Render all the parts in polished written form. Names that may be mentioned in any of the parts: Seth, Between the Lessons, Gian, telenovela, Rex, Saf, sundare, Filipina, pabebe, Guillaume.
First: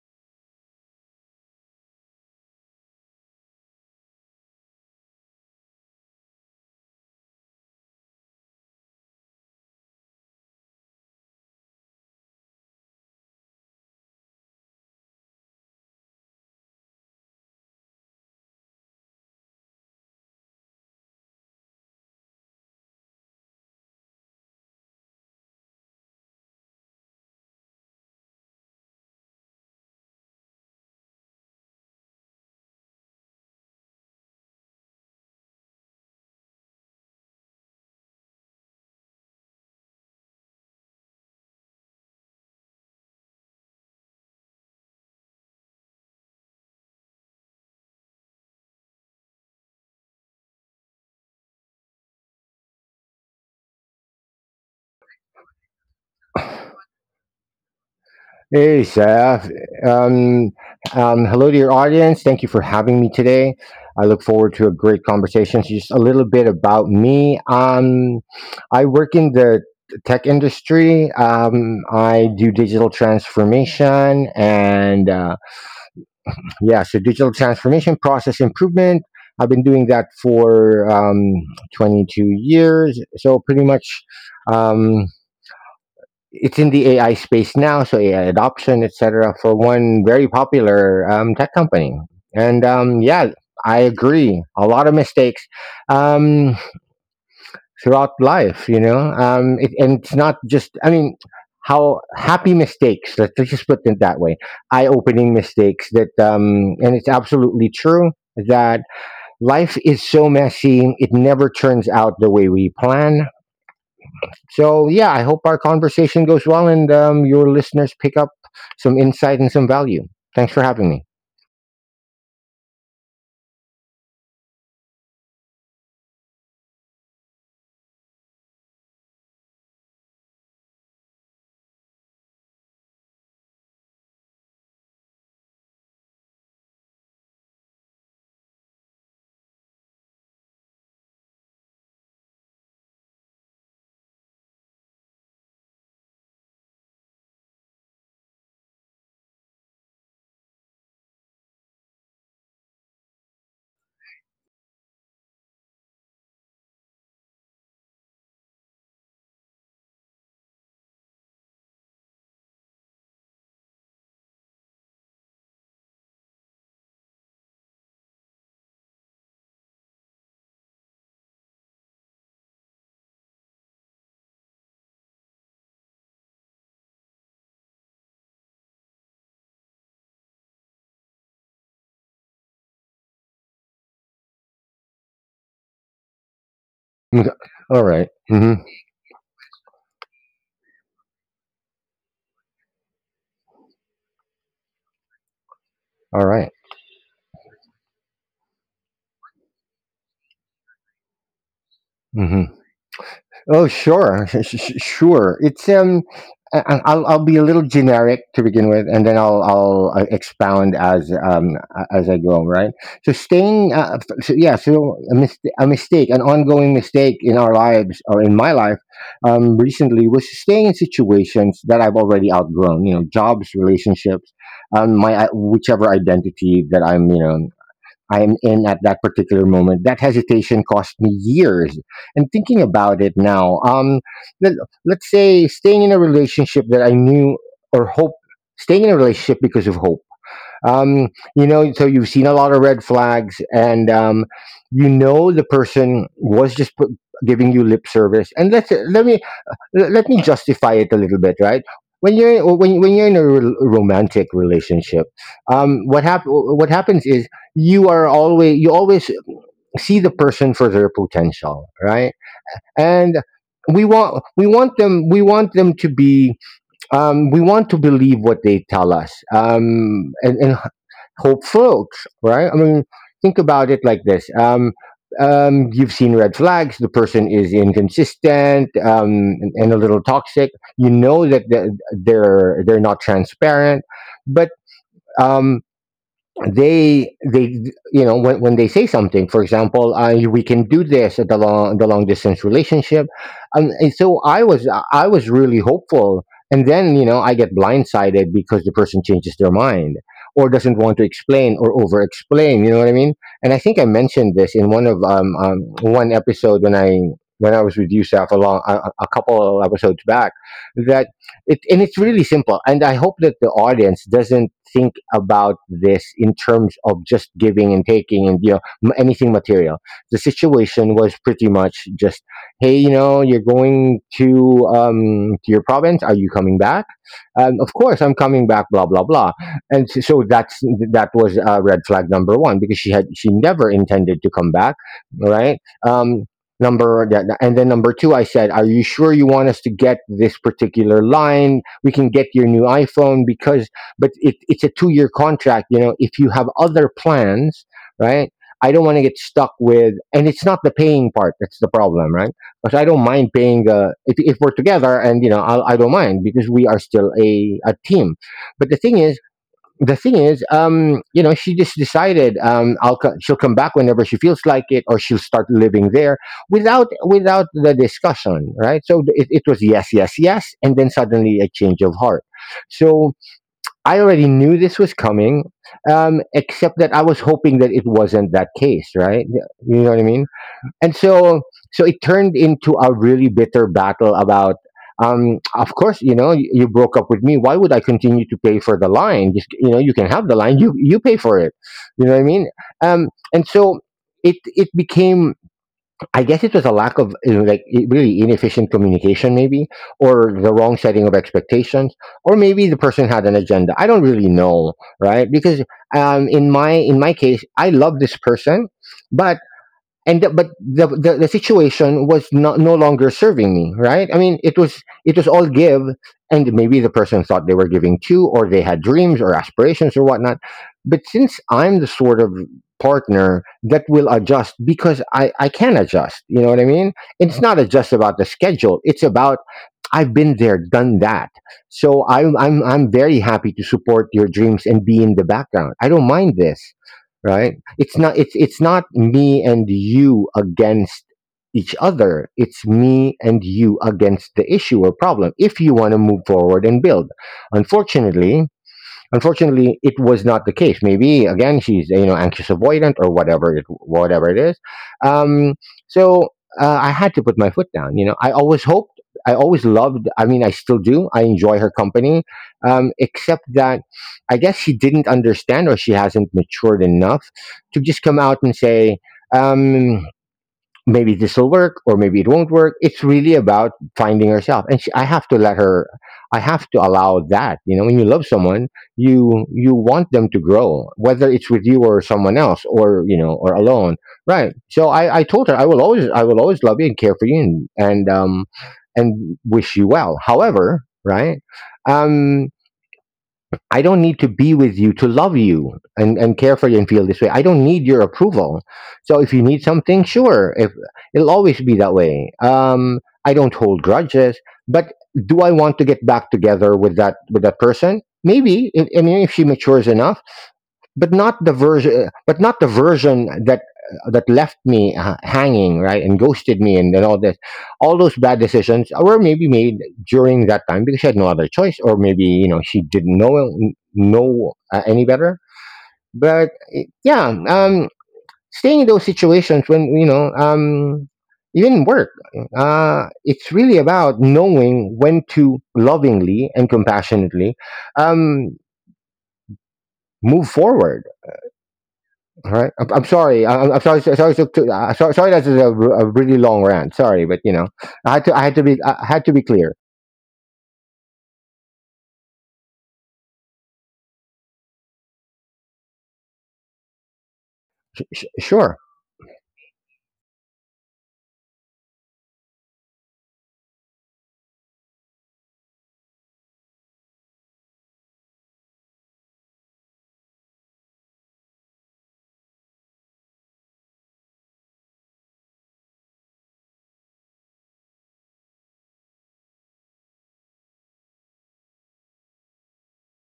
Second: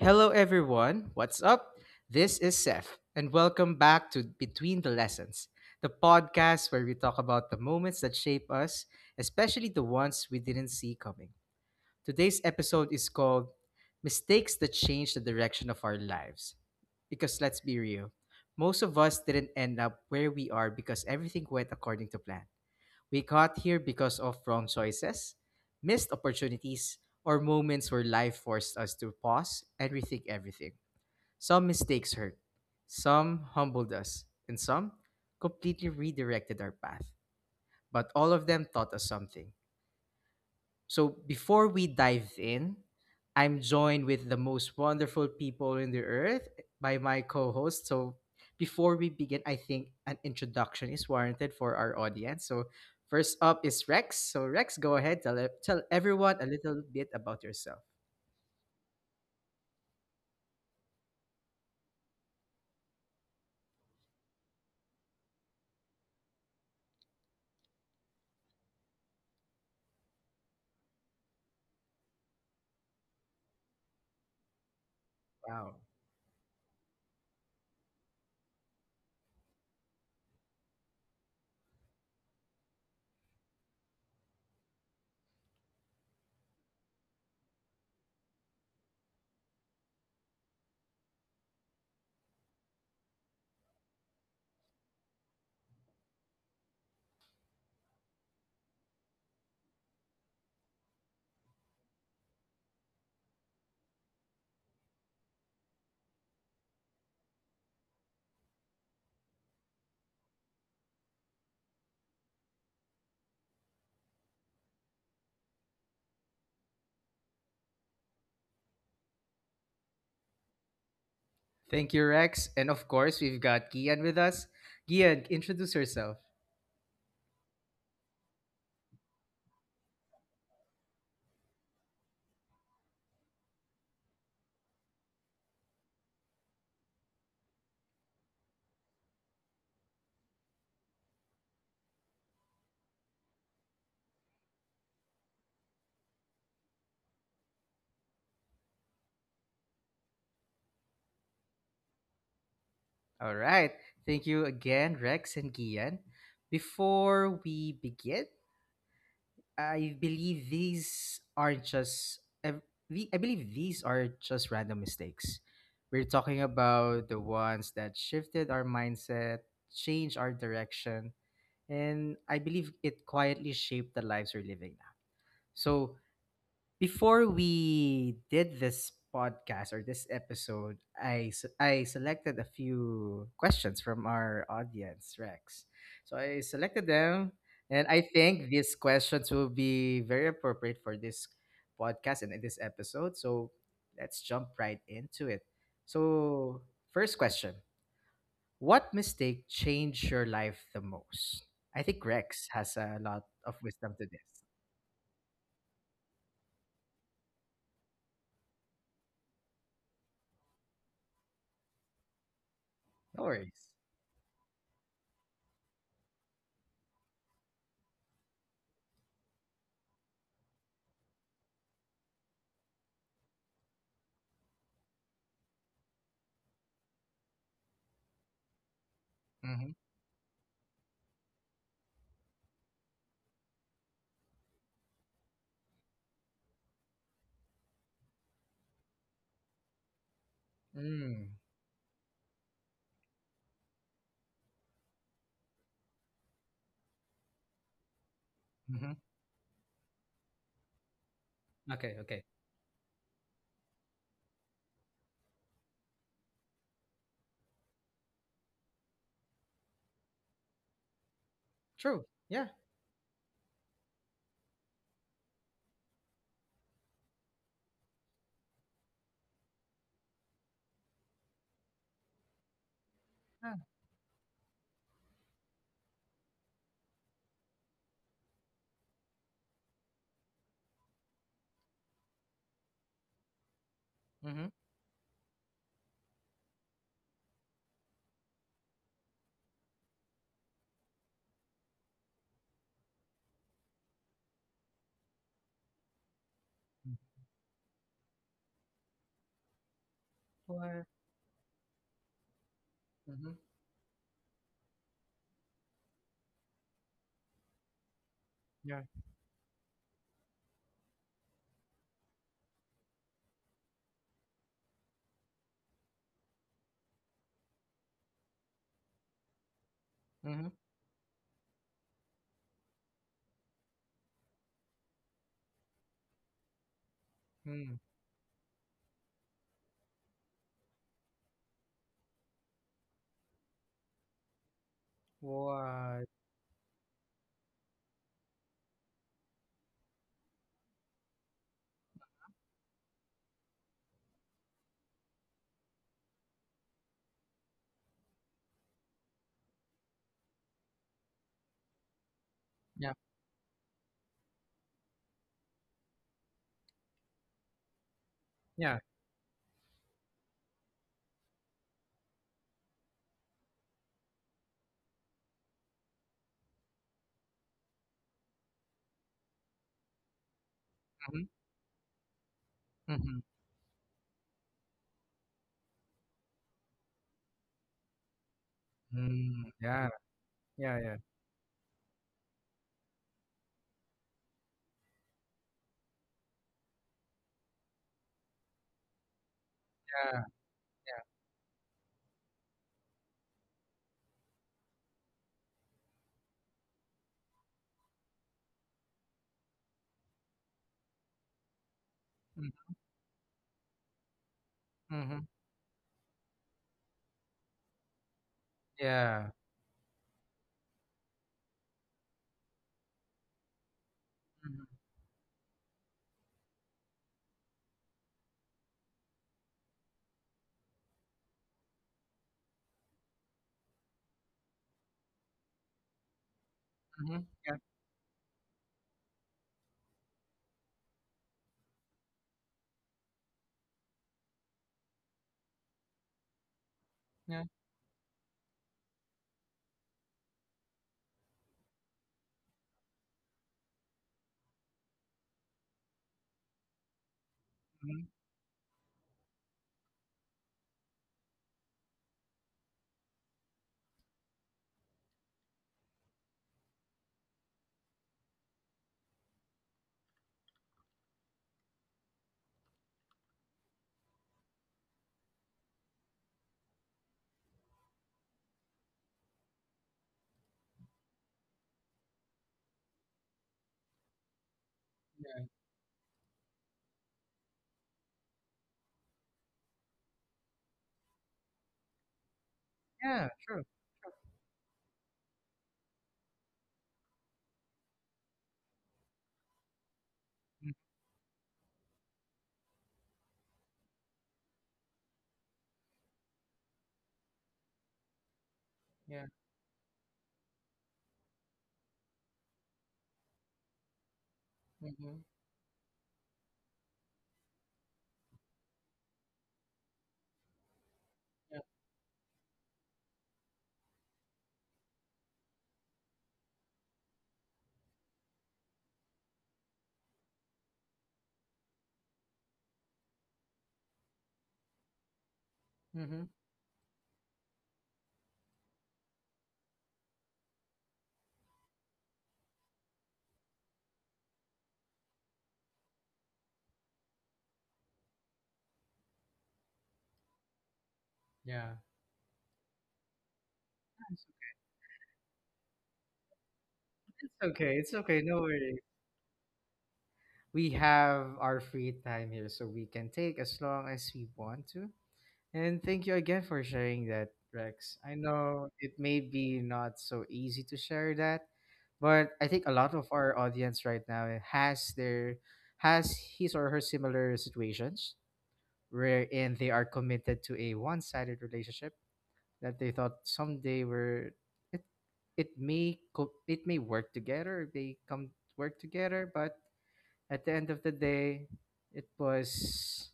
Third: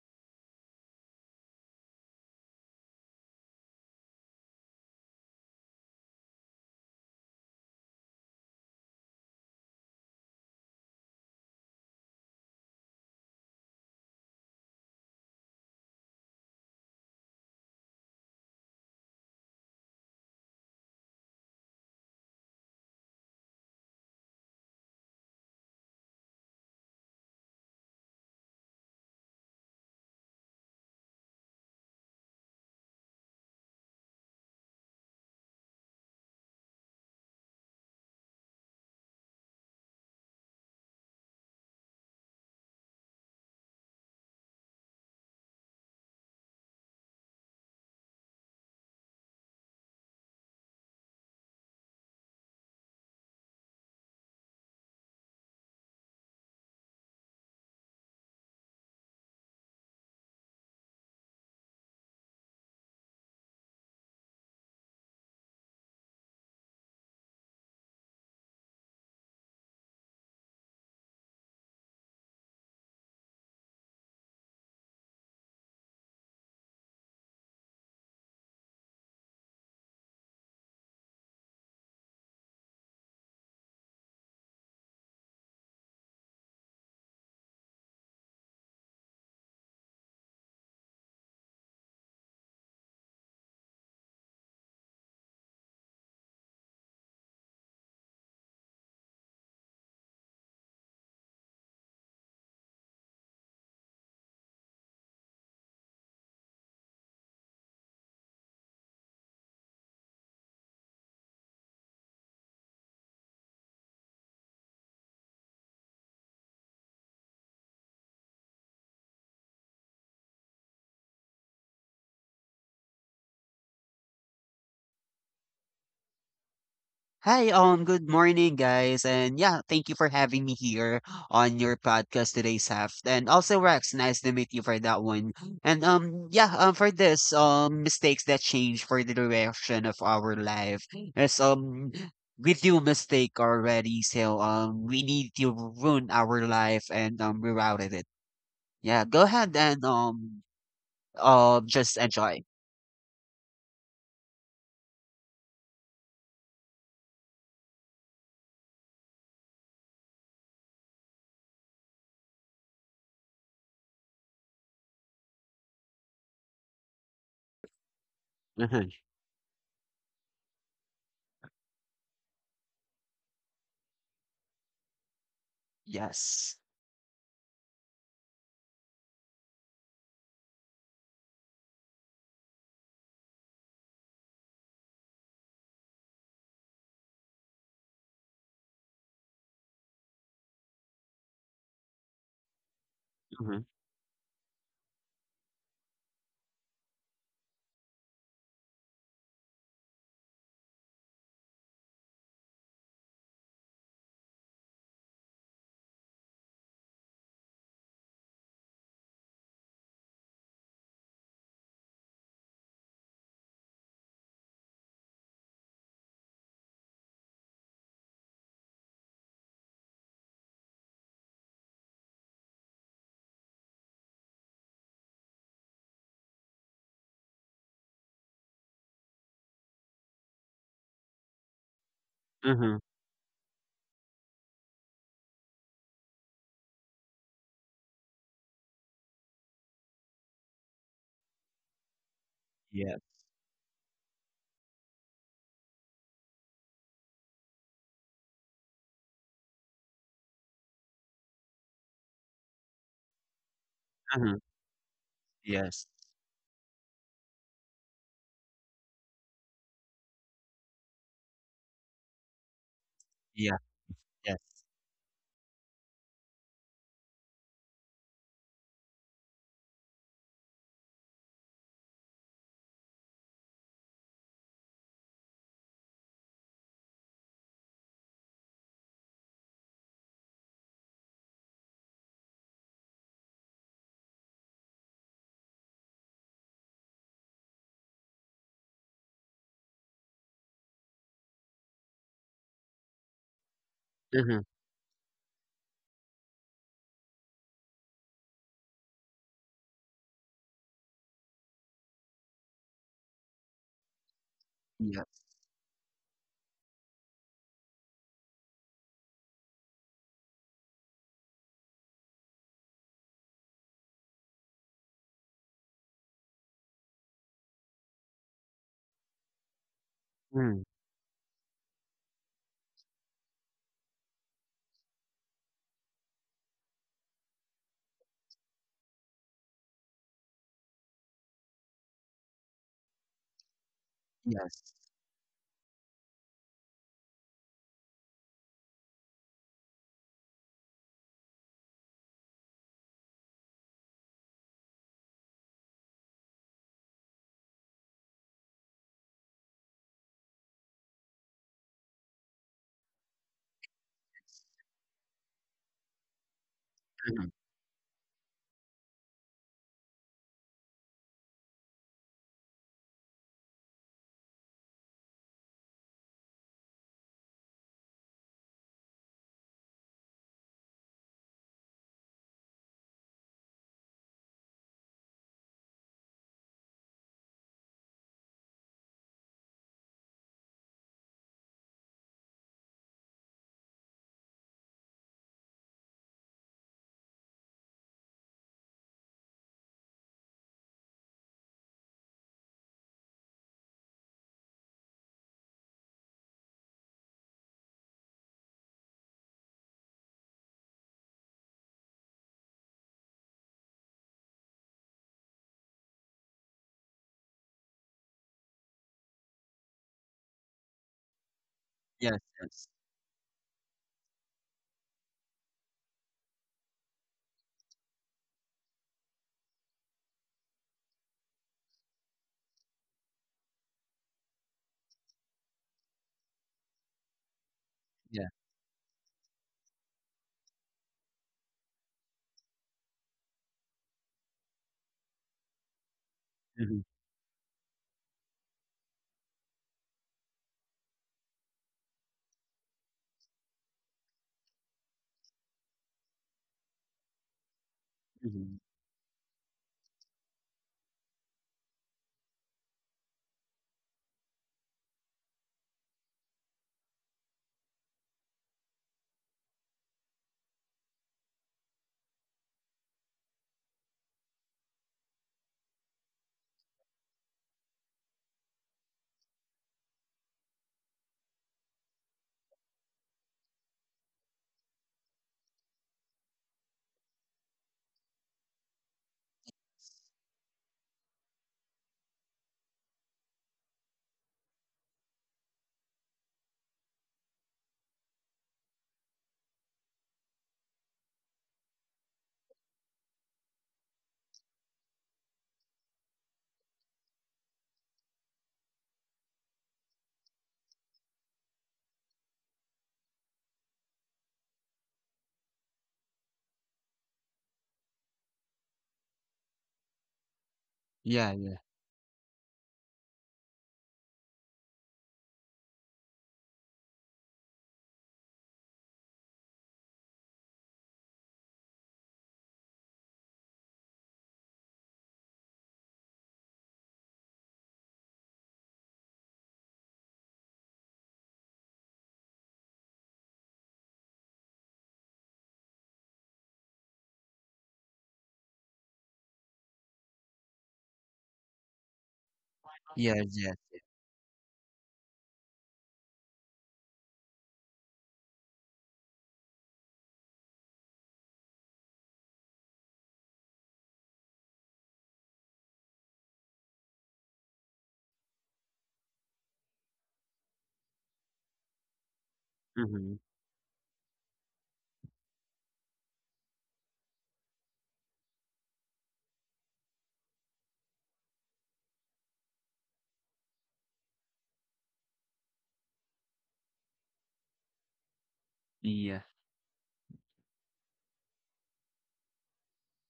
Hello everyone. What's up? This is Seth and welcome back to Between the Lessons, the podcast where we talk about the moments that shape us, especially the ones we didn't see coming. Today's episode is called Mistakes that Change the Direction of Our Lives. Because let's be real, most of us didn't end up where we are because everything went according to plan. We caught here because of wrong choices, missed opportunities, or moments where life forced us to pause and rethink everything. Some mistakes hurt, some humbled us, and some completely redirected our path. But all of them taught us something. So before we dive in, I'm joined with the most wonderful people in the earth by my co-host. So before we begin, I think an introduction is warranted for our audience. So first up is Rex. So Rex, go ahead, tell everyone a little bit about yourself. Hey, Seth. Um, hello to your audience. Thank you for having me today. I look forward to a great conversation. So just a little bit about me. I work in the tech industry. I do digital transformation and uh, Wow. yeah, so digital transformation process improvement. I've been doing that for 22 years. So pretty much. Um, it's in the AI space now, so AI adoption, etc., for one very popular tech company. And um, yeah, I agree. A lot of mistakes um, throughout life, you know. And it's not just, I mean, how happy mistakes. Let's just put it that way. Eye-opening mistakes that, and it's absolutely true that life is so messy. It never turns out the way we plan, so, yeah, I hope our conversation goes well and your listeners pick up some insight and some value. Thanks for having me. Thank you, Rex. And of course, we've got Gian with us. Gian, introduce yourself. Hi, good morning, guys, and yeah, thank you for having me here on your podcast today, Saf. And also, Rex, nice to meet you for that one. For this, mistakes that change for the direction of our life is, we do mistake already, so we need to ruin our life and rerouted it. Yeah, go ahead and just enjoy. All right. Thank you again, Rex and Gian. Before we begin, I believe these are just ev- I believe these are just random mistakes. We're talking about the ones that shifted our Mm-hmm. mindset, changed our direction, and I believe it quietly shaped the lives we're living now. So Yes. before we did this podcast or this episode, I selected a few questions from our audience, Rex. So I selected them, All and right. I think Mhm. these questions will be very appropriate for this podcast and in this episode. So Mm-hmm. let's jump right into it. All right. So first question: what mistake changed your life the most? I think Rex Mhm. has a lot of Oh, wisdom to sure, this. sure. It's I- I'll be a little generic to begin with, and then I'll expound as I go. Right. So No staying, worries. F- so, yeah. So a, mis- a mistake, an ongoing mistake in our lives or in my life, recently, was staying in situations that I've already outgrown. You know, jobs, relationships, whichever identity that I am in at that particular Mm-hmm. moment. That hesitation cost me years. And thinking Mm-hmm. about it now, let, let's say staying in a relationship that I knew or hope, staying in a relationship because of hope. Um, Mm-hmm. you know, so you've seen a lot of red Yes. flags, and you know the person was just giving you lip service. And let's Mm-hmm. let me l- let me justify it a little bit, right? Okay, When okay. you're when when you're in a romantic Mm-hmm. relationship, um, Yes. what hap- what happens is you always see the person for their potential, True. right? Yeah. And Yeah. we want we Yes. want them we want them to be we want to believe what they tell us, and hope folks, right? I mean, think Yeah. about it like this. You've seen red flags. The person is inconsistent and a little toxic. You know that they're not transparent, but Mm-hmm. um, they you know, when they say something, for example, we can do this at the long distance relationship, and so i Mhm. was i was really hopeful, and then you know I get blindsided because the person changes their mind or doesn't What? want to explain or over explain, you know what I mean. Mm-hmm. And I think I mentioned this in one of Yes. One episode when I when I was with you, Saf, Yeah. a couple episodes back, that, and it's really simple, and I hope that the audience doesn't think about this in terms of just giving and taking and anything material. The Mm-hmm. Mm. situation was pretty much just, hey, you know, you're going to your province, are you coming back? Of Mm. course I'm coming back, blah blah blah. So that's, that was red flag number one, because she never intended to come back, Yes. right? What? um, number that and then Number two, I said, are you sure you want us to get this particular line? We can get your new iPhone because, but it's a 2 year contract, you know, if you have other plans, right? I don't want to get stuck with, and it's not the paying part that's the problem, right? Because I don't Yeah. mind paying. If we're together, and you know, I don't mind because we are still Mhm. a team. But Yeah. The thing is, you know, she just decided, she'll come back whenever she feels like it, or she'll start living there without the discussion, right? So it was yes, yes, yes, and then Mm-hmm. suddenly a change of heart. So Mm-hmm. I already knew this was coming, except that I was hoping that it wasn't that case, right? Mm. You know Yeah. what I mean? Yeah. And Yeah. so, so it turned into a really bitter battle about, of course, you know, you broke up with me, why would I continue to pay for the line? Just, you know, you can have Yeah. the line, you Yeah. pay for it, you know what I mean. And so It became, I guess it was a lack of, you know, like really inefficient communication maybe, or the wrong setting of expectations, or maybe the Mm-hmm. person had an agenda, I don't really know, right? Mm-hmm. Because in my case, I love this person, but, Yeah. and the the situation was Yes, not no yes. longer serving me, right? I mean, it Mm-hmm. was it was all give, and maybe the person thought they were giving too, or they had dreams or aspirations or whatnot, but since I'm the sort of partner that will adjust, because I can adjust, you know what I mean. Mm-hmm. it's not Yeah. a- just about the Yeah. schedule, it's about, I've been there, done that. So I'm very happy to support your dreams and be in the background. I don't mind this, Mhm. Yeah. right? It's it's not me and you against each other. It's me and you against the issue or problem, if you want to move forward and build. Mm-hmm. Unfortunately, Mhm. Unfortunately, it was not the case. Maybe again, she's, you know, anxious avoidant, or whatever it is. Um, so I had to put my foot down. You know, I always hoped, I always loved. I mean, I still do. I enjoy her company, except that I guess she didn't understand, or she hasn't matured enough to just come out and say. Um, Maybe this will work, or maybe it won't work. It's really about finding herself, and I have to Yeah. let her, I have to allow that. You know, when you love someone, you want them to grow, whether it's with you or someone else, or you know, Yeah. or True. alone, right? So I told her, I will always, I will always love you and care for you, and wish you well, Mm. however, right? um I don't need to be with you to love you and care for you and feel this way. I don't need your approval. So if Yeah. you need something, sure. If, it'll always be that way. I don't hold grudges, but Mm-hmm. do I want to get back together with that person? Maybe. If, I mean, if she matures enough, but not Yeah, the yeah. Yeah. version, but not the version that that left me hanging, right, and ghosted me, and all this, all those bad decisions were maybe made during that time because she had no other choice, or maybe, you know, she didn't know any better. Mm-hmm. But eh, yeah, staying in those situations when you know, even work, it's really about knowing when to lovingly and compassionately um, move forward. Yeah. All right? I'm Yes, sorry. I- yes. I'm, I'm sorry. Sorry. Sorry. Sorry, that's a really long rant. Sorry, but It's you know, okay. It's I had okay. to. I No had to be. worry. I had to be clear. We have our free time here, so we can take as long as we want to. And thank you again for sharing that, Rex. I know Sure. it may be not so easy to share that, but I think a lot of Mhm. our audience right now has his or her similar situations wherein they are committed to a one-sided relationship that they thought someday were it it may co- it may work together, they come work Yeah. together, but at the end of the day, it was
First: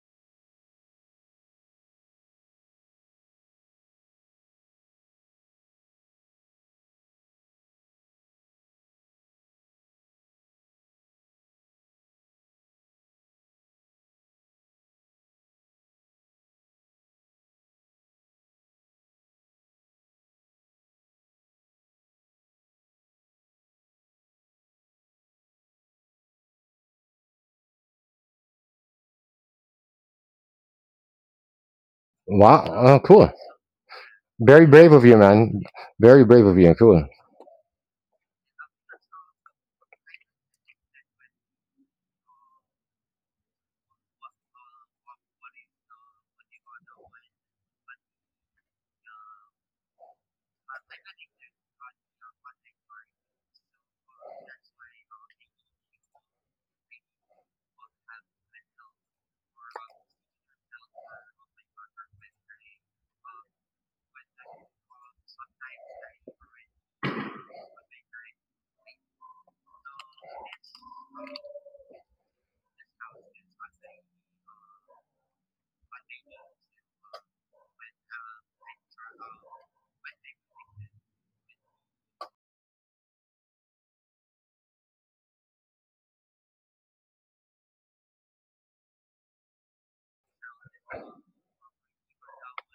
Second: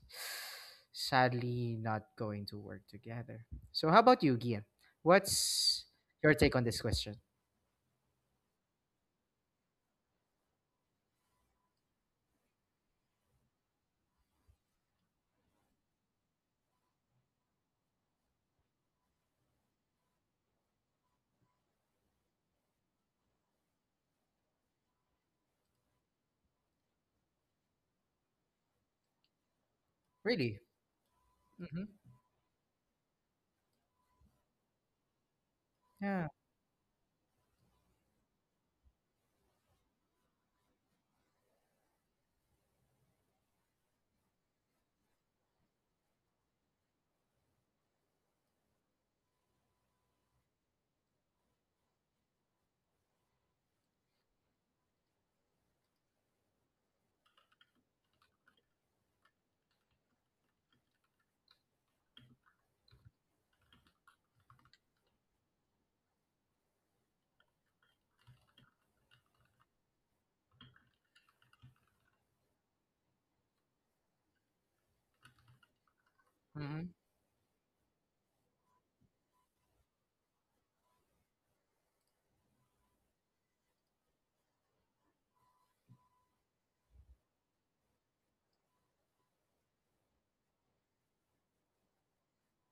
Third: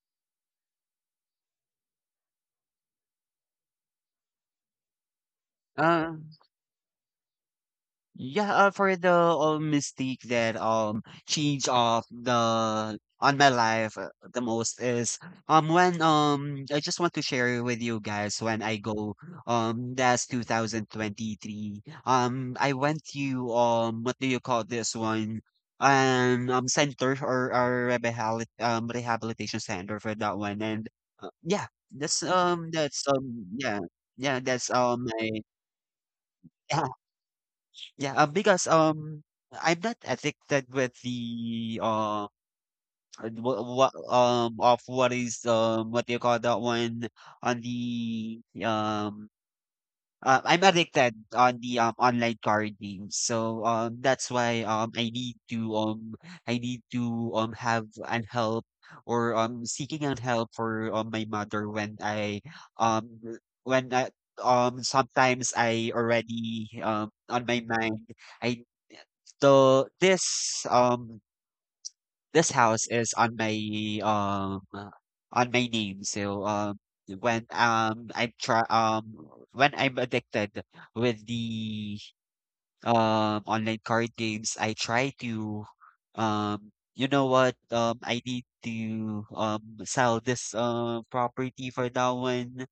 sadly not going to work together. So, how about you, Gian? What's Uh your take on this question? Yeah, for the mistake that change of the on my life, the most is when I just want to share with you guys when I go, that's 2023, I went to, what do you call this one, center or rehabilitation center for that one. Really? And yeah, Mm-hmm. that's Wow. Oh, cool. Yeah. Yeah, Very that's brave of you, my. man. Very Yeah. brave of you. Cool. Yeah, because, I'm not addicted with the, what of what is what do you call that one on the I'm addicted on the online card games. So that's why I need to have an help or seeking an help for, my mother when I, um when I sometimes I already on my mind. I, so this, this house is on my, um uh, on my name. So Mm-hmm. when um I'm try um when I'm addicted with the online card games, I try to, you know what, I need to sell this property for that one.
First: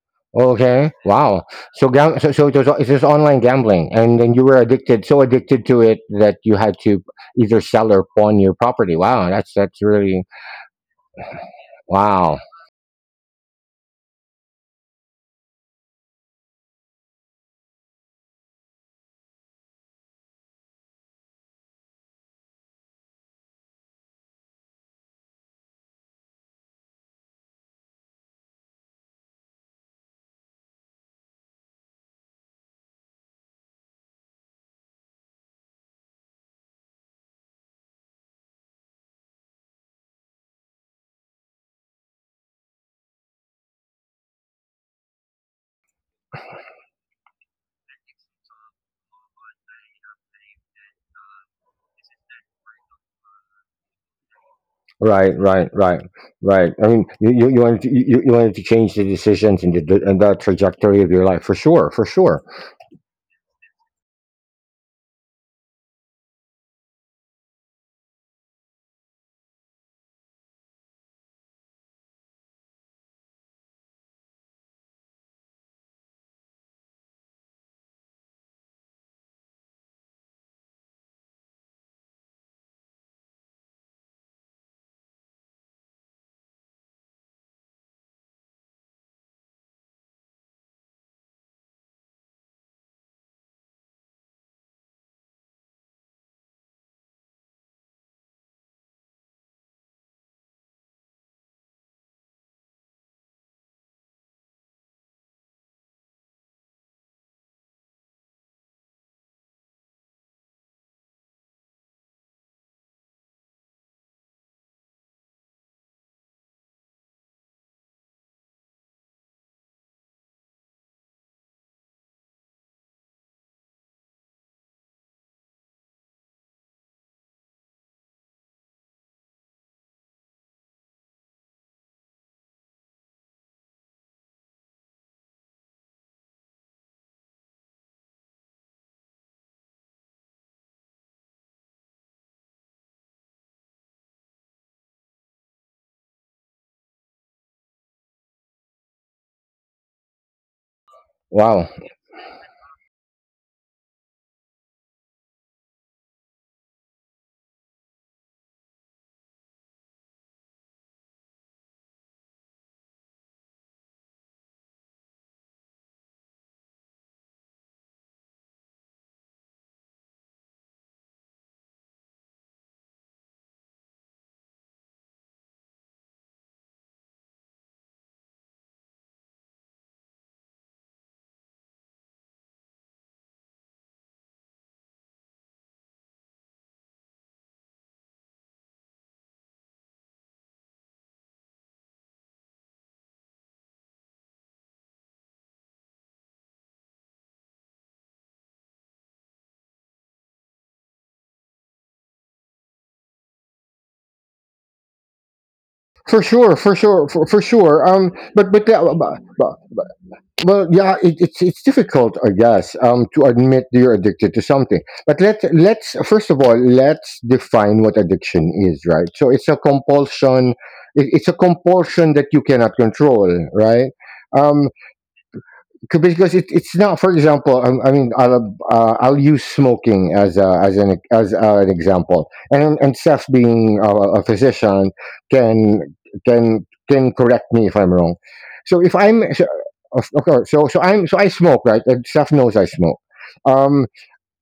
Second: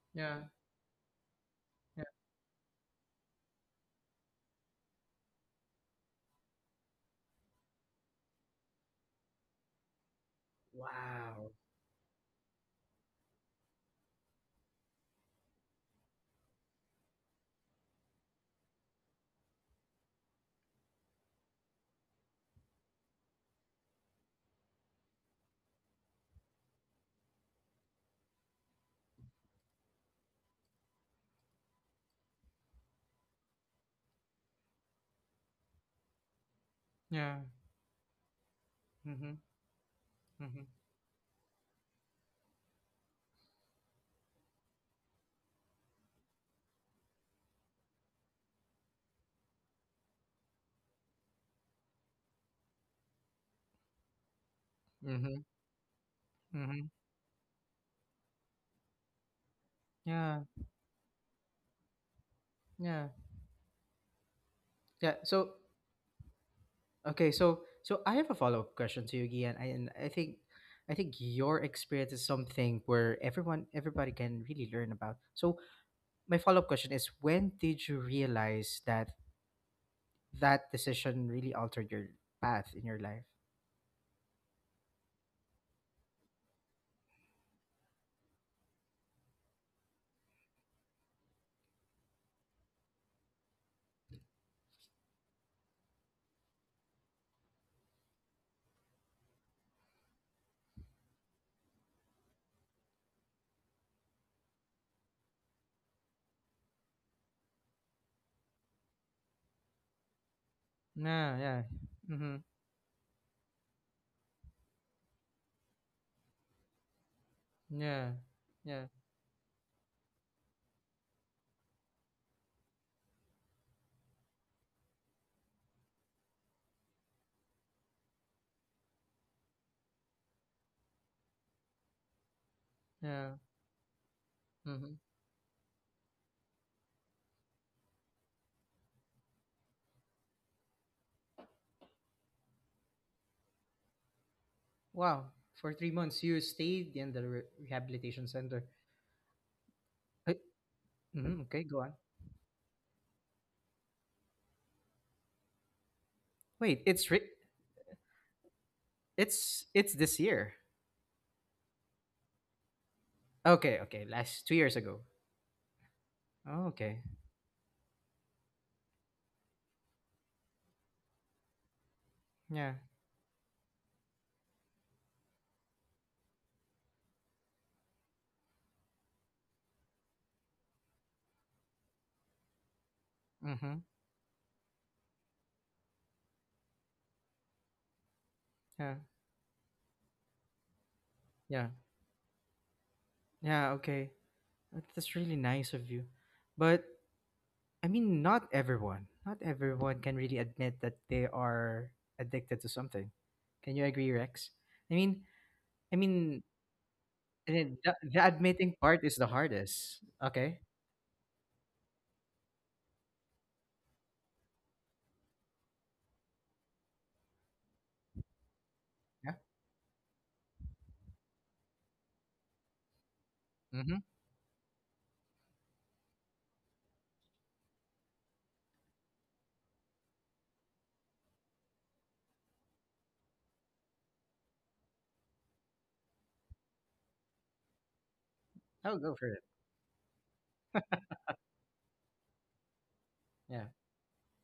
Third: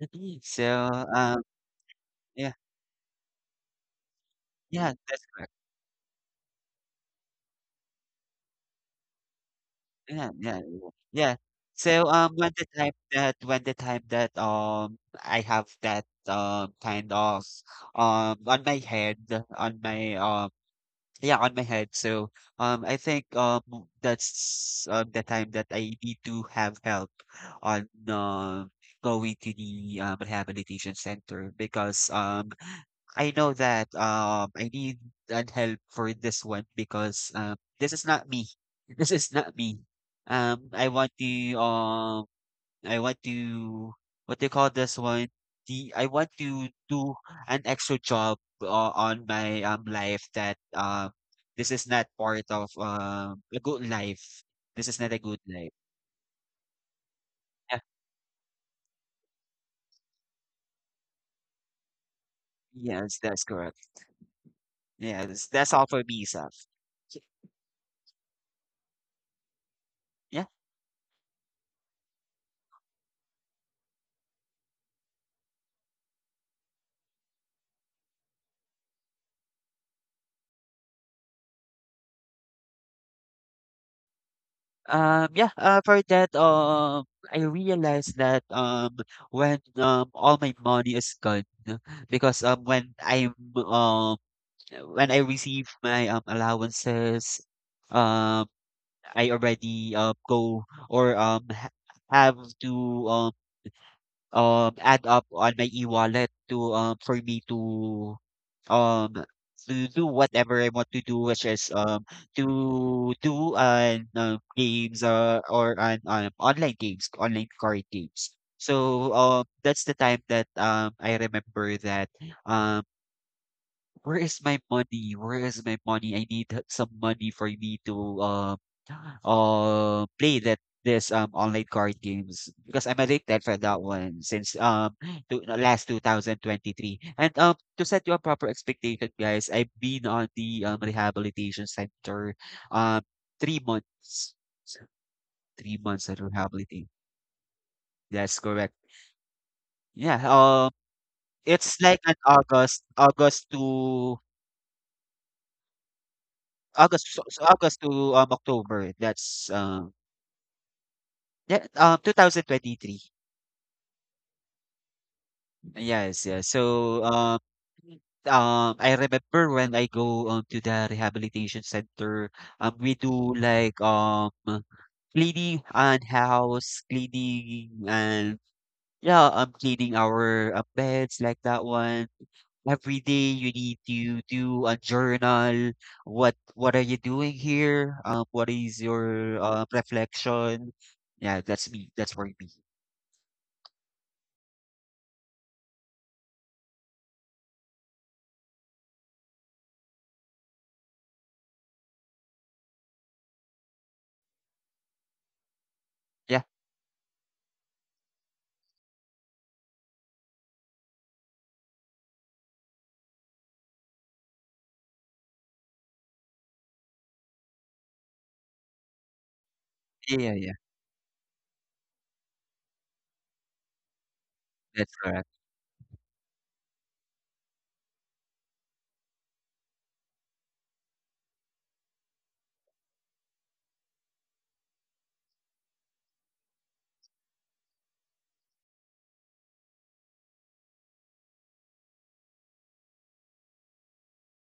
Yeah. So, Okay. um Wow. So, Yeah. so it yeah, was, it's just online gambling, and then you were yeah, addicted, so that's correct. addicted to it that you had to either sell or pawn your property. Wow. That's really Yeah, yeah, yeah. Yeah. Wow. So, wow. When the time that I have that kind of on my head, on my, yeah, on my head. So, I think that's the time that I need to have help on going to the rehabilitation center because I know that I need an help for this one because Yeah. This is not me. This is Mm-hmm. not me. Mm-hmm. Um I want to um I want to, what they call this one? The I want to do an extra job, on my, life that this is not part of a good life. This is not a Right. good Mm-hmm. Right. life. Right. Right. Mm-hmm. I mean, you Yeah. wanted to, you you wanted to change the decisions and and the Yeah. trajectory of your life, for sure. For sure. Yeah. Yes, that's correct. Yeah. Yes, So, that's all for me, Saf. okay. So, I have a follow up question to you, Gian. I, and I think, Yeah. I think your experience is something where everybody can really learn about. So, my follow-up question is when did you realize that that decision really altered your path in your life? Yeah, for that, I realized that, when, all my money is gone, because um, when I receive my, allowances, um, I already, go or have to, um add up on my e-wallet to, for me to um do whatever I want to do, Yeah, which yeah. is Mm-hmm. to do on, games, or on online games, online card Yeah, games. yeah, So that's the time that I remember that, um where is my money? Where is my money? I need some money for me to, um play that, this online card games, because I'm yeah. addicted for that one since, Mm-hmm. To last 2023. And, to set you a proper expectation, guys, I've been on the rehabilitation center um 3 months. Wow. For Three three months of months, you rehabilitation. stayed in the rehabilitation That's center. correct. Yeah. Uh, mm-hmm. Okay, Wow, It's go on. like an August to Wait, August, it's re- so August to, October, that's, it's this year. yeah, 2023. Okay, okay, last 2 years ago. Yes, yes. Oh, So, okay. I remember when I go, to the rehabilitation center, Yeah. we do like, cleaning and house cleaning and, yeah, cleaning our, beds like that one. Every day you need Mm-hmm. to do a journal. What are you doing here? What is Yeah. your, reflection? Yeah, that's Yeah. me. That's for me. Yeah. Okay. That's really nice of you, but I mean, not everyone can really admit that they are addicted to something. Can you agree, Rex? I mean, I for Yeah, mean, sure, for sure, for and then sure. the, the admitting part is the hardest. Okay. Well, yeah, it's difficult, I guess, to admit that you're addicted to something. But let's first of all let's define what addiction is, right? So Yeah. it's a yeah, yeah, yeah. compulsion. It, it's a compulsion that you cannot control, right? Mm-hmm. Um, That's correct. because it's not, for example, I mean I'll use smoking as a, as an example, and Seth being a physician can can can correct me if I'm wrong. So if I'll go I'm for it. so, of course, so so I'm so I smoke, right, and Steph knows I smoke. Yeah. um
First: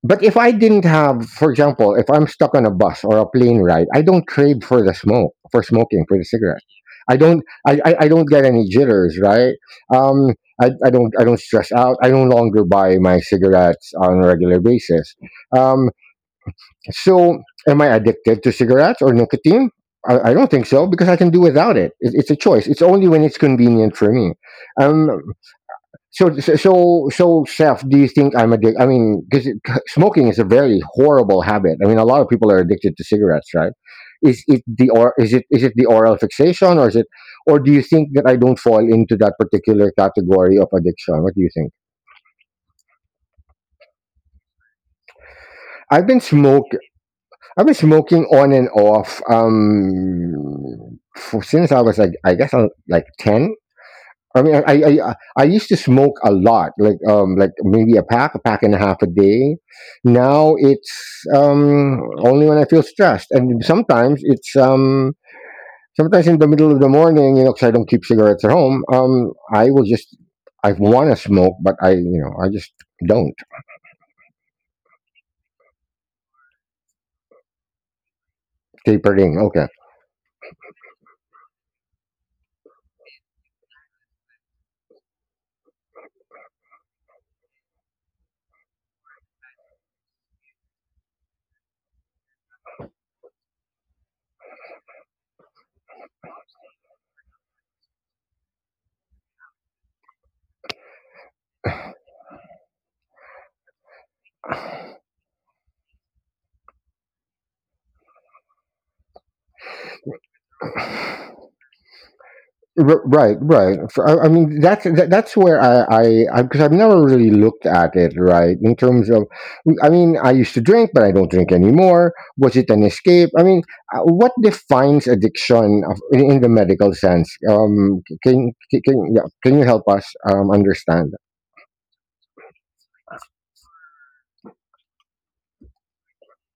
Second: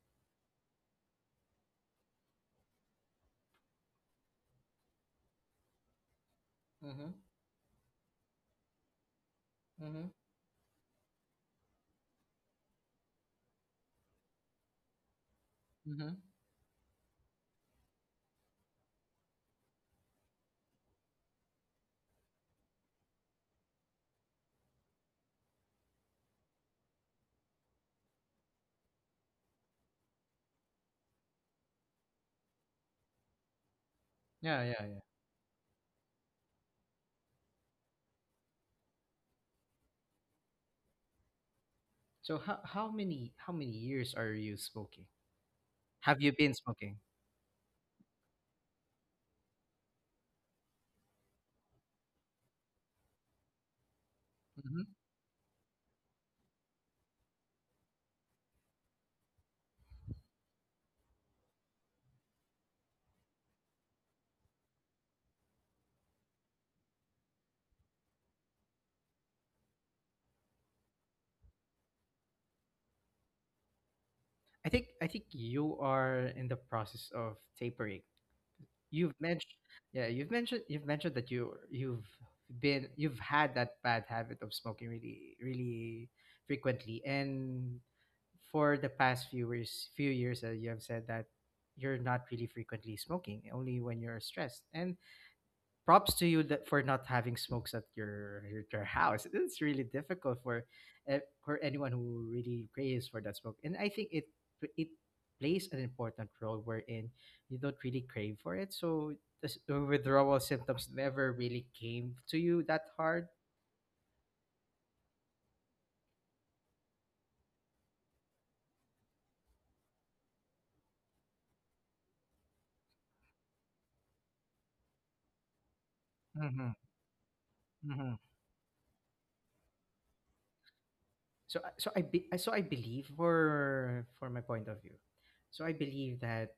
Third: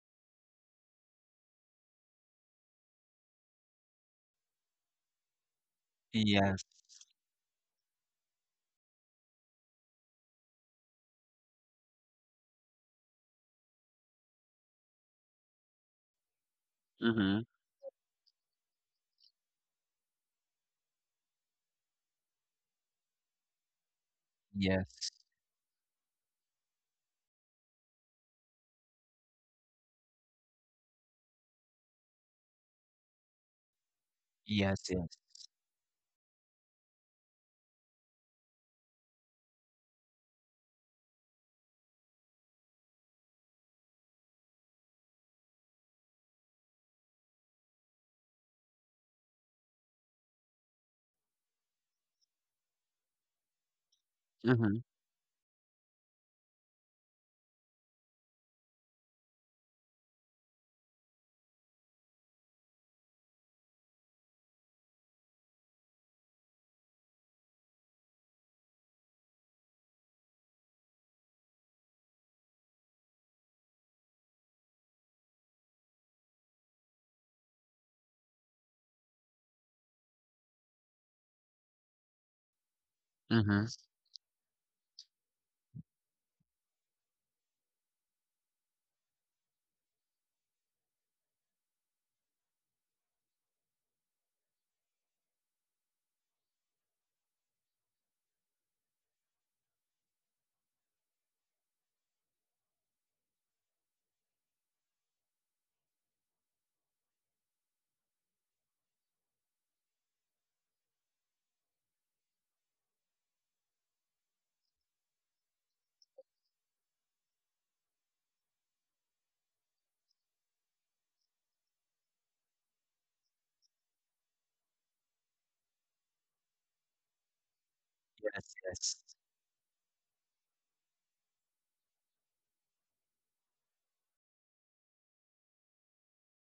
but if I didn't have, for example, if I'm stuck on a bus or a plane ride, I don't crave for the smoke, for smoking, for the cigarette. Yes. Mm-hmm. I don't, I don't get any jitters, right? Mm-hmm. Um, I don't, I don't stress out. I no longer buy my cigarettes on a regular basis. Um, Mm-hmm. so Mm-hmm. am I addicted to cigarettes or nicotine? I don't think so because I can do without it. It's a choice. It's only when it's convenient for me. Yes. Um, so, chef, do you think I'm addicted? I mean, because smoking is a very horrible habit. I mean, a lot of people are addicted to cigarettes, right? Is Yeah. it Yeah. Yes. the Yeah. or Yes. is it is it the oral fixation, or is it, or do you think that I don't fall into that particular category of addiction? What do you think? So how many years are you smoking? I've been Have you been smoke. smoking? I've been smoking on and off for, since I was I guess I was like ten. I mean, I, Mm-hmm. I Mm-hmm. I I used to smoke a lot, like maybe a pack and a half a day. Now it's only when I feel stressed, and sometimes it's sometimes in the middle of the morning, you know, because I don't keep cigarettes at home. I will just I want to smoke, but I you know I just don't. I think you are in the process of tapering. you've Tapering. mentioned Okay. you've mentioned that you've had Mm-hmm. that bad habit of smoking really frequently, and for the past few years, you have said that you're not really frequently smoking, only when you're stressed, and props to you that for not having smokes at your house. It's really difficult for for anyone who really craves for that smoke. And I think it plays an important role wherein you don't really crave for it. So the withdrawal symptoms never really came to you that hard. Right, I mean that's that's where I because I've never really looked at it right in terms of I mean I used to drink but I don't drink anymore. Was it an escape? I mean what defines addiction in the Mm-hmm. medical sense? Mm-hmm. Yes. Yes. Can you help us understand? So I believe for my point of view. So I believe that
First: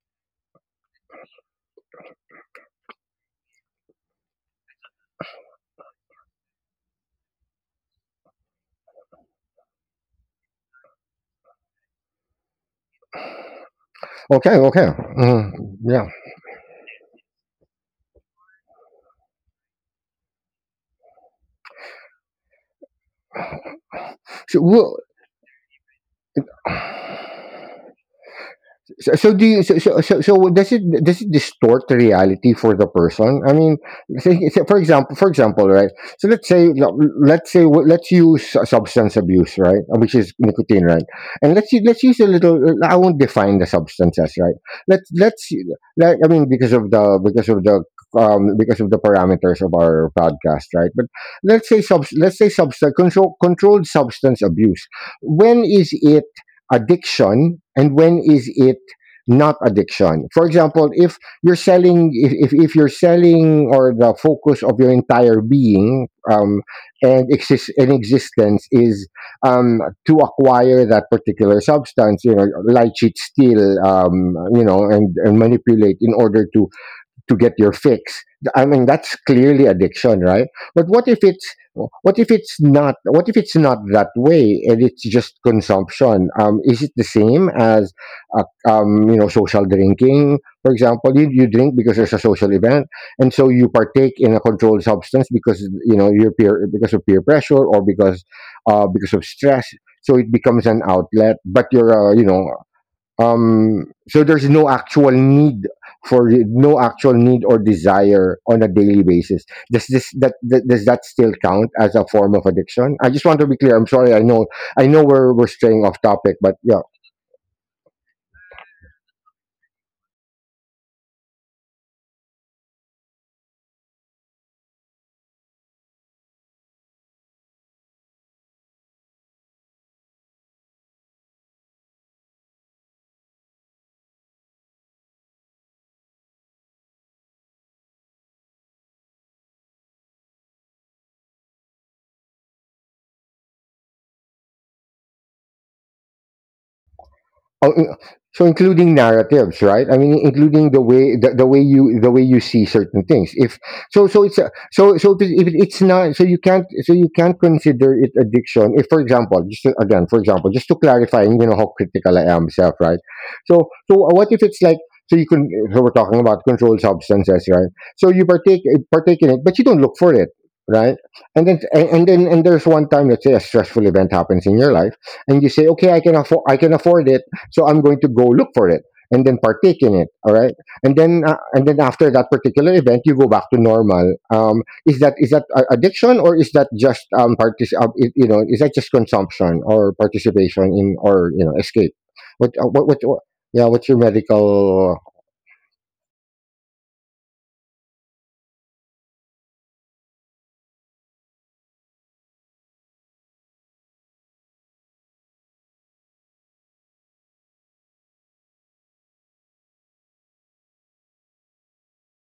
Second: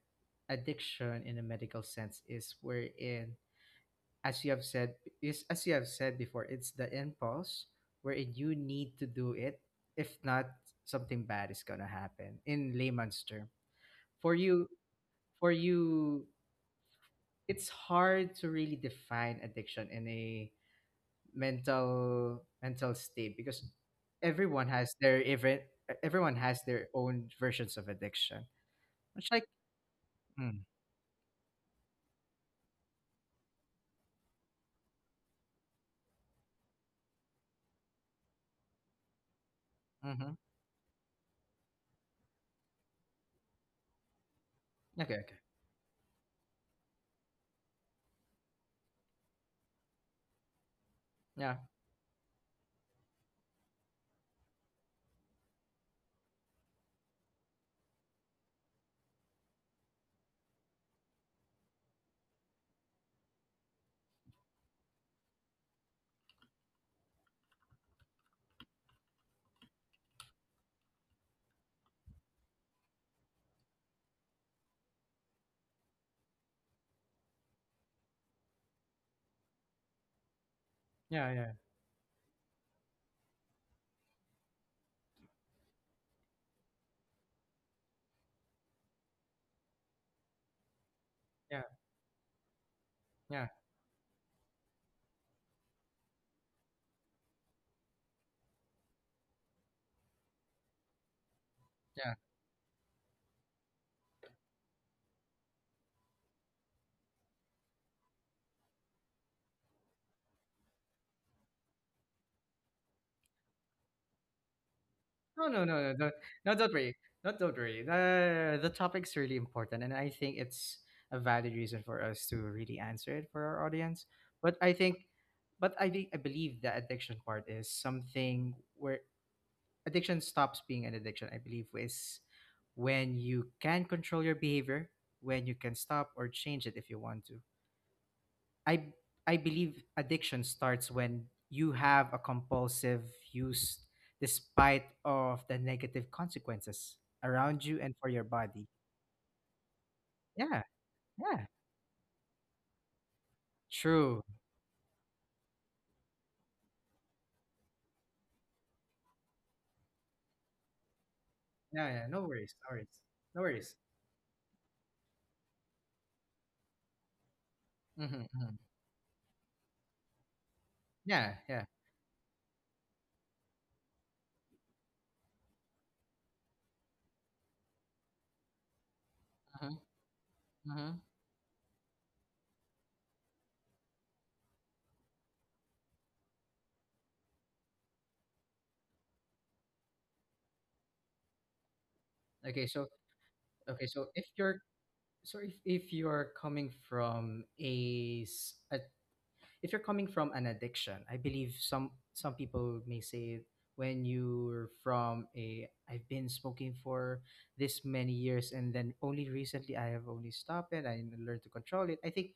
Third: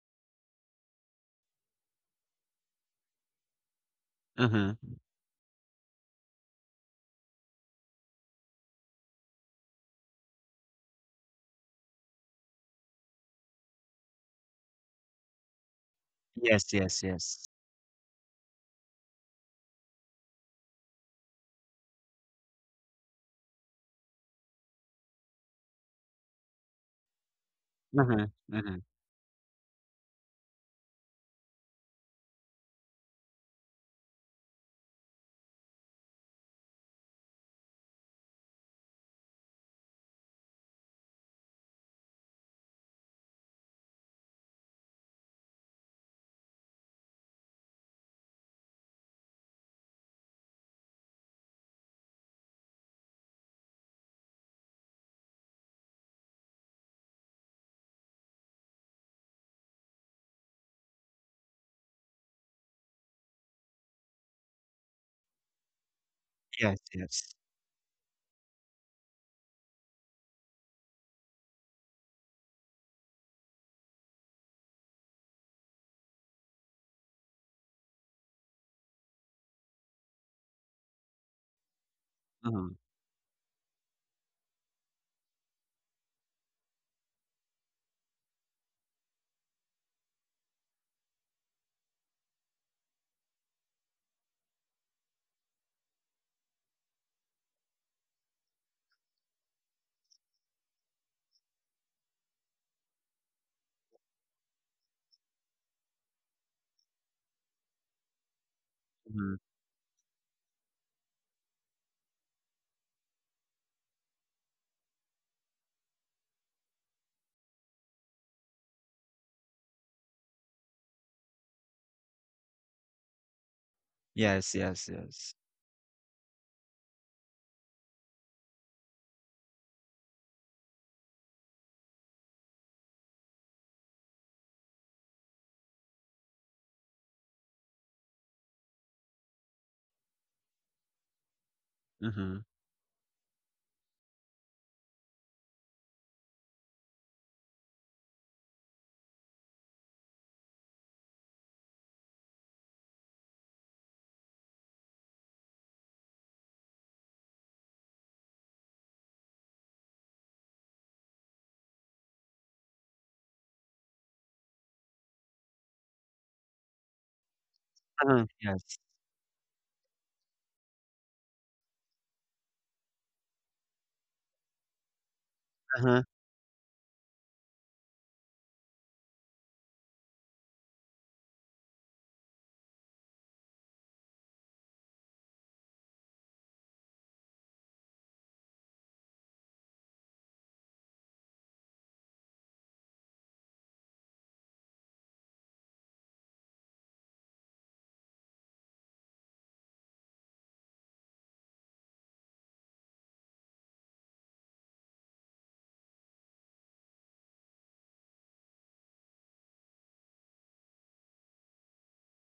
addiction in a medical sense is wherein, as you have Mm-hmm. said as you have said before, it's the impulse wherein you need to do it, if not something bad is gonna happen, in layman's term, for Okay, you okay. for Mhm. Yeah. you Yes. Yes. Yes. it's hard to really define addiction in a mental state because so everyone has we'll, their even everyone has their own versions of Mm-hmm. addiction. Mm-hmm. So, It's like, so so mm, does it distort the reality for the person? I mean, for example, right? So let's say let's say let's use substance abuse, right? Which is mm-hmm. nicotine, right? And let's use a little. I won't define the substances, right? Okay, okay. Let's like I mean because of the because of the parameters of our podcast, right? But Yeah, let's say substance control controlled substance abuse. When is it addiction and when is it not addiction? For example, if you're selling, if you're selling or the focus of your entire being Yes. Yes. And existence is um, to acquire that particular substance, you know, lie, cheat, steal, you know, and manipulate in order to get your fix. I mean that's clearly addiction, right? But what if yeah, yeah. it's Mm-hmm. What if it's not that way and it's just consumption? Is it the same as you know social drinking, for example? You Yeah, drink because there's a social event and yeah, so you partake in a controlled substance because you know your peer because of peer pressure or because of stress, so it becomes an outlet, but you're yeah. You know, so there's no actual need for no actual need or desire on a daily Mm-hmm. basis. Does that, does that still count as a form of addiction? I just want to be clear. I'm sorry, I know No, we're no, no, straying no, off no, topic, no, but don't yeah. worry. Not don't worry. The topic's really important, and I think it's a valid reason for us to really answer it for our audience. Yes. But I Yes. think, Yes. but I think, I believe the addiction part is something where addiction stops being an addiction. I believe is when you can control your behavior, when you can stop or change it if you want to. I I believe addiction starts when you have a Mm-hmm. compulsive use despite of the negative consequences around Oh, you and for your so body. including narratives, right? I mean, Yeah, including yeah. The way you see certain things. If so, True. So if it's not, so you can't consider it addiction. If, for example, again, for example, just to clarify, and you know how Yeah, yeah. critical No I am worries. No myself, worries. right? No So worries. What if it's like so you can, so we're talking about controlled substances, right? So Mm-hmm, Uh-huh. you mm-hmm. Yes. partake in it, but you don't look for it, right? Yeah, yeah. And then and there's one time, let's say, a stressful event happens in your life, and you say, okay, Uh-huh. I can afford it, so I'm going to go look for it and then Mm-hmm, partake in it, all right mm-hmm. And then after that particular event you go back to normal. Is that addiction, or is that just you know, is that just consumption or participation in, or you know, escape? Okay, so What, yeah, okay, what's your so if you're medical? so if, if you're coming from a, s- a if you're coming from an addiction, I believe some people may say, when you're from a, I've been smoking for this many years and then only recently I have only stopped it. I learned to control it. I think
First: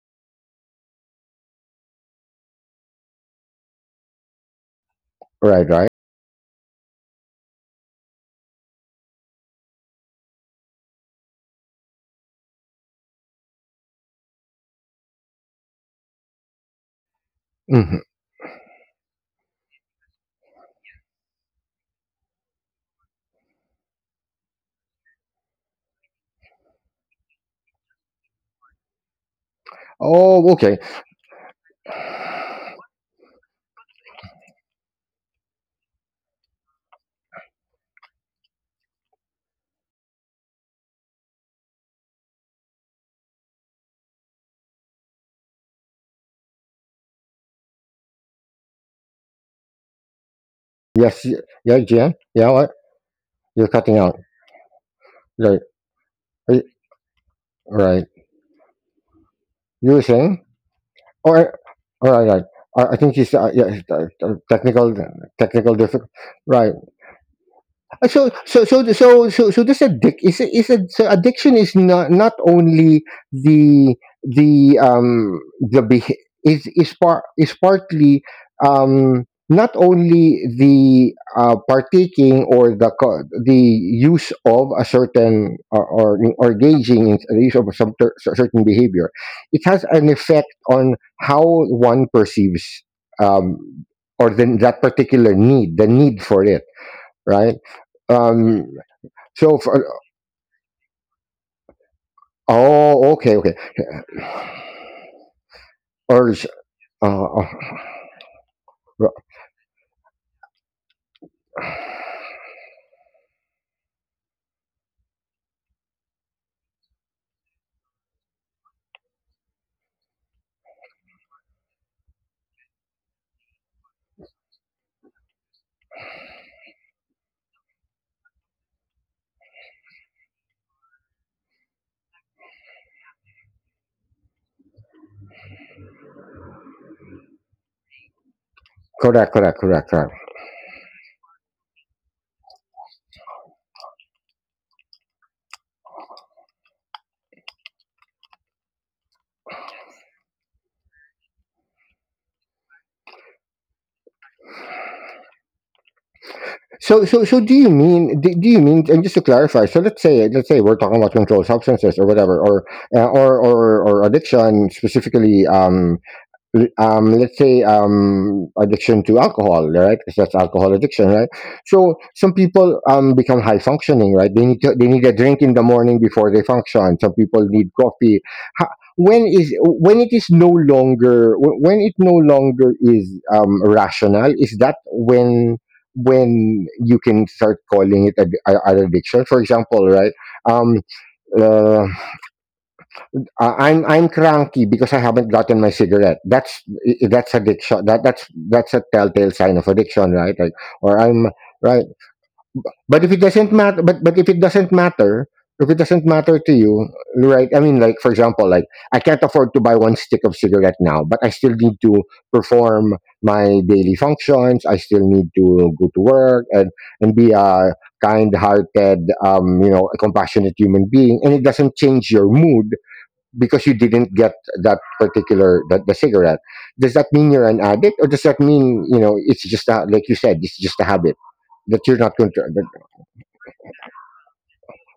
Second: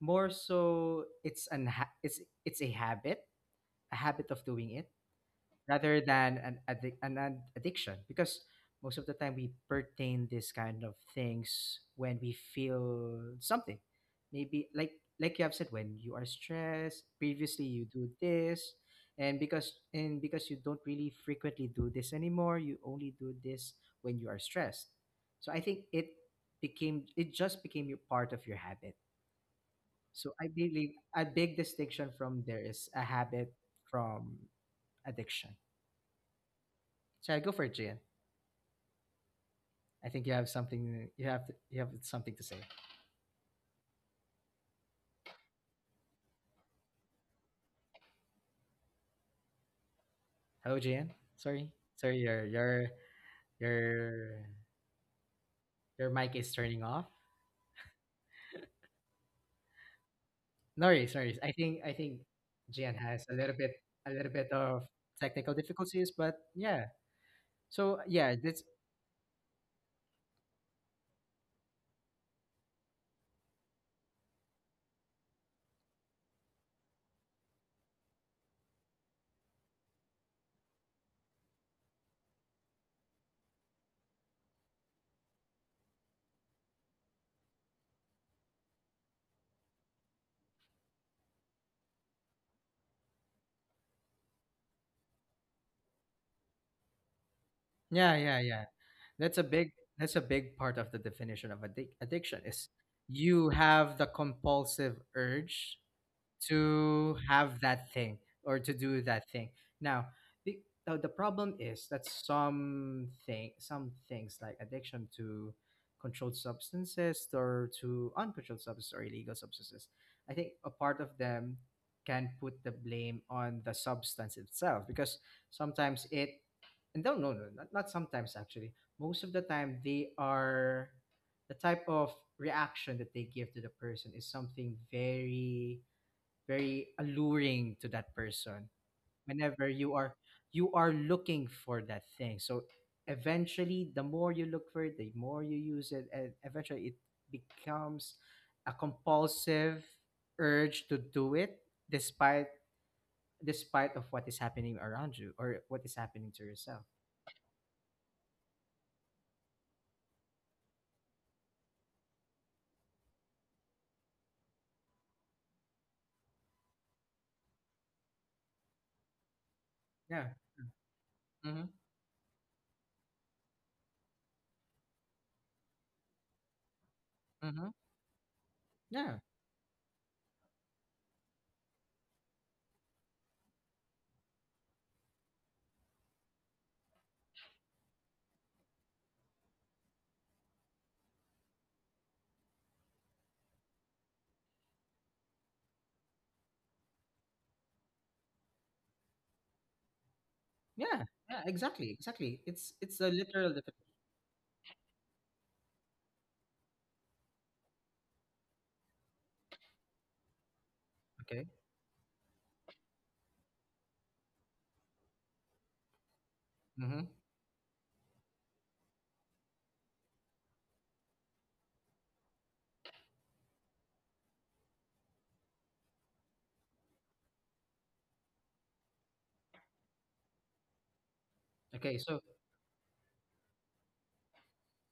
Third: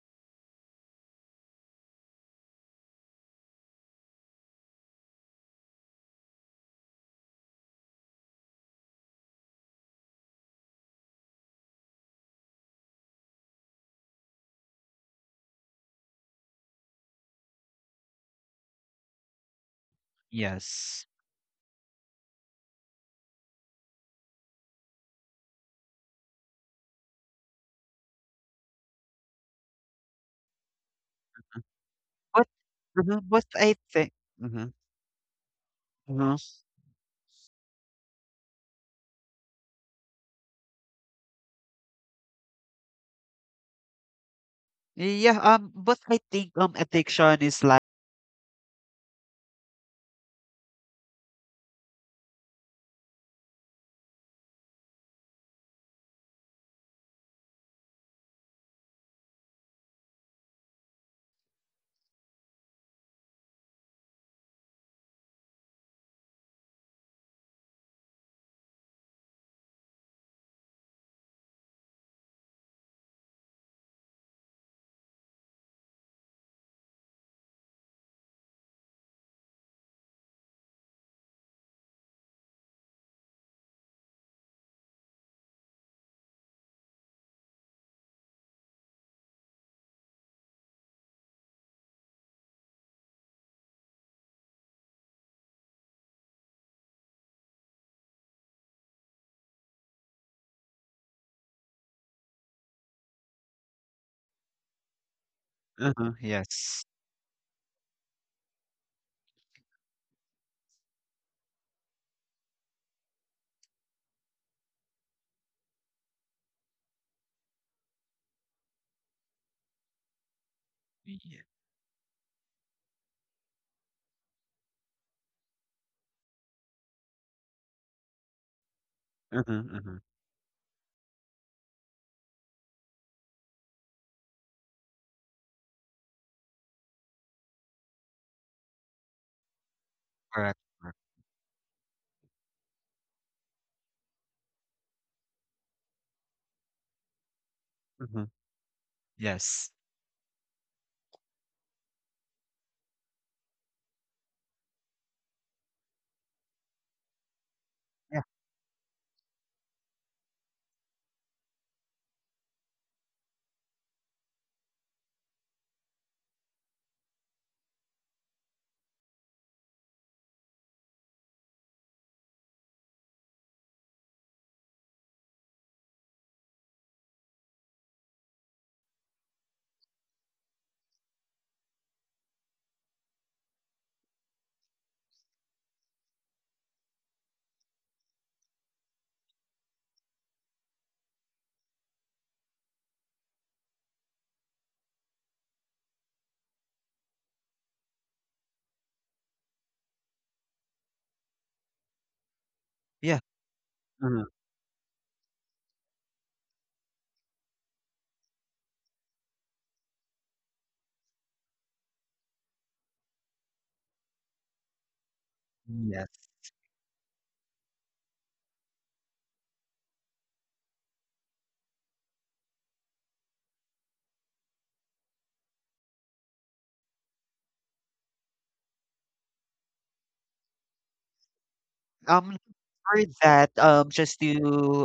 more so it's an ha- it's a habit of doing it, Right, right. rather than an addiction, because most of the time we pertain this kind of things when we feel something, maybe like you have said, when you are stressed previously you Hmm. do this, and because you don't Yes. really frequently do this anymore, you only do this when you are stressed. So I think it just became your part of your habit. So I Oh, okay. believe a big distinction from But, there is a uh-huh. But habit I think. from Mm-hmm. addiction. Uh-huh. So I go for it, Gian. I think you have something. You have something to say. Yeah, but I think addiction is like. Hello, JN. Yes, Sorry, yeah, Jen, sorry. Your yeah, what? You're your cutting out. Right. Mic is Right. turning off. Right. You were saying? No worries, no worries. Alright, I think alright, right. I JN I think has a he's, little yeah, bit he's, a little bit of technical. technical Technical diffi— difficulties, but right. yeah. So, So yeah. that's so so so so so this so addiction is not not only the the is part is partly um not only the partaking or the use of a certain, or engaging in the use of some certain behavior. It has an effect on how one perceives, um, or then that particular need, the need for it, right? yeah yeah yeah. Um, That's a so, big for, that's a big part of the definition of addiction is oh, okay, you okay. have the compulsive urge Uh-huh, Or, is— yes. to uh, uh, have that thing or to do that thing. Now, the the problem is that some things like addiction to controlled substances, or to uncontrolled substances, or illegal substances, I think a part of Yeah. them can put the blame on the substance itself because sometimes it and no, no, no, not sometimes, actually most of the Uh-huh, time uh-huh. they are, the type of reaction that they give to the person is something very, very alluring to that person. correct, correct, Whenever correct, you correct. are Correct, you are correct. looking for that thing, so eventually the more you look for it, the more you use it, and eventually it becomes Uh-huh. a Yes. compulsive urge to do it despite despite of what is happening around you or what is happening to yourself. So, so, so, do you mean? Yeah. Do you mean? And just to clarify, so let's say we're talking about controlled substances or whatever, or or addiction specifically. Let's say addiction to alcohol, right? Because Yeah. that's alcohol addiction, right? Mm-hmm. So some people, become high functioning, right? They need a drink in the morning before they function. Some people need Mm-hmm. coffee. Yeah, When is, when it is no longer, when it no longer is, rational? Is that when you can start calling it a, an addiction? For example, right? Um, uh, I'm cranky because I haven't gotten my cigarette. That's, that's addiction. That's a telltale sign of addiction, right? Like, or yeah, I'm yeah. right. Exactly, exactly. It's But a if it Yeah. doesn't literal defi- matter, but if Uh-huh. it doesn't matter, if it doesn't matter to you, right? I mean, like for example, like I can't afford to buy one stick of cigarette now, but I Okay. still need to perform my daily functions. I still need to go to Yes. work Mm-hmm. and be a kind-hearted, you know, a compassionate human being, and it doesn't change your mood because you didn't get that particular, that the cigarette. Does that mean you're an addict, or does that mean, you know, it's just a, like you said, it's just a habit that you're Okay, not so going to Um that— For that, just to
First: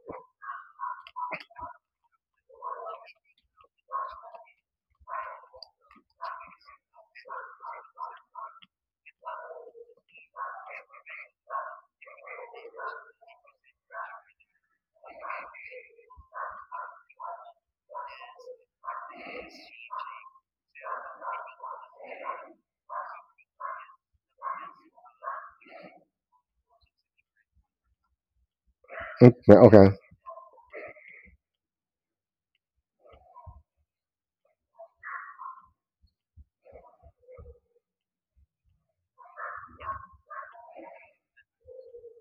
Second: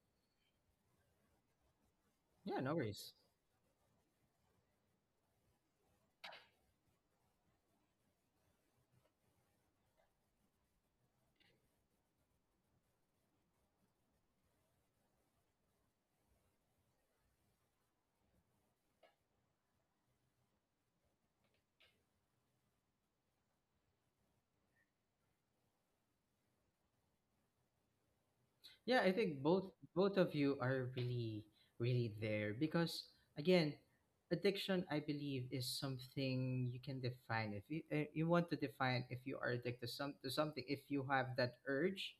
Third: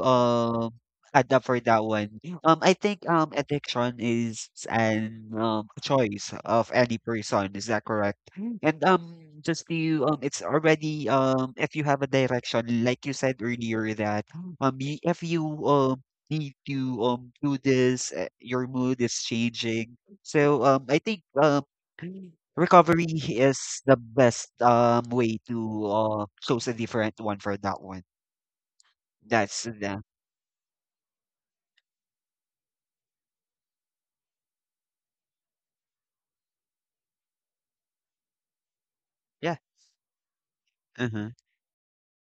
um add up for that one, yeah. I No think worries. Addiction is an choice of any person. Is that correct? Mm. And, just to it's already, if you have a direction, like you said earlier, that, if you need to do this, your mood is changing. So, I think recovery is the best way to choose a different one for that one. Yeah, I mm, think That's both okay. the. both of you are really, really there because again, addiction I believe is something you can define. If you want to define if you Yeah. are addicted to some to something, if you Mm-hmm. have that urge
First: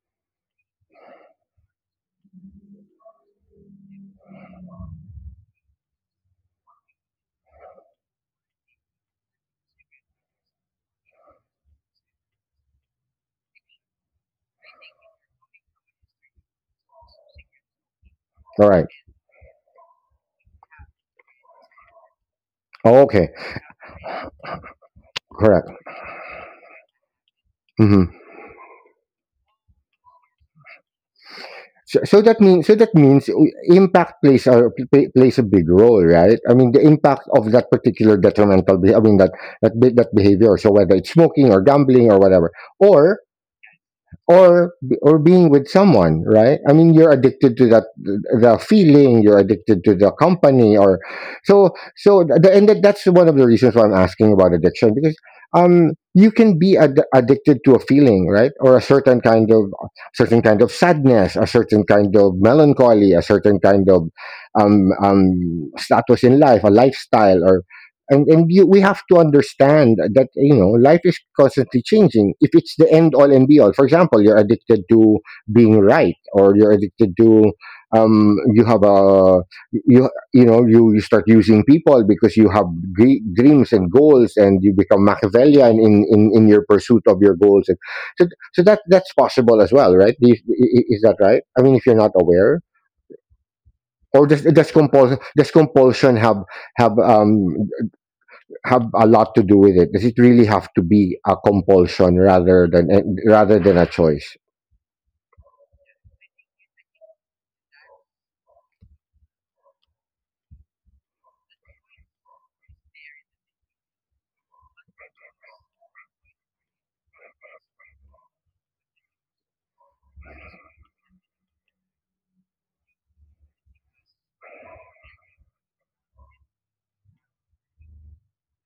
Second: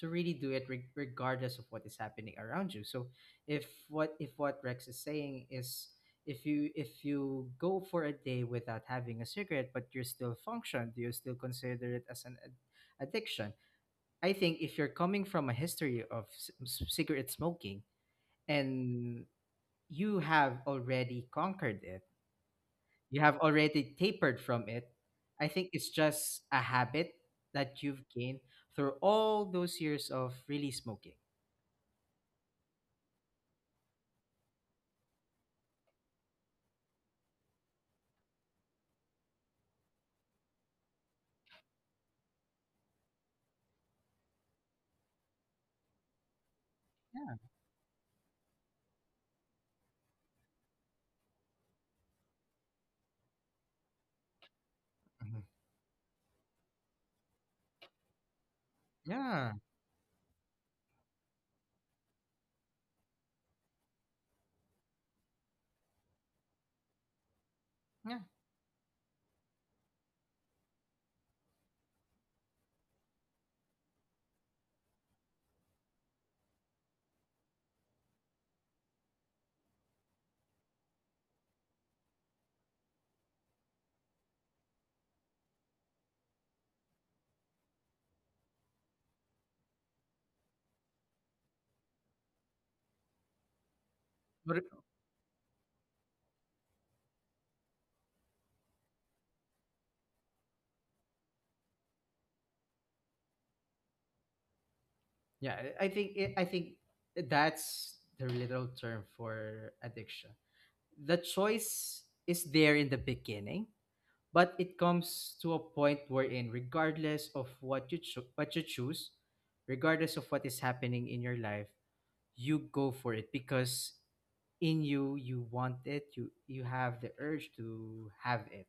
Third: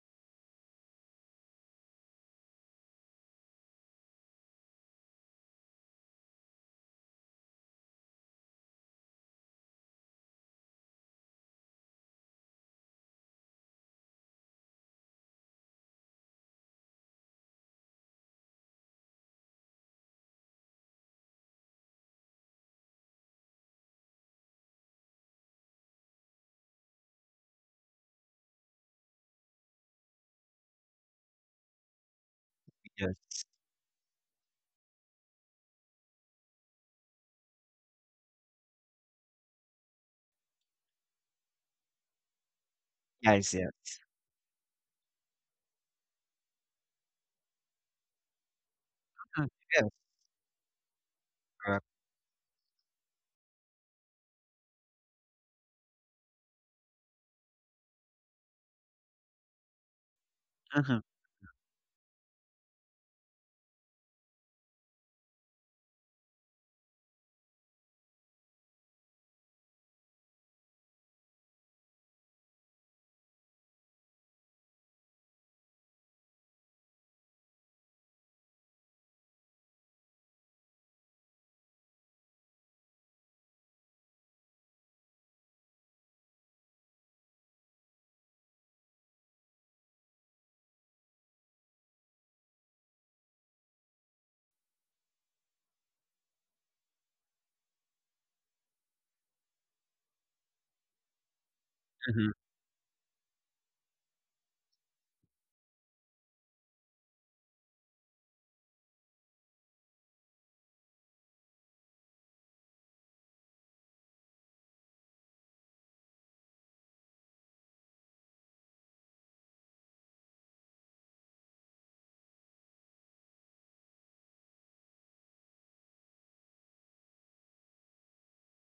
to really do it, regardless of what is happening around you. So if what Rex is saying is, if you go for a day without having a cigarette but you still function, do you still consider it as an addiction? I think if you're coming from a history of cigarette smoking all right and you have already conquered it, oh, you okay. have already tapered from it, I think Correct. it's just a habit that you've Hmm. gained through all those years of really smoking. So, so that means, so that Yes. means, impact plays a big role, right? I mean the impact of that particular detrimental I mean that that behavior, so whether it's smoking or gambling or whatever, or Yes. Yes. Or being with someone, right? I mean you're addicted to that the feeling, you're Mhm, addicted yes. to the company, or so, Correct. so the, and that's one of the reasons why I'm asking about addiction, because Mhm. You can be addicted to a feeling, right? Or a certain kind Yeah, of, certain kind of Mm-hmm. sadness, a certain kind of melancholy, a certain kind of status in life, a lifestyle. yeah, And and you, we have to understand that, you know, life is constantly changing. If it's the end all and be all, for example, you're addicted to being right, or you're addicted to you have a, you know, you start using people because you have dreams and goals and you become Machiavellian in your pursuit of your goals, and so, so that, that's possible as well, right? Is that right? I mean, if you're not aware, or but it- does compulsion, does compulsion have um, have a lot to do with it? Does it really have to be a compulsion Mm-hmm. rather than rather than a choice? yeah, I think that's the literal term for addiction. The choice is there in the beginning, but it comes to a point wherein regardless of what you what you choose, regardless of what is happening in your life, you go for it because in you want it, you have the urge to have it.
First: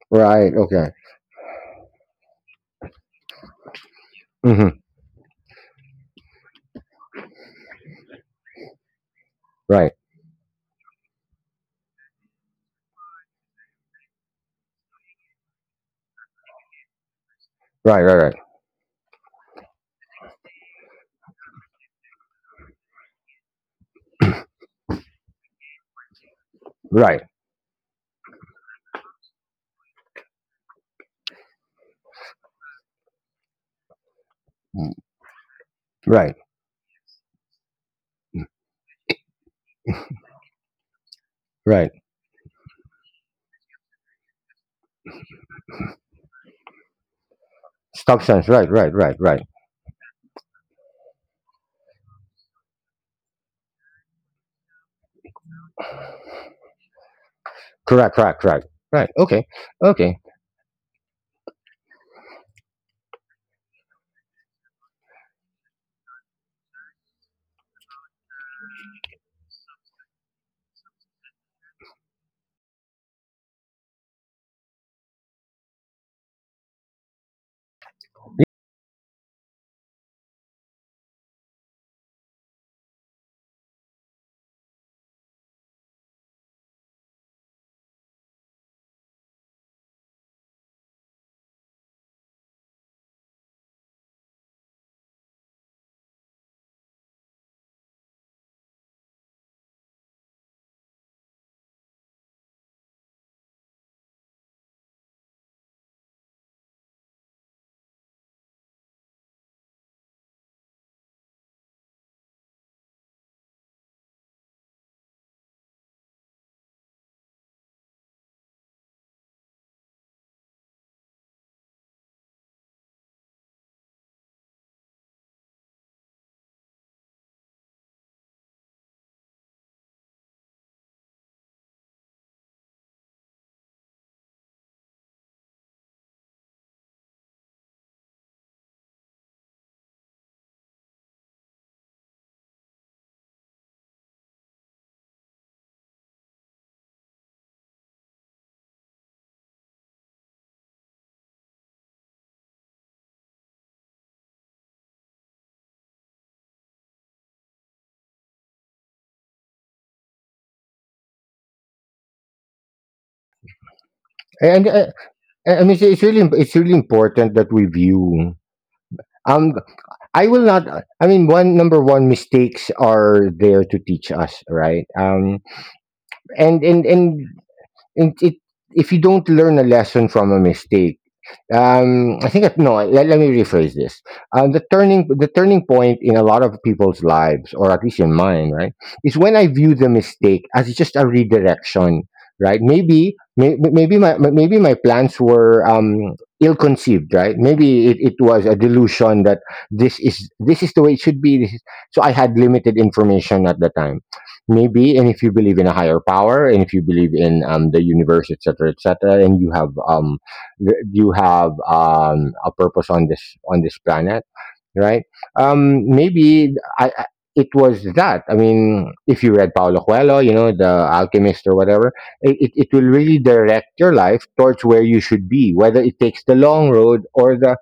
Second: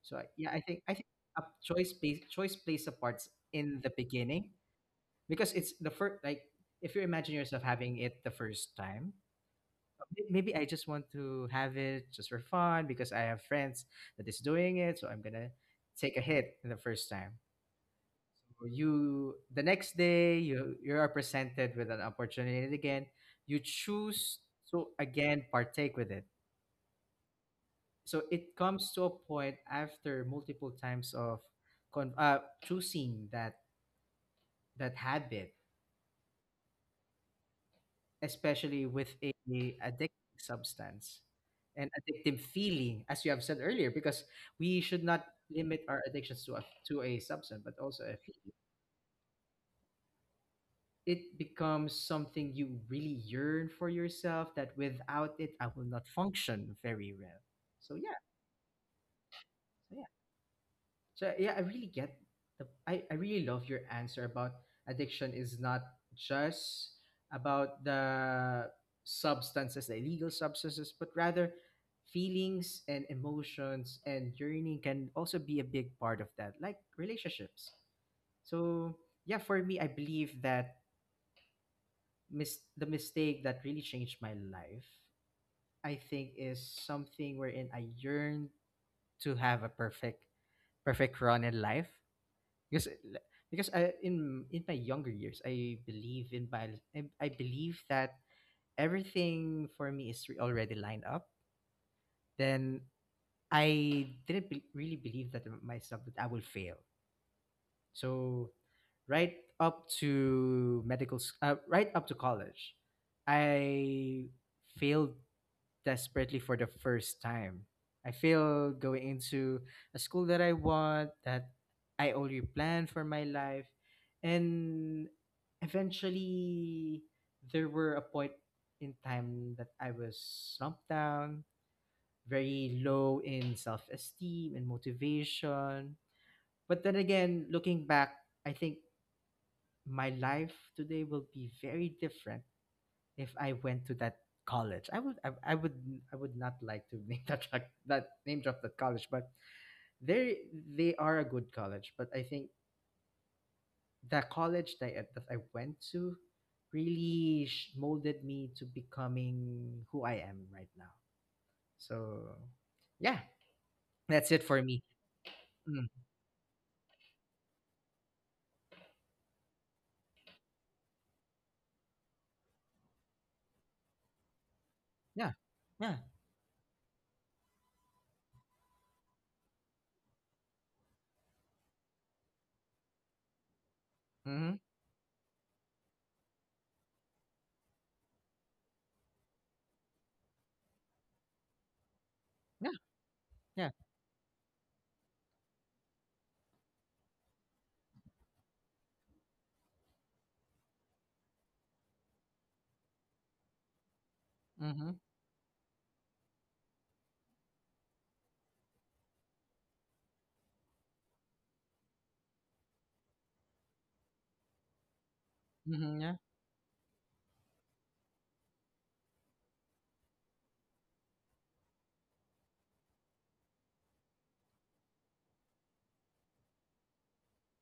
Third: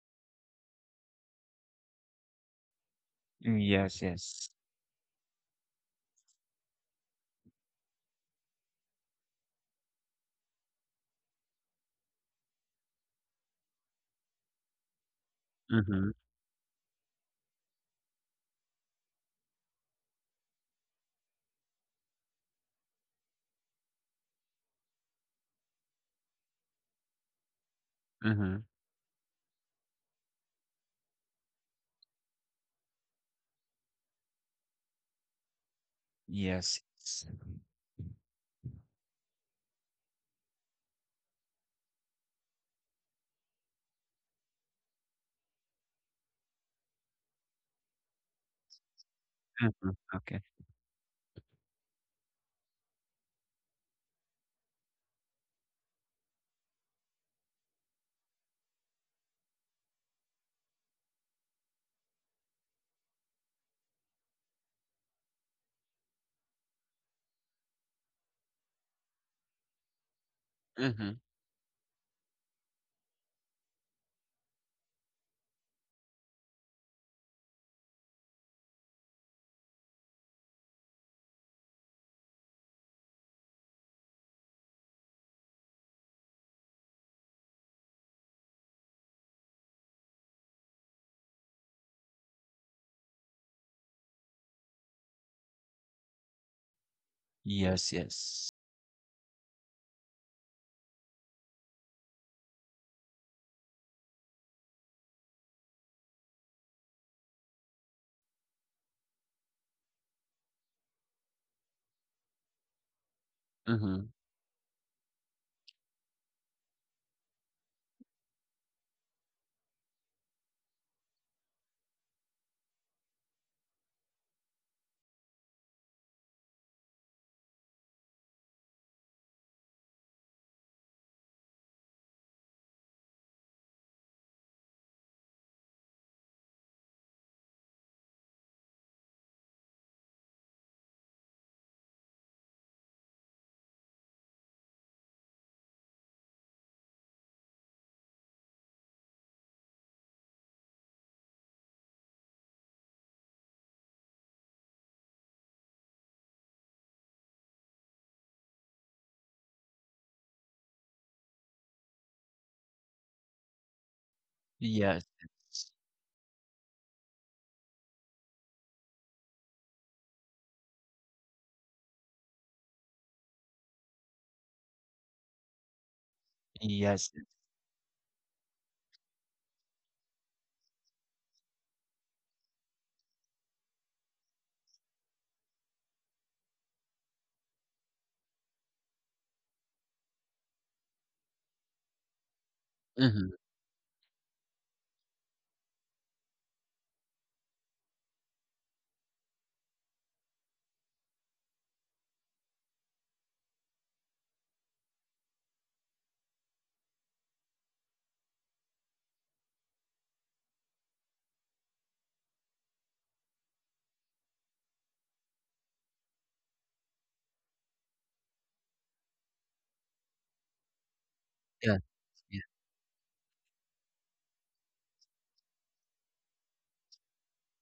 So I- yeah Right. i think Okay. i think a choice plays a part Mm, in the yes. beginning Yes. Hmm. because it's the first, like, if you imagine yourself having it the first time, Right. maybe I just want to have it just for fun because I have friends that is doing it, so I'm gonna Mm-hmm. take a hit the first time. Right. Right. Right. So you the next day you are presented with an opportunity again. You choose to again partake with it. Right. So Mm-hmm. it comes to a point after multiple times of choosing that that habit, Right. Yes. especially with a addictive substance and Right. addictive feeling as you have said earlier, because we should not limit our addictions to a substance but also a Stock sense. feeling. Right. Right. Right. Right. Mm-hmm. Okay. It becomes something you really yearn for yourself, that without it I will not function very well. So Correct. yeah. Correct. Right. Right. Okay. so Okay. So yeah, I really get the I really love your answer about addiction is not just about the substances, the illegal substances, but Mm-hmm. rather feelings and emotions and yearning can also be a big part of that, like relationships. So yeah, for me, I believe that the mistake that really changed my life, I think, is something wherein I yearned to have a perfect run in life, because because in my younger years I believe in bio, I believe Yes. that Yes. everything for me is already lined up. Then I didn't really believe that myself, that I will fail. So right up to right up to college, Mm-hmm. I failed desperately for the first time. I failed going into a school that I want, that I already planned for my life, and eventually there were a point in time that I was slumped down, very low in self esteem and motivation, but then again, looking back, I think my life today will be very different if I went to that college. I would not like to that name drop that college, but they they are a good college. But I think the college that that I went to really molded me to becoming who I am right now. So, yeah, that's it. And uh, Yes. and it's really, it's really important that we view. Um, I will not. I mean, one, number one, mistakes are there to teach us, right? And and Yes. and, and it, if you don't learn a lesson from a mistake, I think it, no. Let, let me rephrase this. The turning, the turning point in a lot of people's lives, or at least in mine, right, is when I view the mistake as just a redirection. Right? Maybe Mm-hmm. Maybe my, maybe my plans were ill conceived. Right? Maybe it, it was a delusion that this is, this is the way it should be. This is, so I had limited information at the time. Maybe, and if you believe in a higher power, and if you believe in the universe, etc., etc., and you have you have a purpose on this, on this planet, right? Maybe I, I, it was that. I mean, if you read Paulo Coelho, you know, the Alchemist or Yes. whatever, Yes. It will really direct your life towards where you should be, whether it takes the long road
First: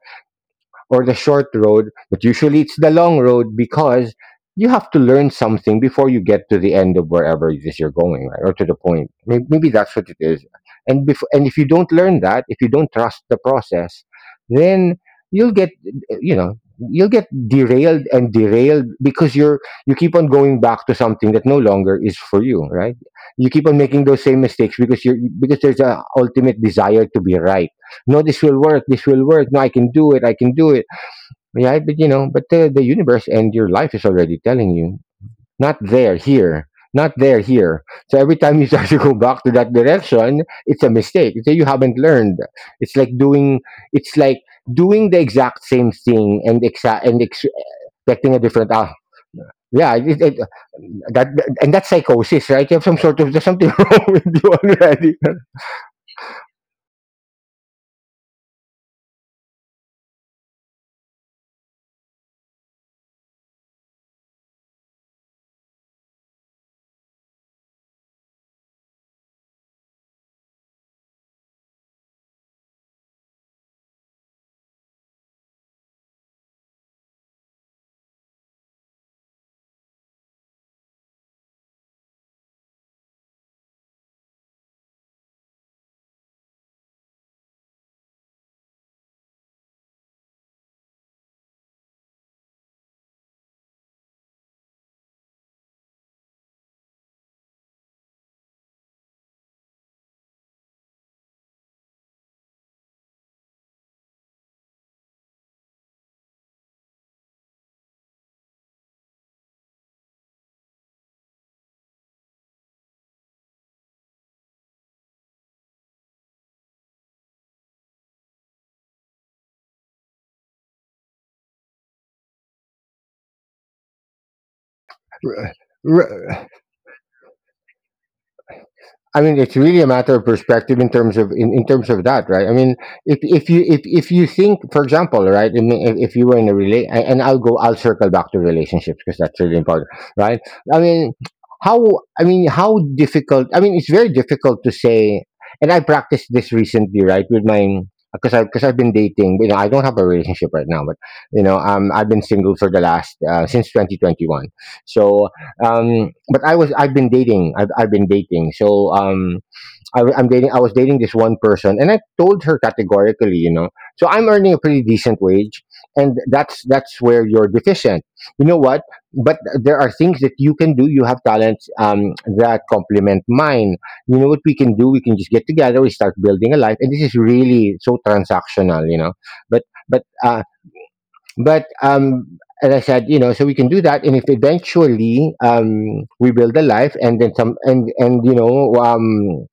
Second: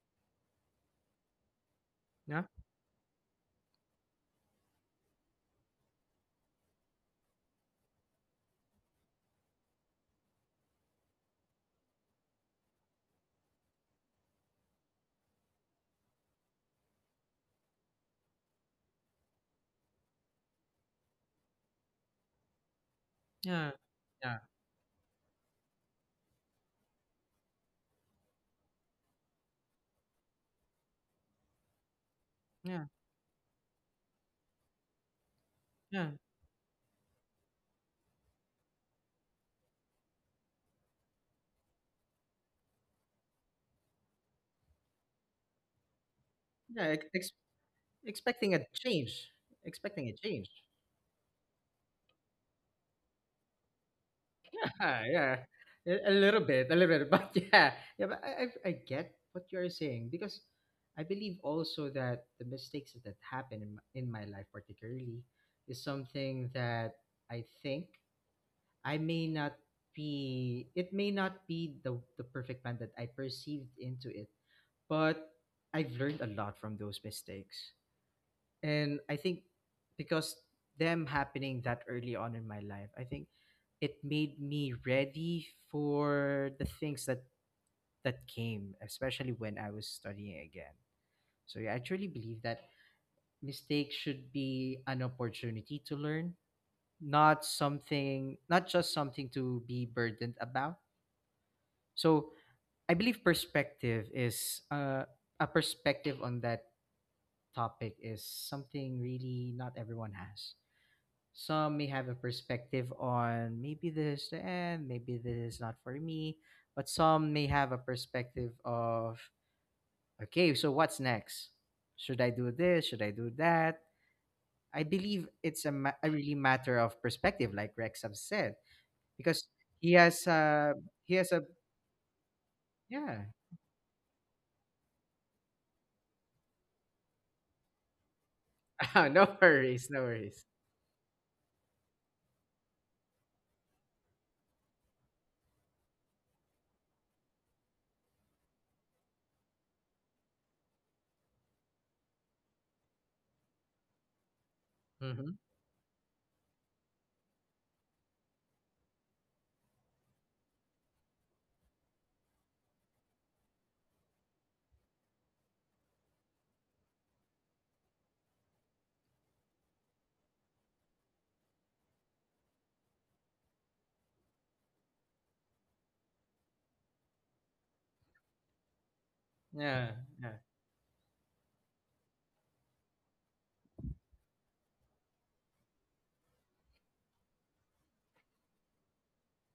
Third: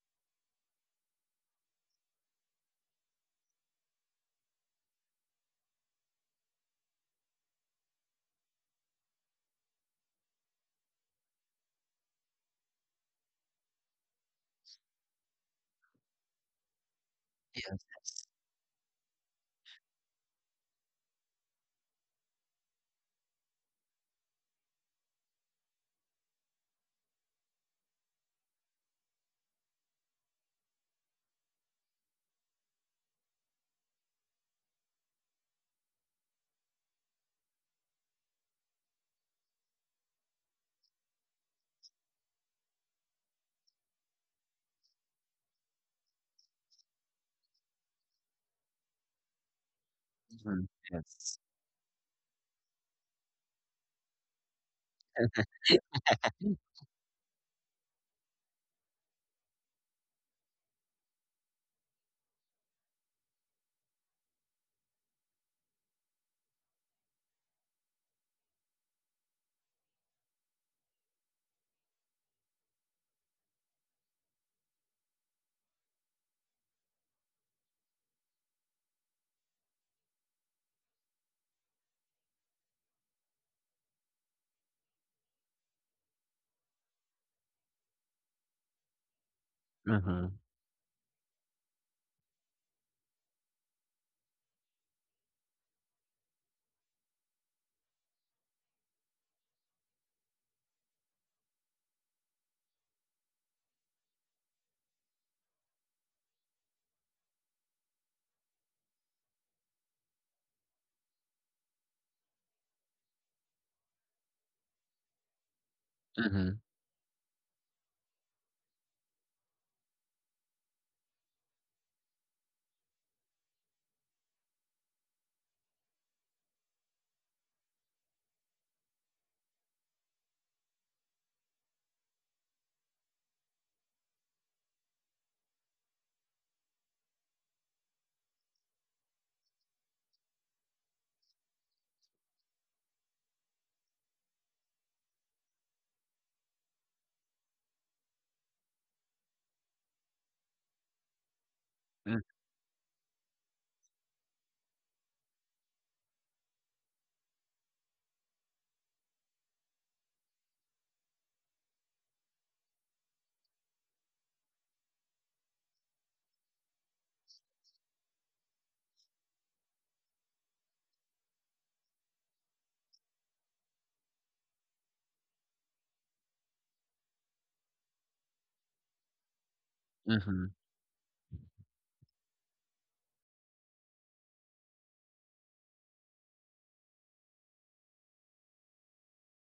or the short road, but usually it's the long road because you have to learn something before you get to the end of wherever it is you're going, right? Or to the point. Maybe that's what it is. And if you don't learn that, if you don't trust the process, then you'll get you know you'll get Yes. derailed Yes. and derailed because you keep on going back to something that no longer is for you, right? You keep Yeah, on making those yeah, same mistakes because there's a ultimate desire to be right. No, this will work, this will work. No, I can do it, I can do it. Yeah, but you know, but the yeah, universe and your life is already telling you, not yeah, there, here, not there, here. So every time you start to go back to that direction, it's a mistake. So you haven't learned. It's like doing, it's like doing the exact same thing and yeah. exa- and ex- expecting a Expecting a different. Change, Yeah, expecting a it, change. Mm-hmm. that Yes. and that's psychosis, right? You have some sort of There's something wrong with you already. Yeah, a a little bit, but yeah, yeah. But I get what you're saying, because I believe also that the mistakes that happen in in my life, particularly, is something that I think I may not be. It may not be the perfect plan that I perceived into it, but I've learned a lot from those mistakes. And I think, because them happening that early on in my life, I think it made me ready for the things that that came, especially when I was Mm-hmm. studying again. So yeah, I truly believe that mistakes should be an opportunity to learn, not something, not just something to be burdened about. So I believe perspective is a perspective on that topic is something really not everyone has. Some may have a perspective on maybe this is the end, maybe this is not for me, Mm-hmm. but some may have a perspective of, okay, so what's next? Should I do this? Should I do that? I believe it's a, a really R- matter of perspective, like Rex have said, I mean, because it's really a he matter of has a perspective in he terms has of a in terms of that, right? I mean, yeah. If you think, for example, right, I mean, if you were and I'll circle back to relationships because No that's really worries, important, no right? worries. I mean, how I mean, how difficult? I mean, it's very difficult to say, and I practiced this recently, right, with my because I've been dating, you know. I don't have a relationship right now, but you know, I've Mm-hmm. been single for the last since 2021, so Mm-hmm. But I've been dating. I've been dating, so I was dating this one person, and I told her categorically, you know, so I'm earning a pretty decent wage, and that's where you're deficient, you know what? But there are things that you can do. You have talents, that complement mine. You know what we can do? We can just get together, we start building a life, and this is really so transactional, you know. But Yeah, but yeah, uh, Mm-hmm. but um, as I said, you know, so we can do that, and if eventually we build a life, and then some, and you know,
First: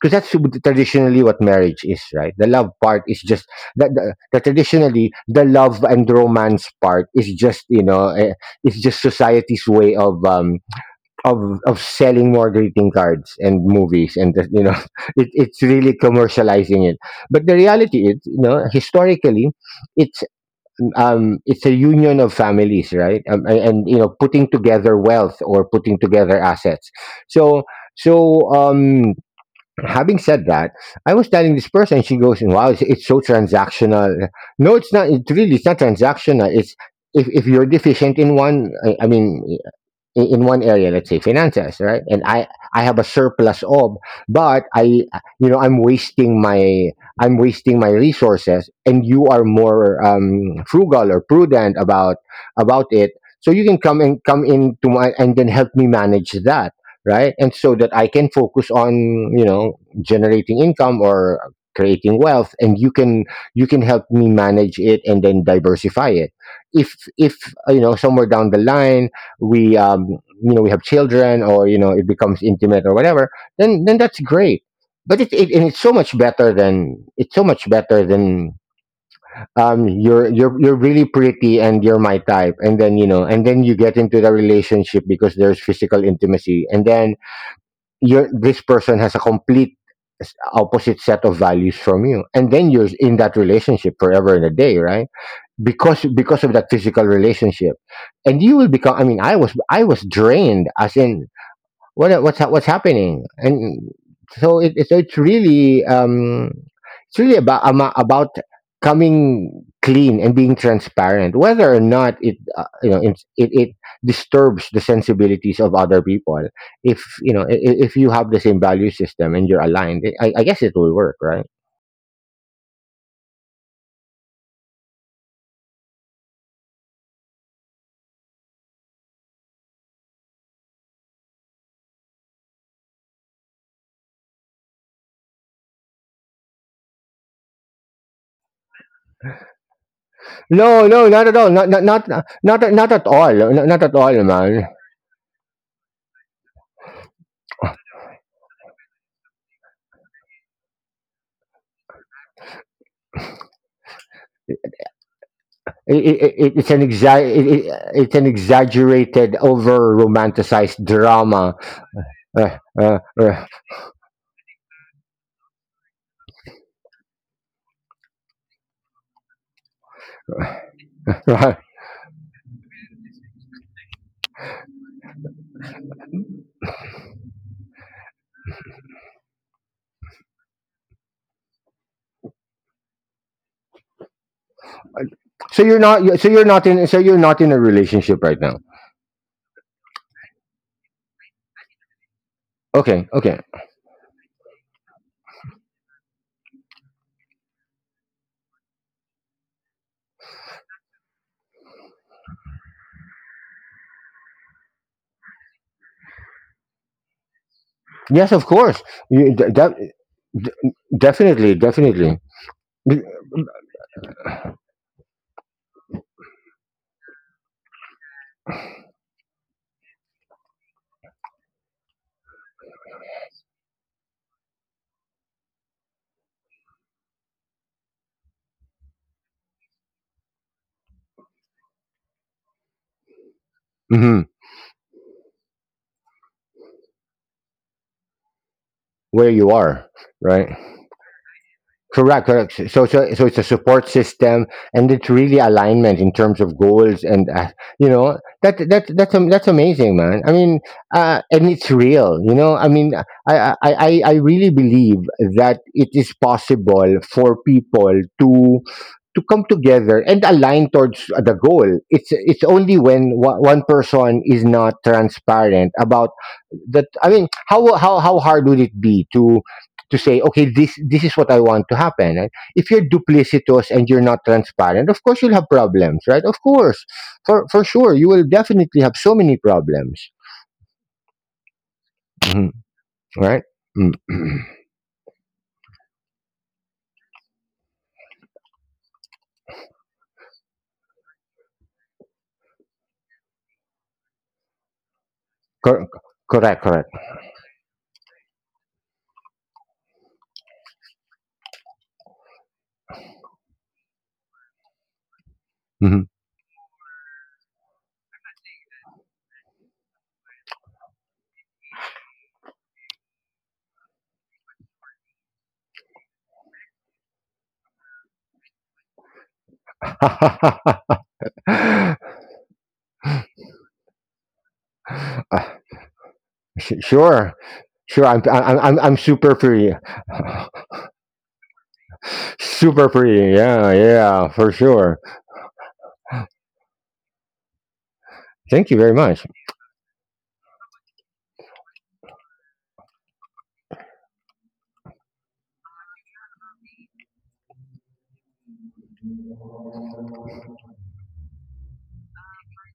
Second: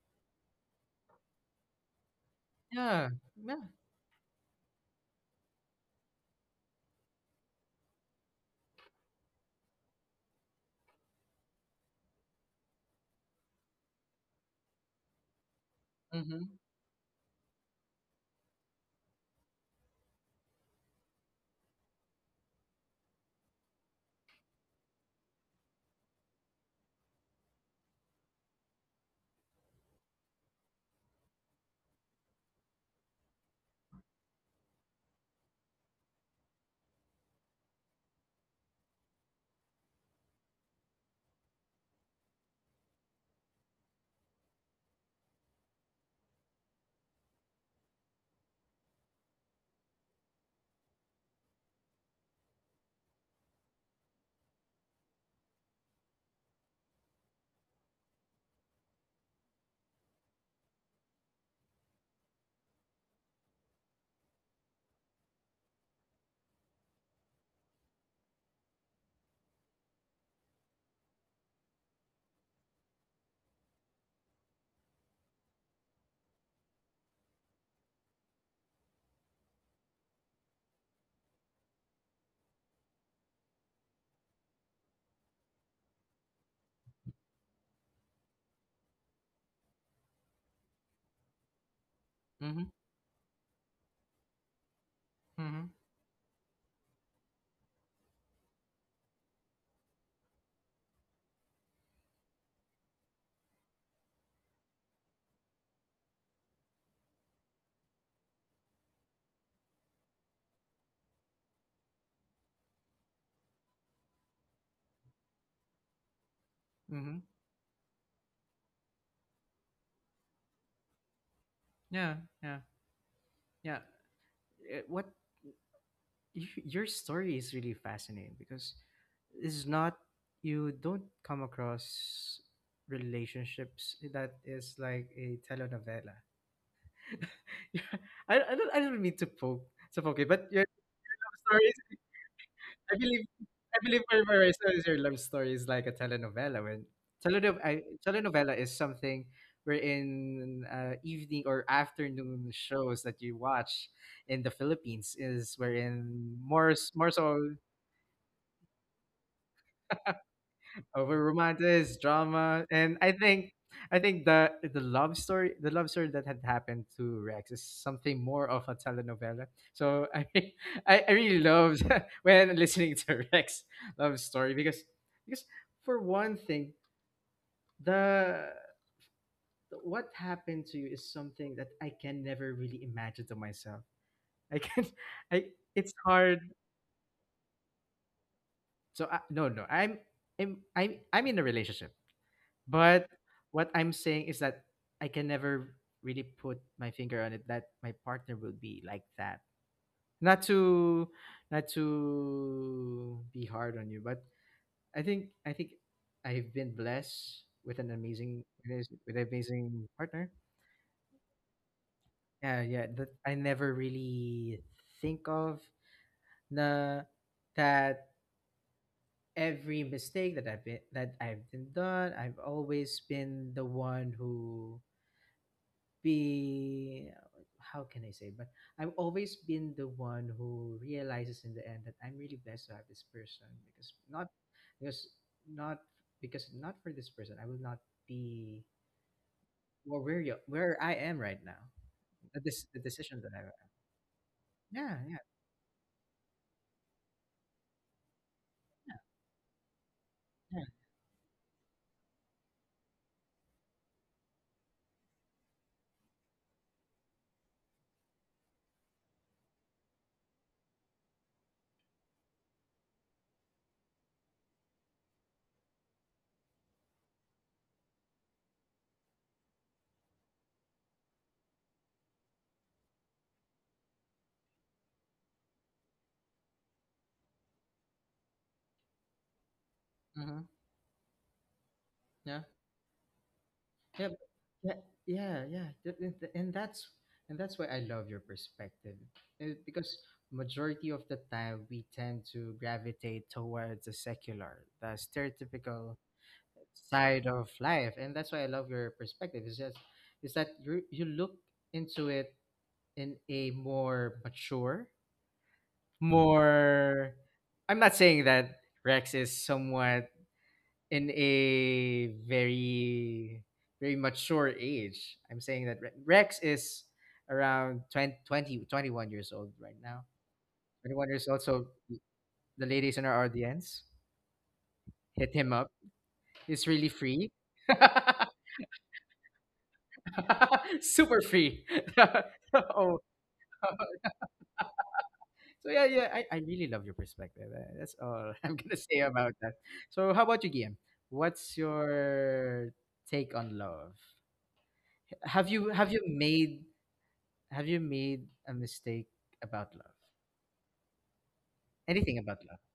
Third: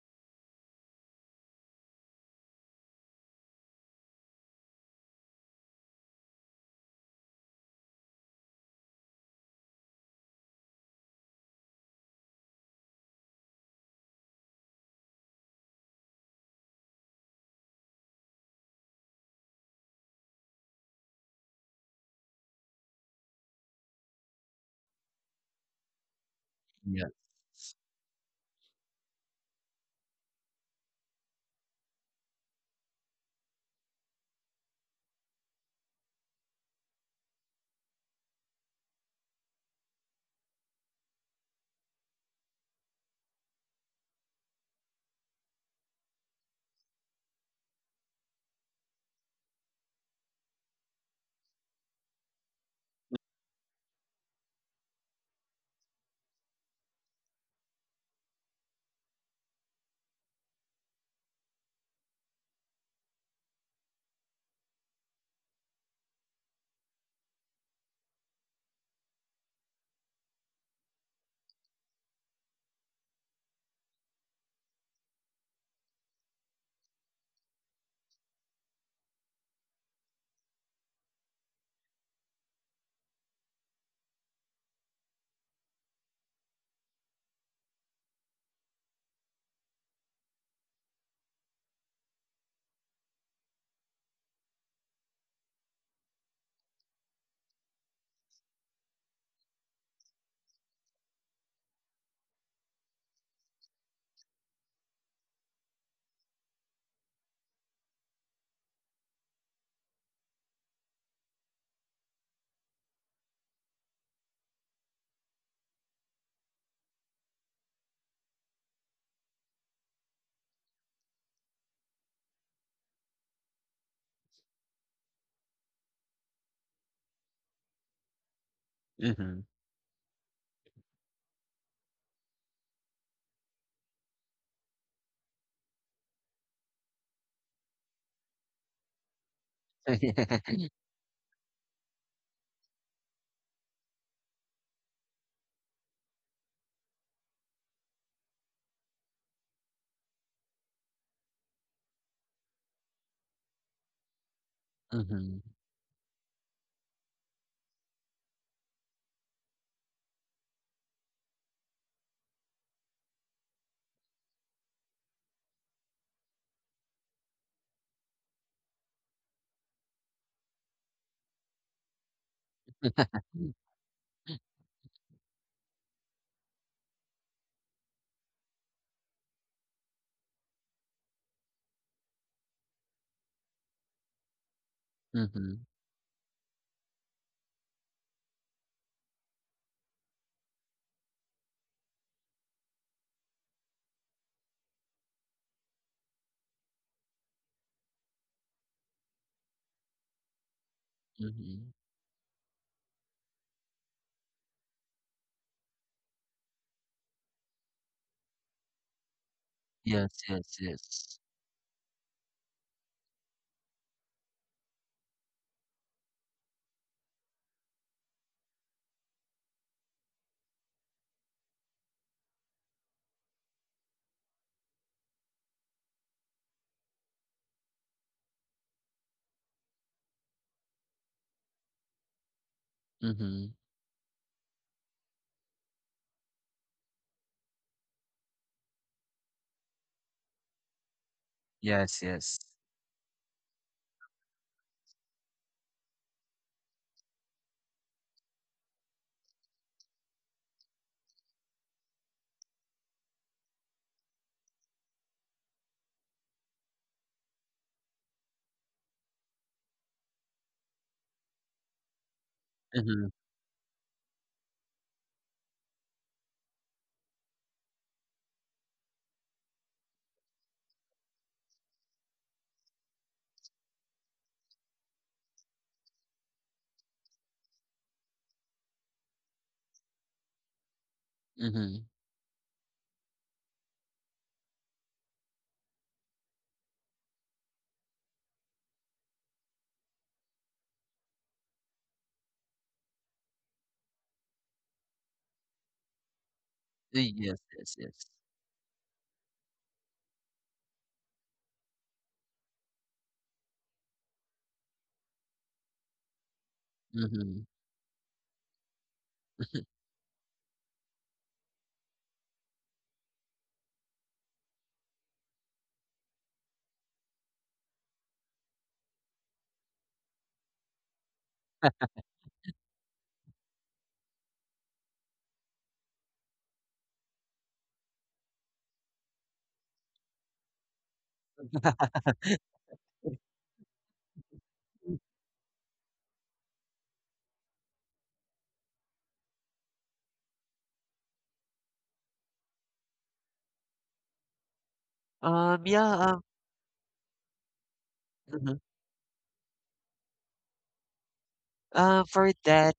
because that's traditionally what marriage is, right? The love part yeah, is just yeah. that the traditionally the love and romance part is just, you know, it's just society's way of of of selling more greeting cards and movies, and just, you know, it's really Mm-hmm. commercializing it. But the reality is, you know, historically, it's it's a union of families, right? And, you know, putting together wealth or putting together assets. Yeah. So, so having said that, I was telling this person. She goes, "Wow, it's so transactional." No, it's not. It's really, it's not transactional. It's if you're deficient in one, I mean, in one area, let's say finances, right? And I have a surplus of, but I, you know, I'm wasting my I'm wasting my resources, and you are more frugal or prudent about it, so you can come and come into my, and then help me manage that, right? And so that I can focus on, you know, generating income or creating wealth, and you can, you can help me manage it and then diversify it. If you know, somewhere down the line we you know, we have children, or you know, it becomes intimate or whatever, then that's great. But it's so much better than you're you're really pretty, and you're my type, and then you know, and then you get into the relationship because there's physical intimacy, and then you're this person has a complete opposite set of values from you, and Mm-hmm. then you're in that relationship forever and a day, right? Mm-hmm. Because of that physical relationship, and you will become, I mean, I was drained, as in, what's happening. And so it, so it's really about coming clean and being transparent whether or not it you know, it disturbs the sensibilities of other people. If Mm-hmm. you know, if you have the same value system and you're aligned, I guess it will work, right? Yeah, yeah, yeah. What? Your story is really fascinating because Mm-hmm. it's not, you don't come across relationships that is like a telenovela. Yeah, I don't mean to poke it, but your No, love no, not at all. Not stories, not not not not I at believe, all. Not I not at believe all, for man. yourself, your love story is like a telenovela. When telenovela, telenovela is something wherein evening or afternoon shows that you watch in the Philippines Mm-hmm. is wherein, It's an more so, it's an exaggerated, over romanticized over drama. romantics, Uh, drama, uh, and I uh, think the love story, that had happened to Rex is something more of a telenovela. So I really right. loved when listening to Rex love story because because for one thing, the what happened to you is something that I can never really imagine to myself. I can I So Mhm, you're it's not, so hard. you're not in, so you're not in a relationship right now. So I, no, I'm I'm in a relationship. Okay, But okay. what I'm saying is that I can never really put my finger on it that my partner will be like that. Not to not mhm. to be hard on you, but I think I've been blessed with an Yes, of course. You, de- de- amazing Yes, partner. de- yes, yes. definitely, definitely. Yeah, yeah. That I never really think of the that every mistake that I've been done, I've always been the one who be, how can I say? But I've always been the one who realizes in the end that I'm really blessed to have this person, Mhm. because Hmm. not because not because not for this person I will not be, Where you are, well, right? where I am right now. Yes, Correct, yes. Correct. The So, so, decision so that it's I a have. support system, and Yeah, it's yeah, really alignment in terms of goals, and you know, that that yeah, that's that's amazing, man. I yeah, mean, and it's real, you know. I mean, I really believe that it is possible for people to come together and align towards the goal. It's only Mhm, when one, one person is not transparent about that, I mean, how hard would it be to say, okay, this is what I want to happen, right? If you're duplicitous and you're not transparent, of course you'll have problems, right? Of course, for sure you will definitely have so many problems. mhm, mhm. yeah. Mhm. Right. Mm. Yeah, but- yeah, And that's, why I love your perspective. Eh, because majority of the time we tend to gravitate towards the secular, the Cor- stereotypical correct, correct. Eh, side yes, of yes, life, yes. and that's why I love your perspective. It's just is that you look into it in a more mature, Mhm. more. Mhm. I'm not saying that Rex is somewhat in a very very mature age. I'm saying that Rex is around 20 20 twenty 1 year old right now. 21 years old. So Ah, the ladies in our audience, hit him up. He's really free. sure, sure. I'm super free. Super free. Super Oh, free, yeah, yeah, for sure. so yeah, yeah. I really love your perspective. That's all I'm Thank gonna you very say much. about that. So how about you, Guillaume? What's your take on love? Yeah, Have you made mhm. a mistake about love? Anything For about that,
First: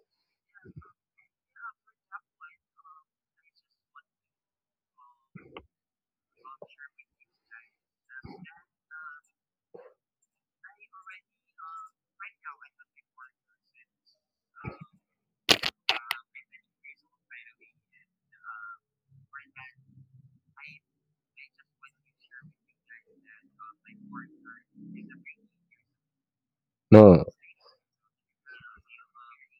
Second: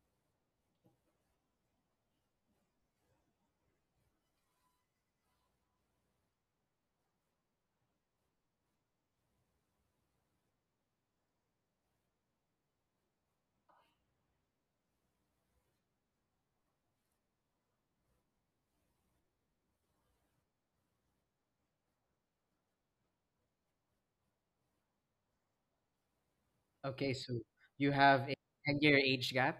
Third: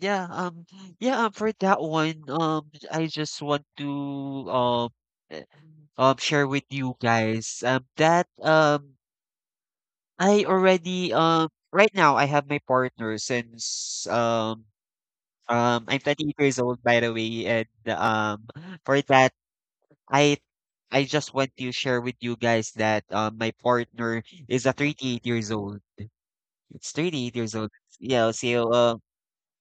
yeah, yeah, for that one, I just want to, um, eh, share with you guys that I already, right now I have my partner since, I'm 28 years old, by the way, and for that, I I just want to share with you guys that, my partner is a 38 years old. It's love? Okay, No. so 38 years old. you have Yeah, a so 10-year age gap.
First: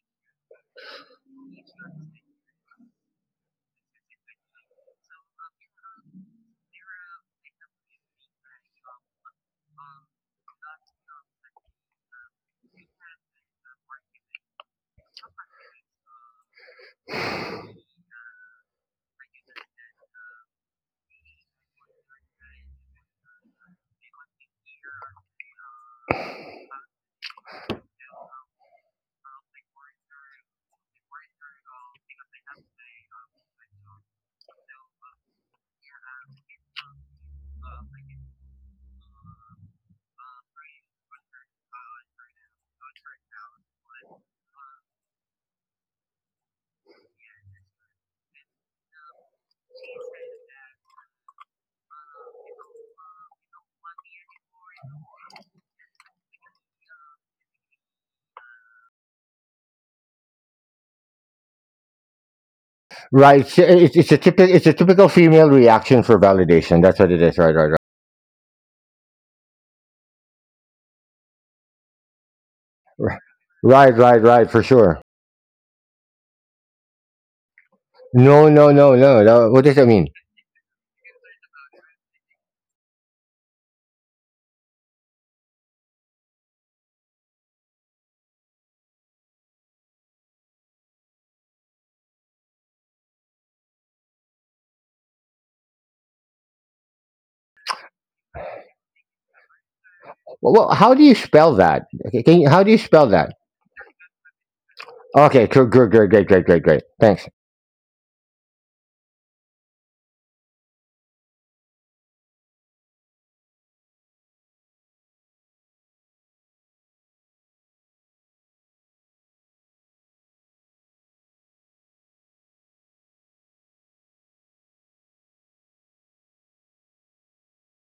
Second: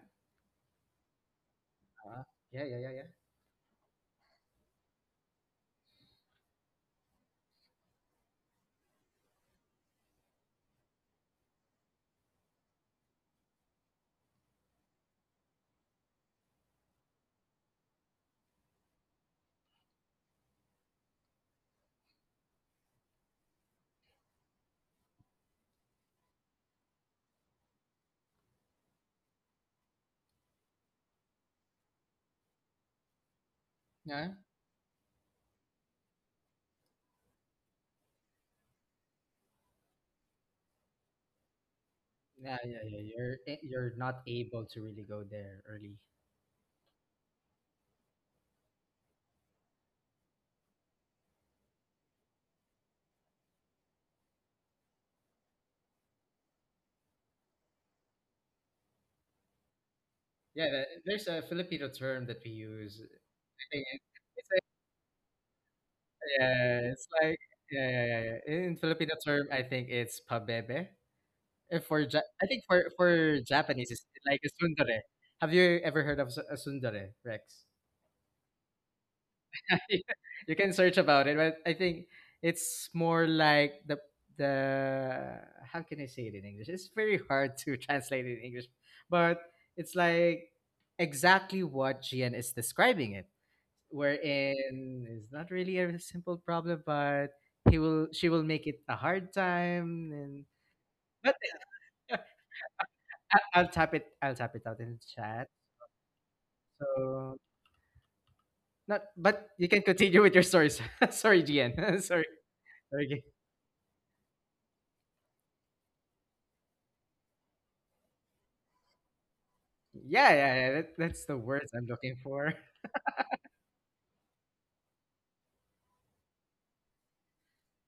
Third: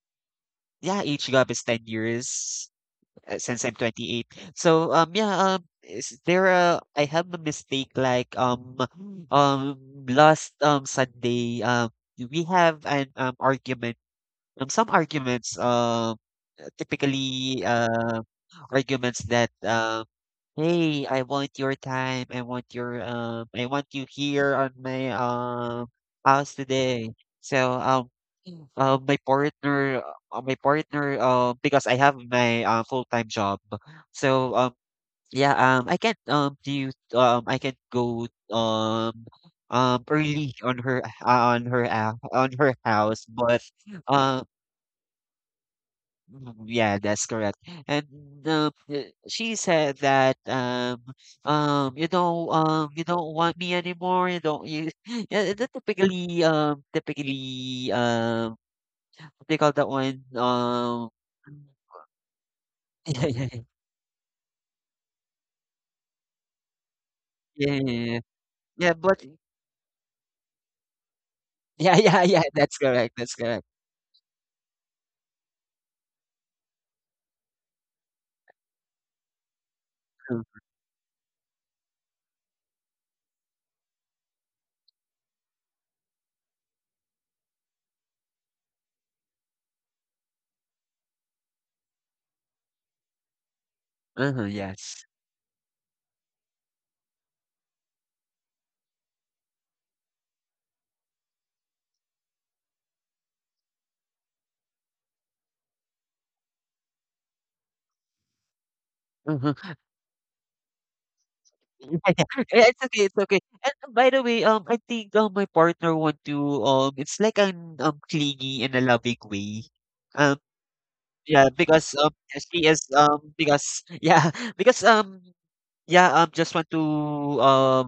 yeah, age gap is 10 Uh, yeah, years, yeah, yeah, yeah. Since I'm 28. So yeah, is there a, I have a mistake like, um last, Sunday, we have an, argument, some arguments, typically arguments that, hey, I want your time. I want your, I want you here on my, house today. So, uh, my partner my partner, because I have my, full-time job. Yeah, So yeah, I can go um early on her, on yeah, her yeah, yeah. house, You're eh, but you're not um. able to really go there early. Mm. Yeah, that's correct. And, um, uh, she said that, you don't want me anymore. You don't you Yeah, the typically, what they call that one, Yeah, there's a Filipino term that we use. yeah, Right, yeah, so I think It's, it- it's a It's typical, like, it's a typical female reaction for yeah, validation. That's it's what it is. like, Right. Right. yeah, yeah, yeah, yeah, yeah, yeah. In yeah, Filipino but term, I think it's pabebe. And yeah, for yeah, yeah, I think that's correct, Right. that's for correct. Japanese, Right. it's Right. like a Right. For sure. sundare. Have you ever heard of a sundare, Rex? No. No. No. No. No. What does that mean? uh, You can search about it, but I think it's more like the how can I say it in English? It's very hard to translate it in English, but it's like exactly what GN is describing it, uh-huh, yes. wherein it's not really a simple problem, but he will, she will make it a hard time, and Well, how do you but spell that? Okay, can you, how do you spell that? I'll tap it. I'll tap it out in the Okay. chat. Good. Good. Great. Great. Great. Great. Great. Thanks. So not, but Uh-huh. you can continue with your stories. Sorry, GN. Sorry, Yeah, it's okay, it's sorry. okay. And, by the way, I think, my partner want to, it's like an, clingy in a loving way. Yeah, Um, yeah, yeah. That, that's the yeah, words I'm because, looking for. she is, because yeah, because, yeah, just want to um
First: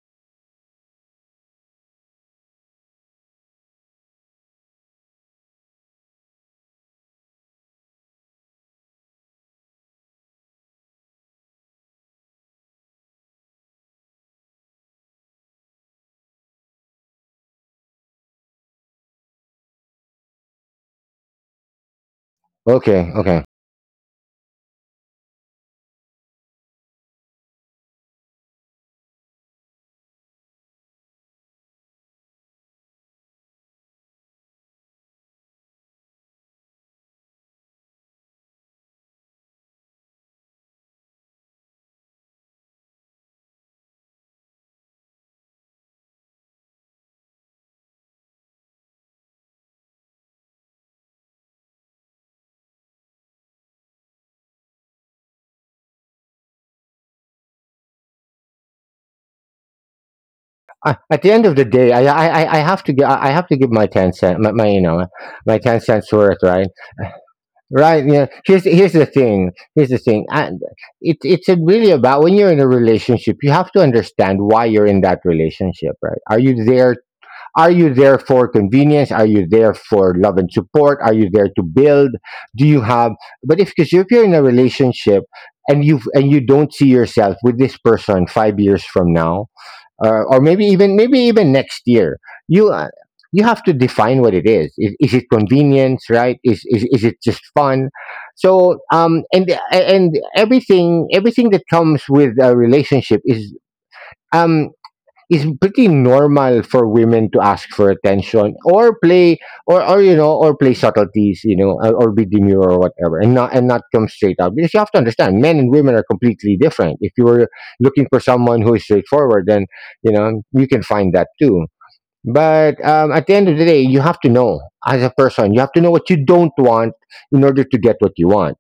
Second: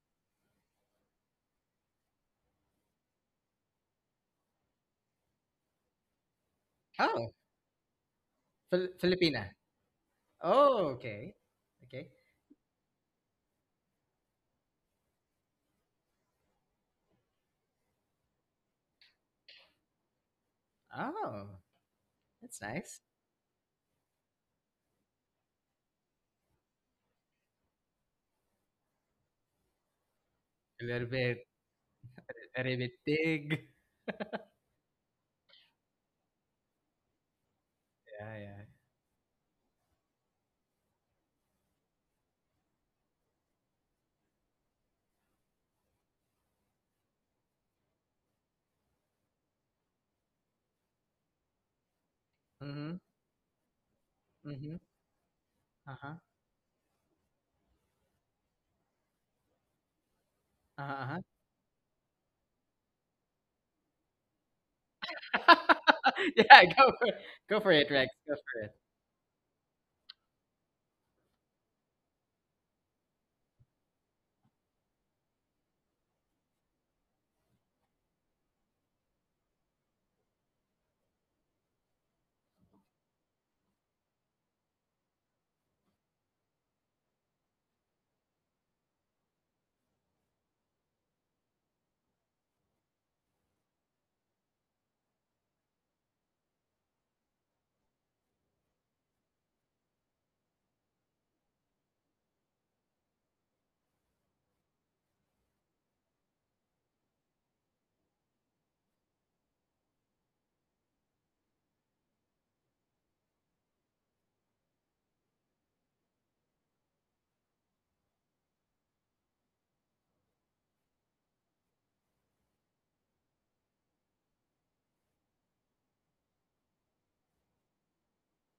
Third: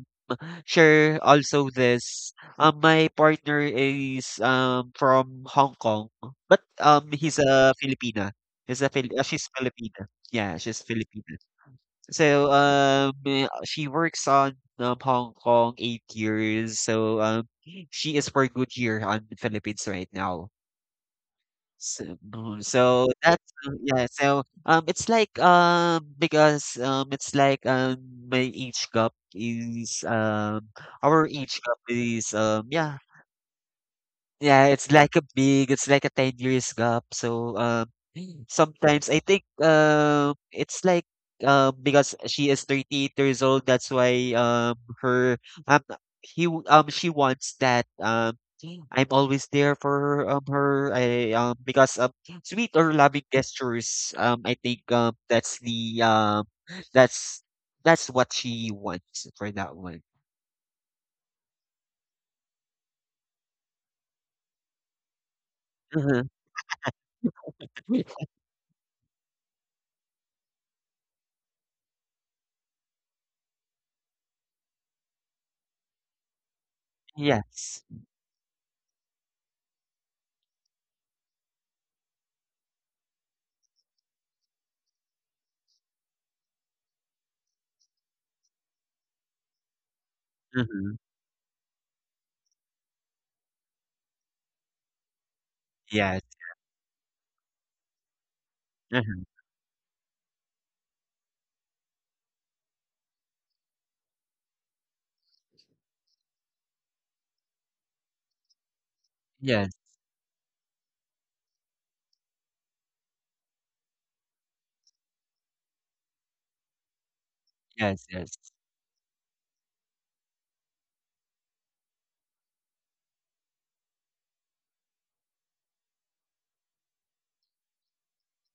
share also this. My partner is from Hong Kong, but, Oh, he's a Filipina. Filipina. She's Filipina. Yeah, she's Oh, okay. Filipina. Okay. So, she works on, Hong Kong 8 years. So, she is for good year on the Philippines right now. Oh, So, that's mm, nice. so Okay. Okay. that's, yeah. So, it's like, because, it's like, my age gap is, A little our bit, age gap is, a little bit yeah, big. yeah, it's like a 10 years gap. So, Yeah, yeah. sometimes I think, it's like, because she is 38 years old, that's why, um, she wants that, I'm always there for her, because, sweet or Mm-hmm. loving gestures, I Mm-hmm. think, Uh-huh. That's, that's what she wants for that one. I, at Uh-huh. the end of the day, I have to I have to give my 10 cent, my, my, you know, my Uh-huh. 10 cents Mhm. worth, Yeah, right. go for it. Go for it, Right. Rex. Yeah. Go for Here's, it. here's the thing. Here's the thing. And it, it's really about, when you're in a relationship, you have to understand why you're in that relationship, right? Are you there? Are Yes. you there for convenience? Are you there for love and support? Are you there to build? Do you have? But if, because if you're in a relationship and you, and you don't see yourself with this person 5 years from now, or maybe, even Hmm. maybe even next year, you uh, you have to define what it is. Is it convenience, Yes. right? Is it just fun? So Hmm. And everything, everything that comes with a relationship is, um it's pretty normal for women to ask for attention or play, Yes. Or you know, or play subtleties, you know, or be demure or whatever, and not, and not come straight out, because you have to understand, men and women are completely different. If you were looking Yes, for yes. someone who is straightforward, then you know you can find that too. But at the end of the day, you have to know as a person, you have to know what you don't want in order to get what you want,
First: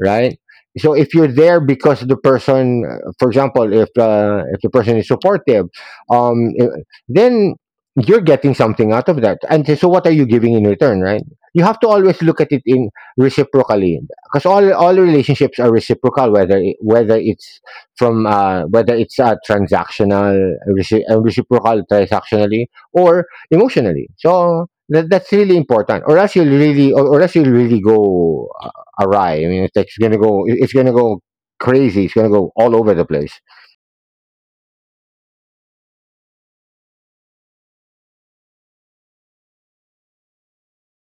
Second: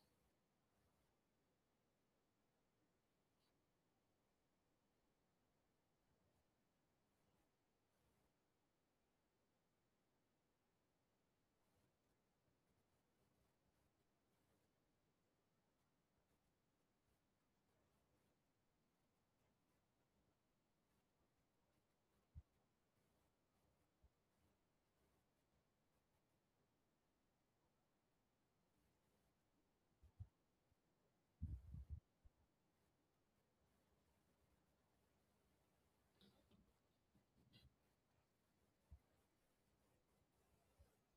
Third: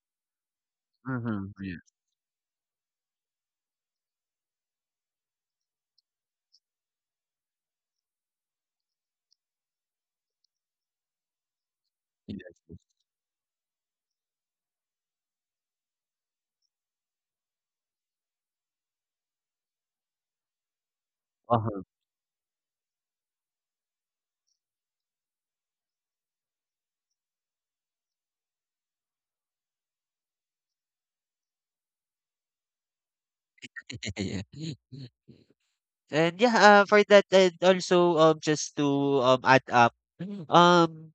right? So if you're Mhm. there Yeah. because the person, for example, if the person is supportive, um, i- then you're getting something out of that. And so, what are you giving in return, right? You have to always Yes, look at it yes. in reciprocally, because all relationships are reciprocal, whether it, whether it's from whether it's a transactional, reciprocal Uh-huh. transactionally, or emotionally. So that, that's really important, or else you'll really, or else you'll really go awry. I mean, it's like, it's gonna go crazy. It's gonna go all over the place. Yeah. And yeah, for that and also, just to add up, um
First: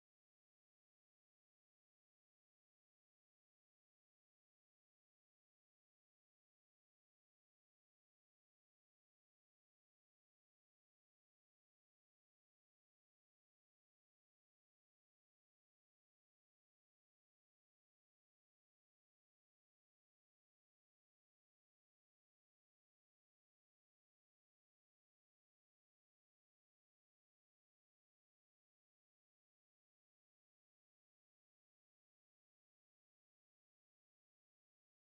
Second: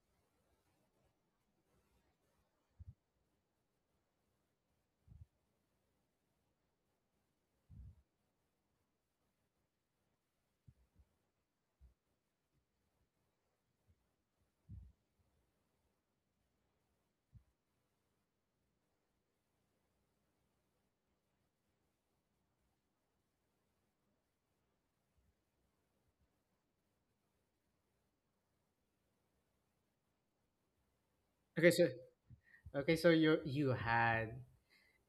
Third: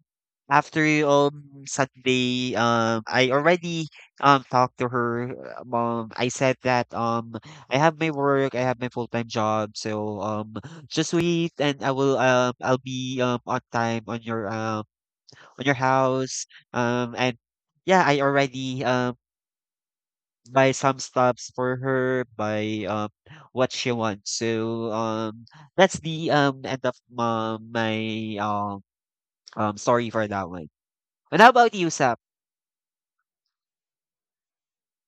after, Sunday, I already talked to her, um, I said that I have my work, I have my full-time job, so just wait and I'll be on time on your, on your house. And yeah, I already buy some stuffs for her, buy, what she wants. So that's the end of my story for that one. And how Okay, about so you, Sap? okay, so you had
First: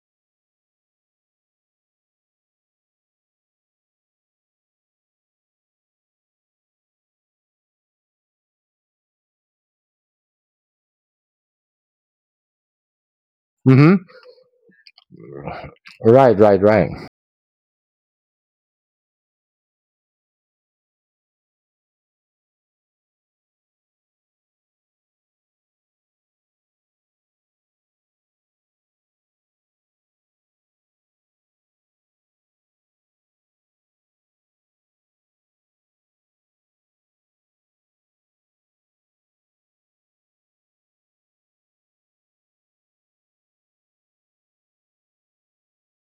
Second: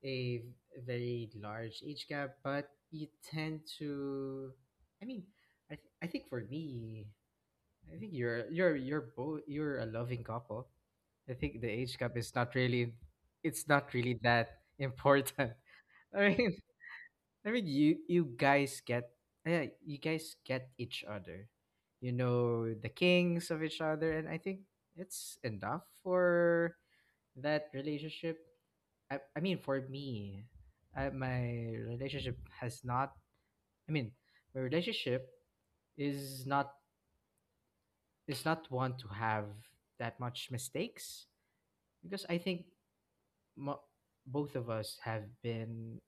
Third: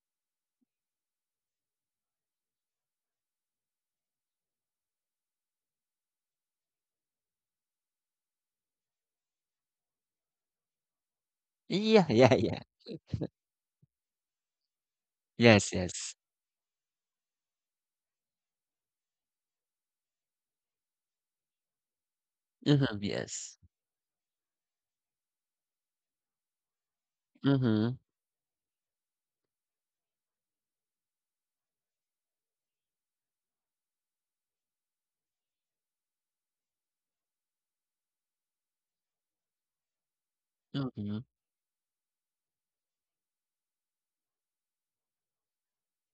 a very large age gap, but you tend to, I mean, I think for me, I think you're both, you're a loving couple. I think the age Yeah, gap yeah, is not yeah. really it's not Mm-hmm. really that important. Yes, yes. I Right, mean, right, right. You you guys get, yeah, you guys get each other. You know the Mm-hmm, kings yes. of each other, and I think it's enough for that Mm-hmm. relationship. I mean for me, my relationship has not, I mean my relationship is not, is not one to have that much Mm-hmm. mistakes, because I think mo- both of us have been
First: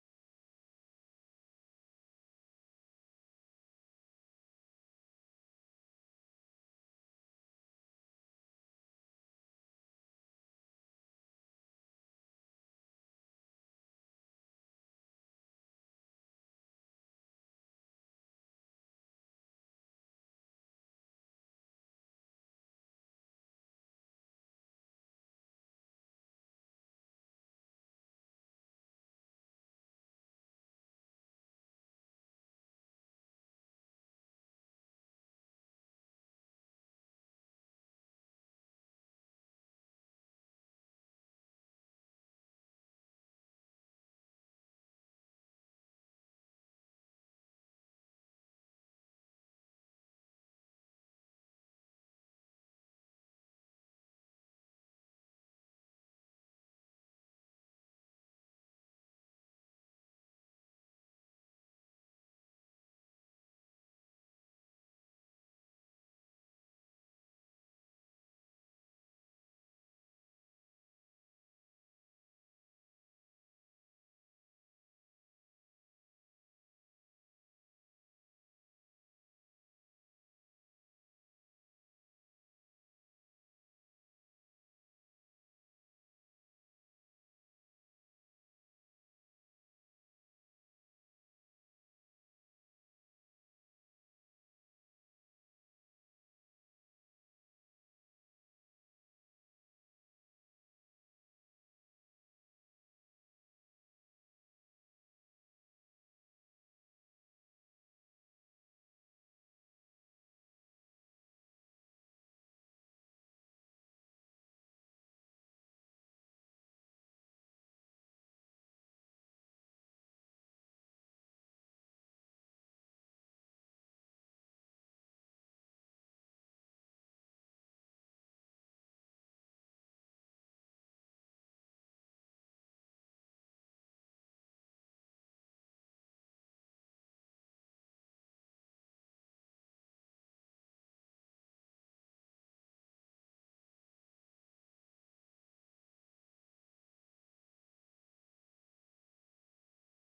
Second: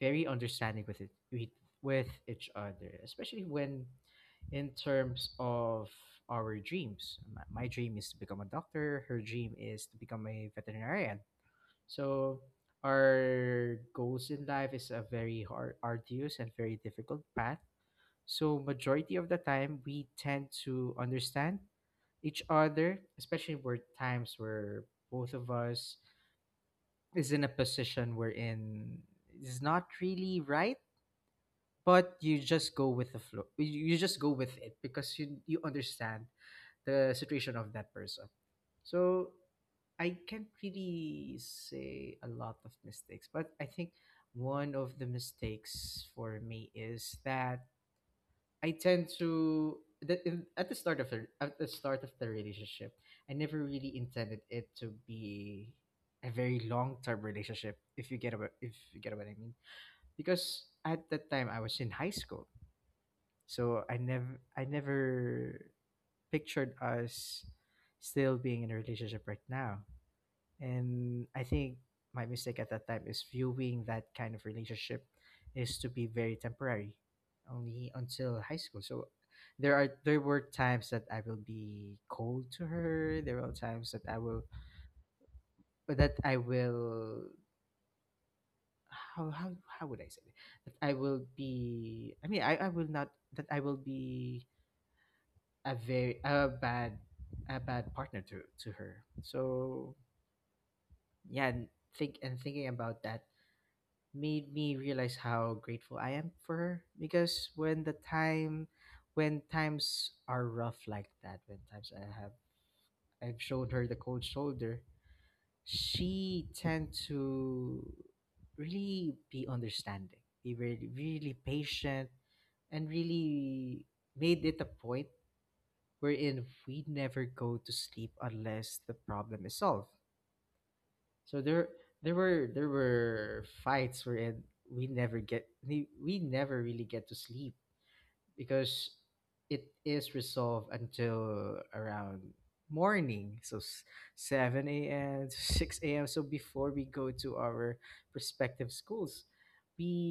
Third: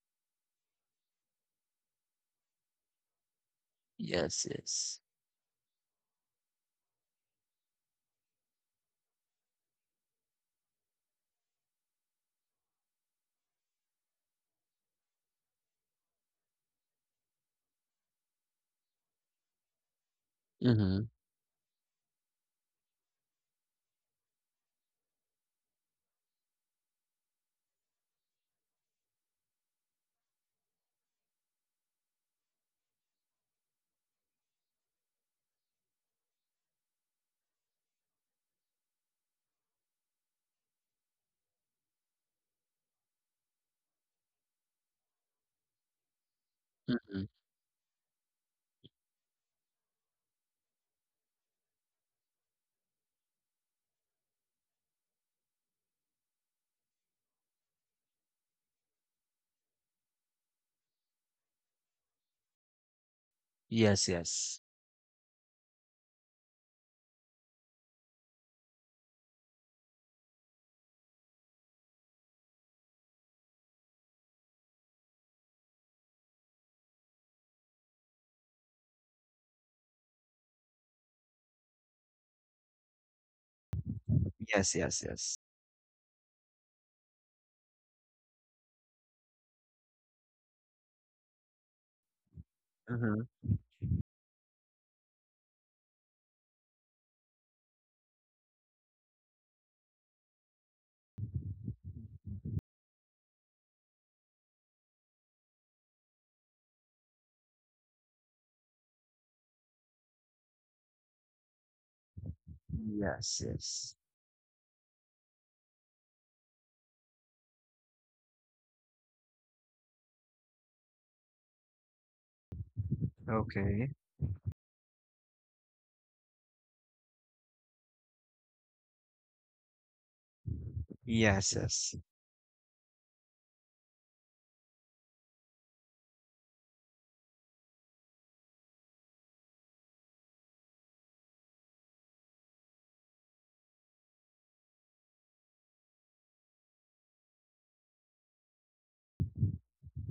very understanding with it, with each other, especially when Yes, in yes. terms of our dreams. My dream is to become a doctor. Her dream is to become a veterinarian. So our goals in life is a very hard, arduous, and very difficult path. So majority of the time we tend to Mm-hmm. understand each other, especially where times where both of us is in a position wherein is not really right, but you just go with the flow. You just go with it because you understand the situation of that person. So I can't really say a lot of mistakes, but I think one of the mistakes for me is Mm-hmm. that I tend to that in, at the start of the relationship, I never really intended it to be a very long term relationship. If you get what I mean, because at that time I was in high school, so I Yes, never yes. I never pictured us still being in a relationship right now. And I think my mistake at that time is viewing that kind of relationship is to be very temporary, only until high school. So there were times that I will be cold to her. There are times that I will Yes, yes, yes. but that I will how would I say it? That I will be I will not Mm-hmm. that I will be a very a bad partner to her. So yeah, and thinking about that made me realize how grateful I am for her because when times are rough like that when times I've Yes, shown her yes. the cold shoulder, she tend to really be understanding, be really, really patient and really Okay. made it a point wherein we never go to sleep unless the problem is solved. So Yes, there yes. there were there were fights wherein we never really get to sleep because it is resolved until around morning. So 7 a.m. to 6 a.m., so before we go to our respective schools,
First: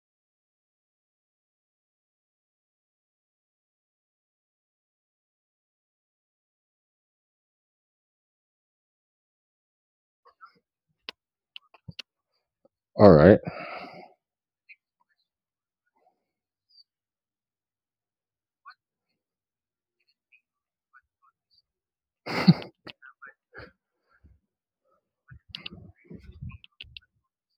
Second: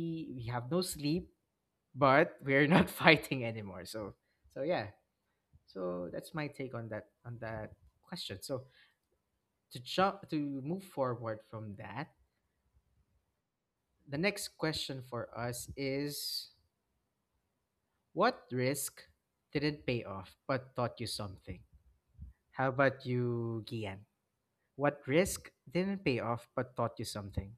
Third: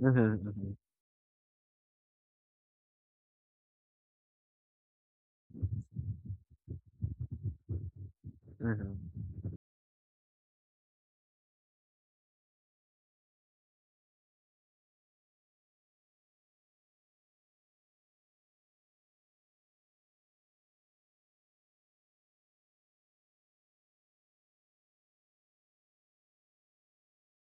Mm-hmm, we have mm-hmm, no sleep, but we're not fighting anymore. So so yeah, so that's my take on that question. So mm-hmm. to jump to move forward from that, All right. the next question for us is, what risk didn't pay off but taught you something? How about you, Gian? What risk didn't pay off but taught you something?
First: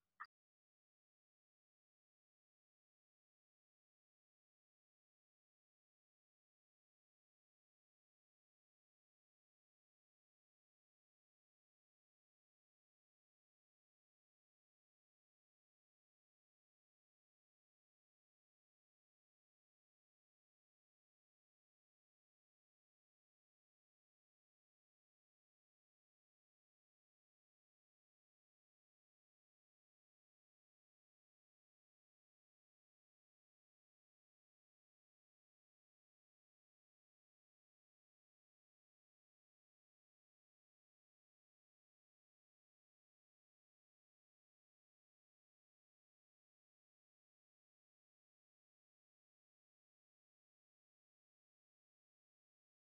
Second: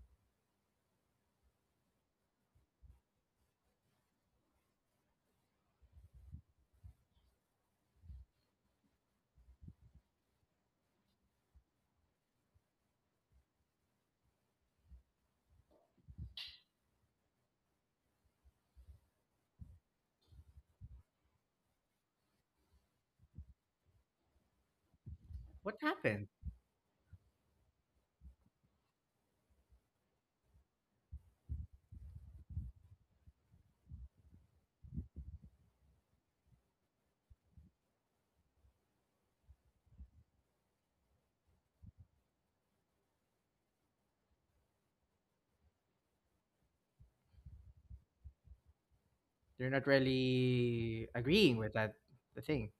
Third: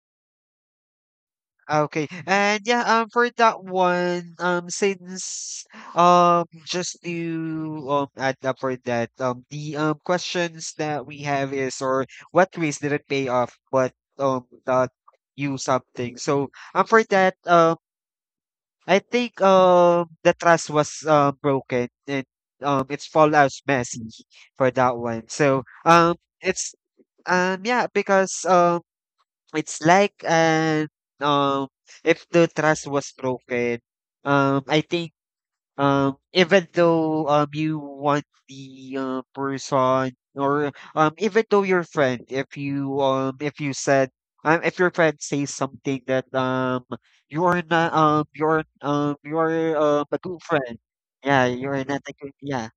Okay. And yeah, for that one, since, just to add up for that, the questions that we have is, or what ways did it pay off but taught you something. So, for that, I think the trust was broken and it's fallout messy for that one. So What happened? it's, yeah, because, it's like, um, if the trust was broken, I think even though you want the, person, or even though your friend, if you, if you said if your friend says something that, you're not, you're You're you're not a good friend. really Yeah, agreeing with you're that not a good. the thing, Yeah,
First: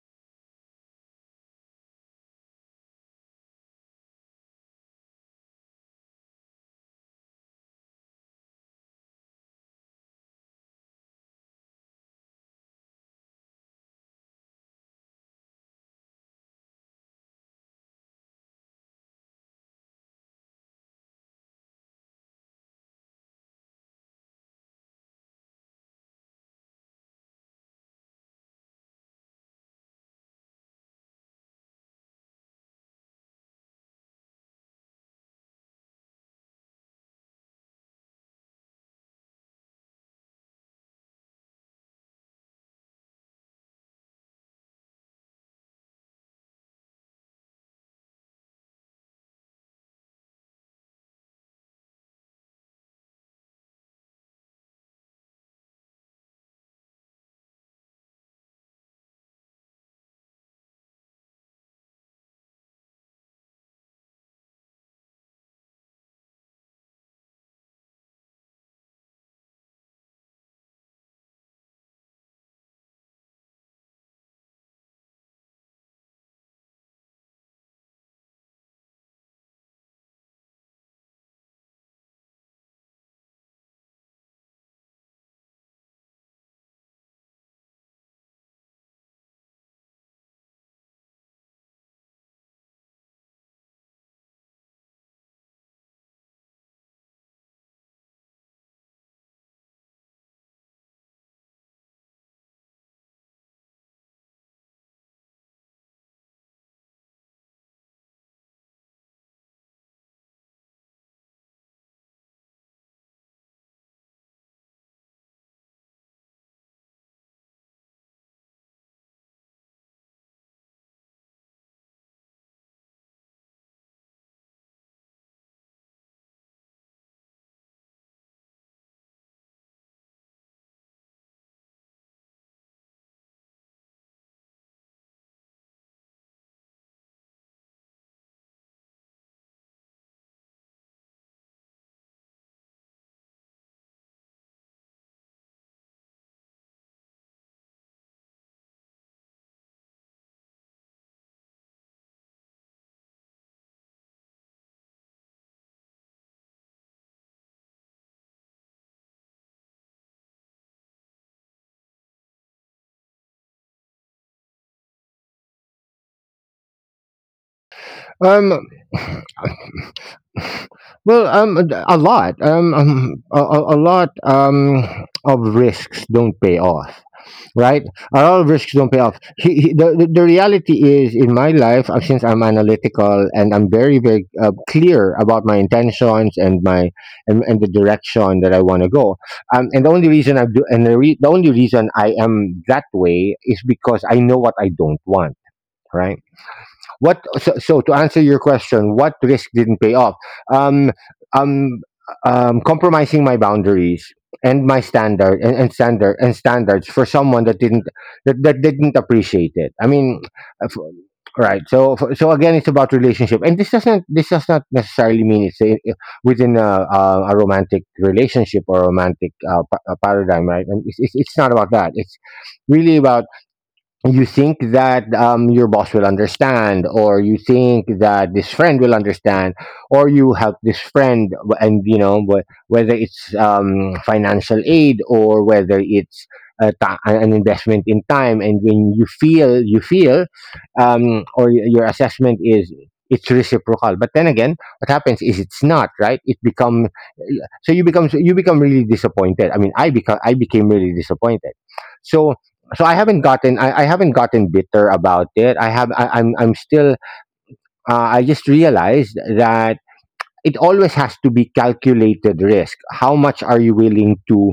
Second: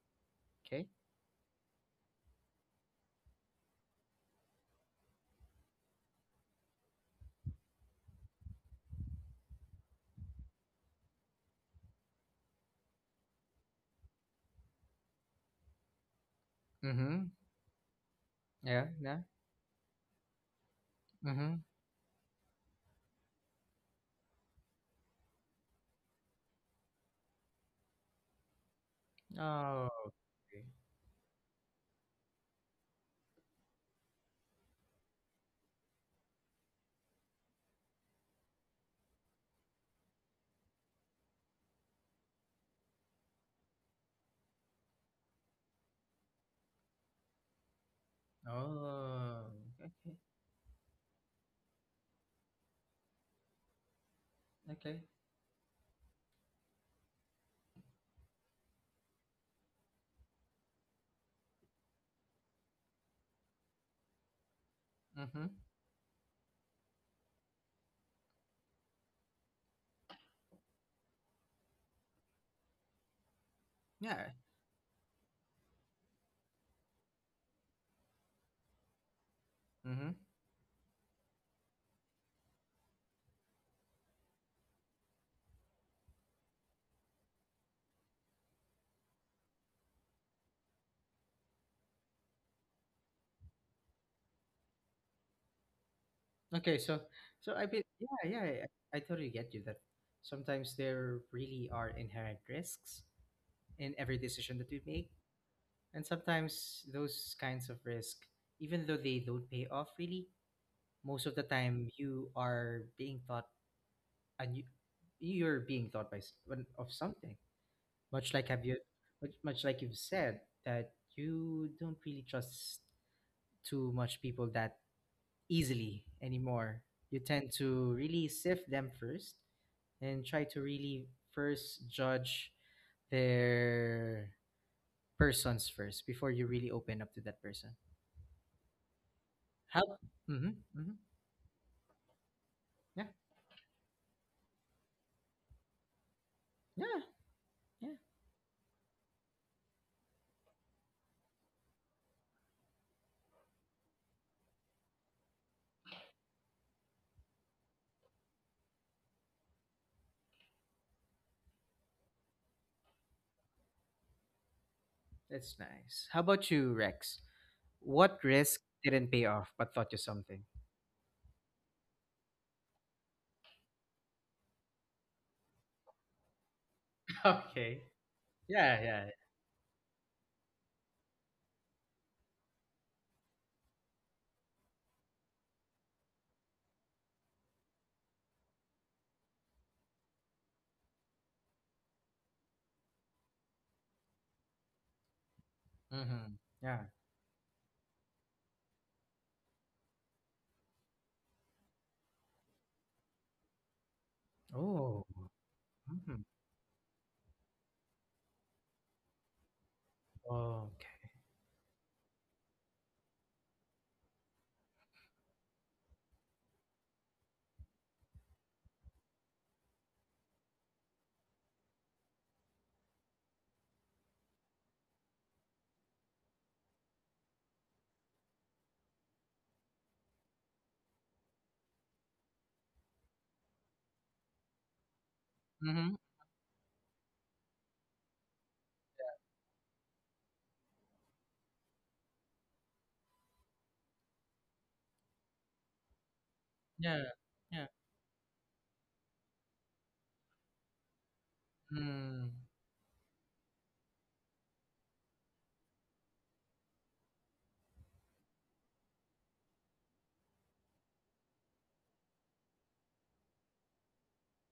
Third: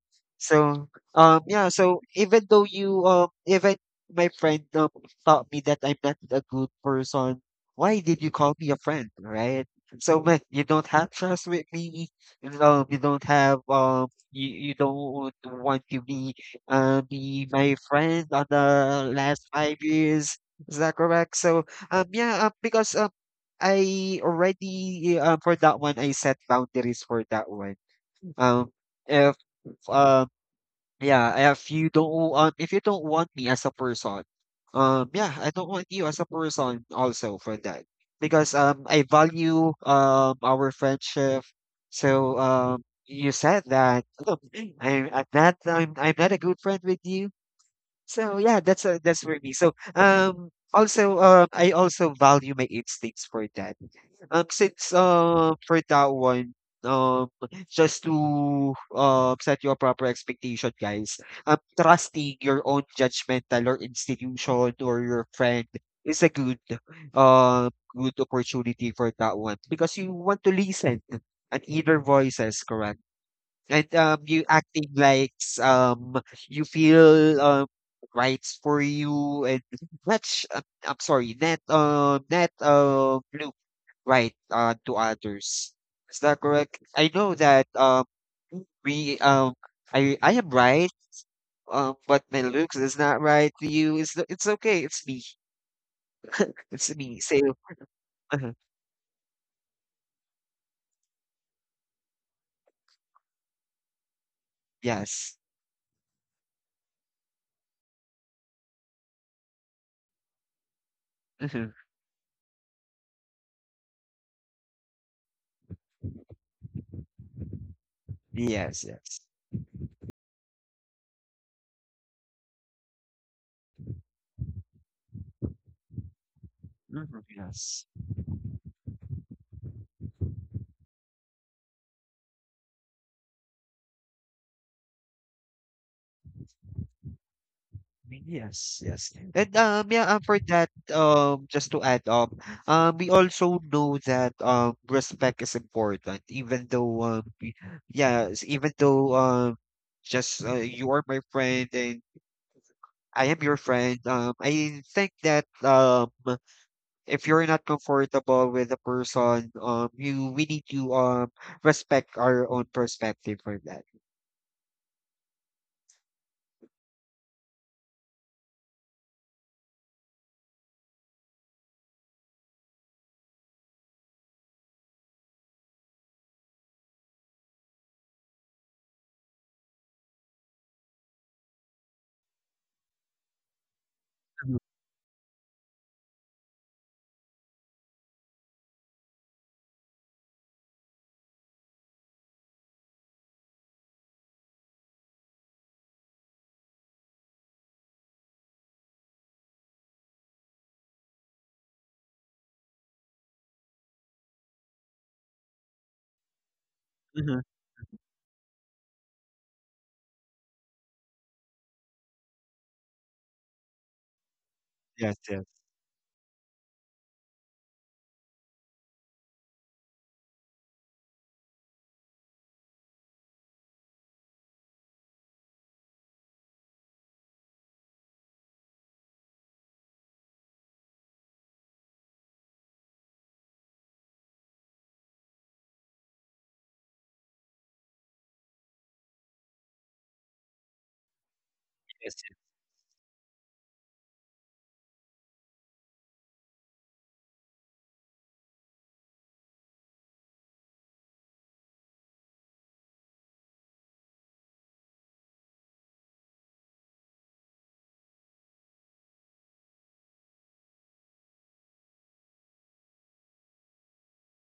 okay? so yeah, so even though you, even my friend, taught me that I'm not a good person. Why did you call me a friend, right? So man, you don't have trust with me. No, you don't have, you don't want to be uh Mm-hmm. be my friend on Yeah, the yeah. last 5 years. Is that correct? Mm-hmm. So yeah, because, I already, for that one I set boundaries for that one. Um if Oh, um okay. yeah, if you don't want me as a person, yeah, I don't want you as a person also for that, because, I value our friendship. So, you said that, look, I'm at that time I'm not a good friend with you. So yeah, that's for Oh, me. So, okay. Also I also value my instincts for that. Since, Okay. For that one, um just to, set you a proper expectation, guys. Trusting your own judgmental or institution or your Mm-hmm. friend is a uh good opportunity for that one, because you want to listen and either voices, correct. And, Yeah. you acting like, um you feel, rights for you and Mm-hmm. not, I'm sorry, net net right, to others. Is that correct? I know that, we I am right, but my looks is not right to you. It's okay. It's me. Okay, It's so me. So, so I be yeah, yeah, I totally get you that sometimes there really are inherent risks in every decision that we make, yes. and sometimes those kinds of risk, even though they don't pay off really, most of the time you are being taught and you're being taught by s- one- of something. Much like have you, Yes. Yes. much like you've said that you don't really trust too much people that easily anymore. Mhm, You tend yes. to really sift them first and try to really first judge their persons first before you really open up to that person. Yes, yes. And, How? Yeah, for Mm-hmm, that, mm-hmm. Just to add up, Yeah, we also know that respect is important, even yeah, though, yeah. yes, even though, just you are my friend and I am your friend. I think that if you're not comfortable with a person, you we need to respect our own perspective for that. That's nice. How about you, Rex? What Um. risk didn't pay off but taught you something? Well, a lot, a, a lot, of risks don't pay off, Okay. right? A lot of risks Yeah, don't pay yeah. off. The reality is, in my life, since I'm analytical and I'm very, very clear about my intentions and my and the direction that I want to go. And the only reason I do and the only reason I am that way is because I know what I don't want, right? Mm-hmm. Yeah. So to answer your question, what risk didn't pay off? Um, um, Compromising my boundaries and my Oh. standard and, and standard Mm-hmm. and standards for someone Mm-hmm. that didn't that didn't appreciate it. I mean, if- Okay. right. So again, it's about relationship, and this does not necessarily Yes, mean yes, within a romantic relationship or a romantic paradigm, right? And it's, it's not about that. It's really about you think that your boss will understand or you think that this friend will understand or you help this friend and whether it's financial aid or whether Mm-hmm. it's an investment in time and when you feel or your assessment yes. is it's reciprocal, but then again what happens is it's not, right? It become, Yeah. Yeah. so you become, so you become really disappointed. I mean I became really disappointed. Mm. So I haven't gotten bitter about it. I'm I'm still I just realized that it always has to be calculated risk. How much are you willing to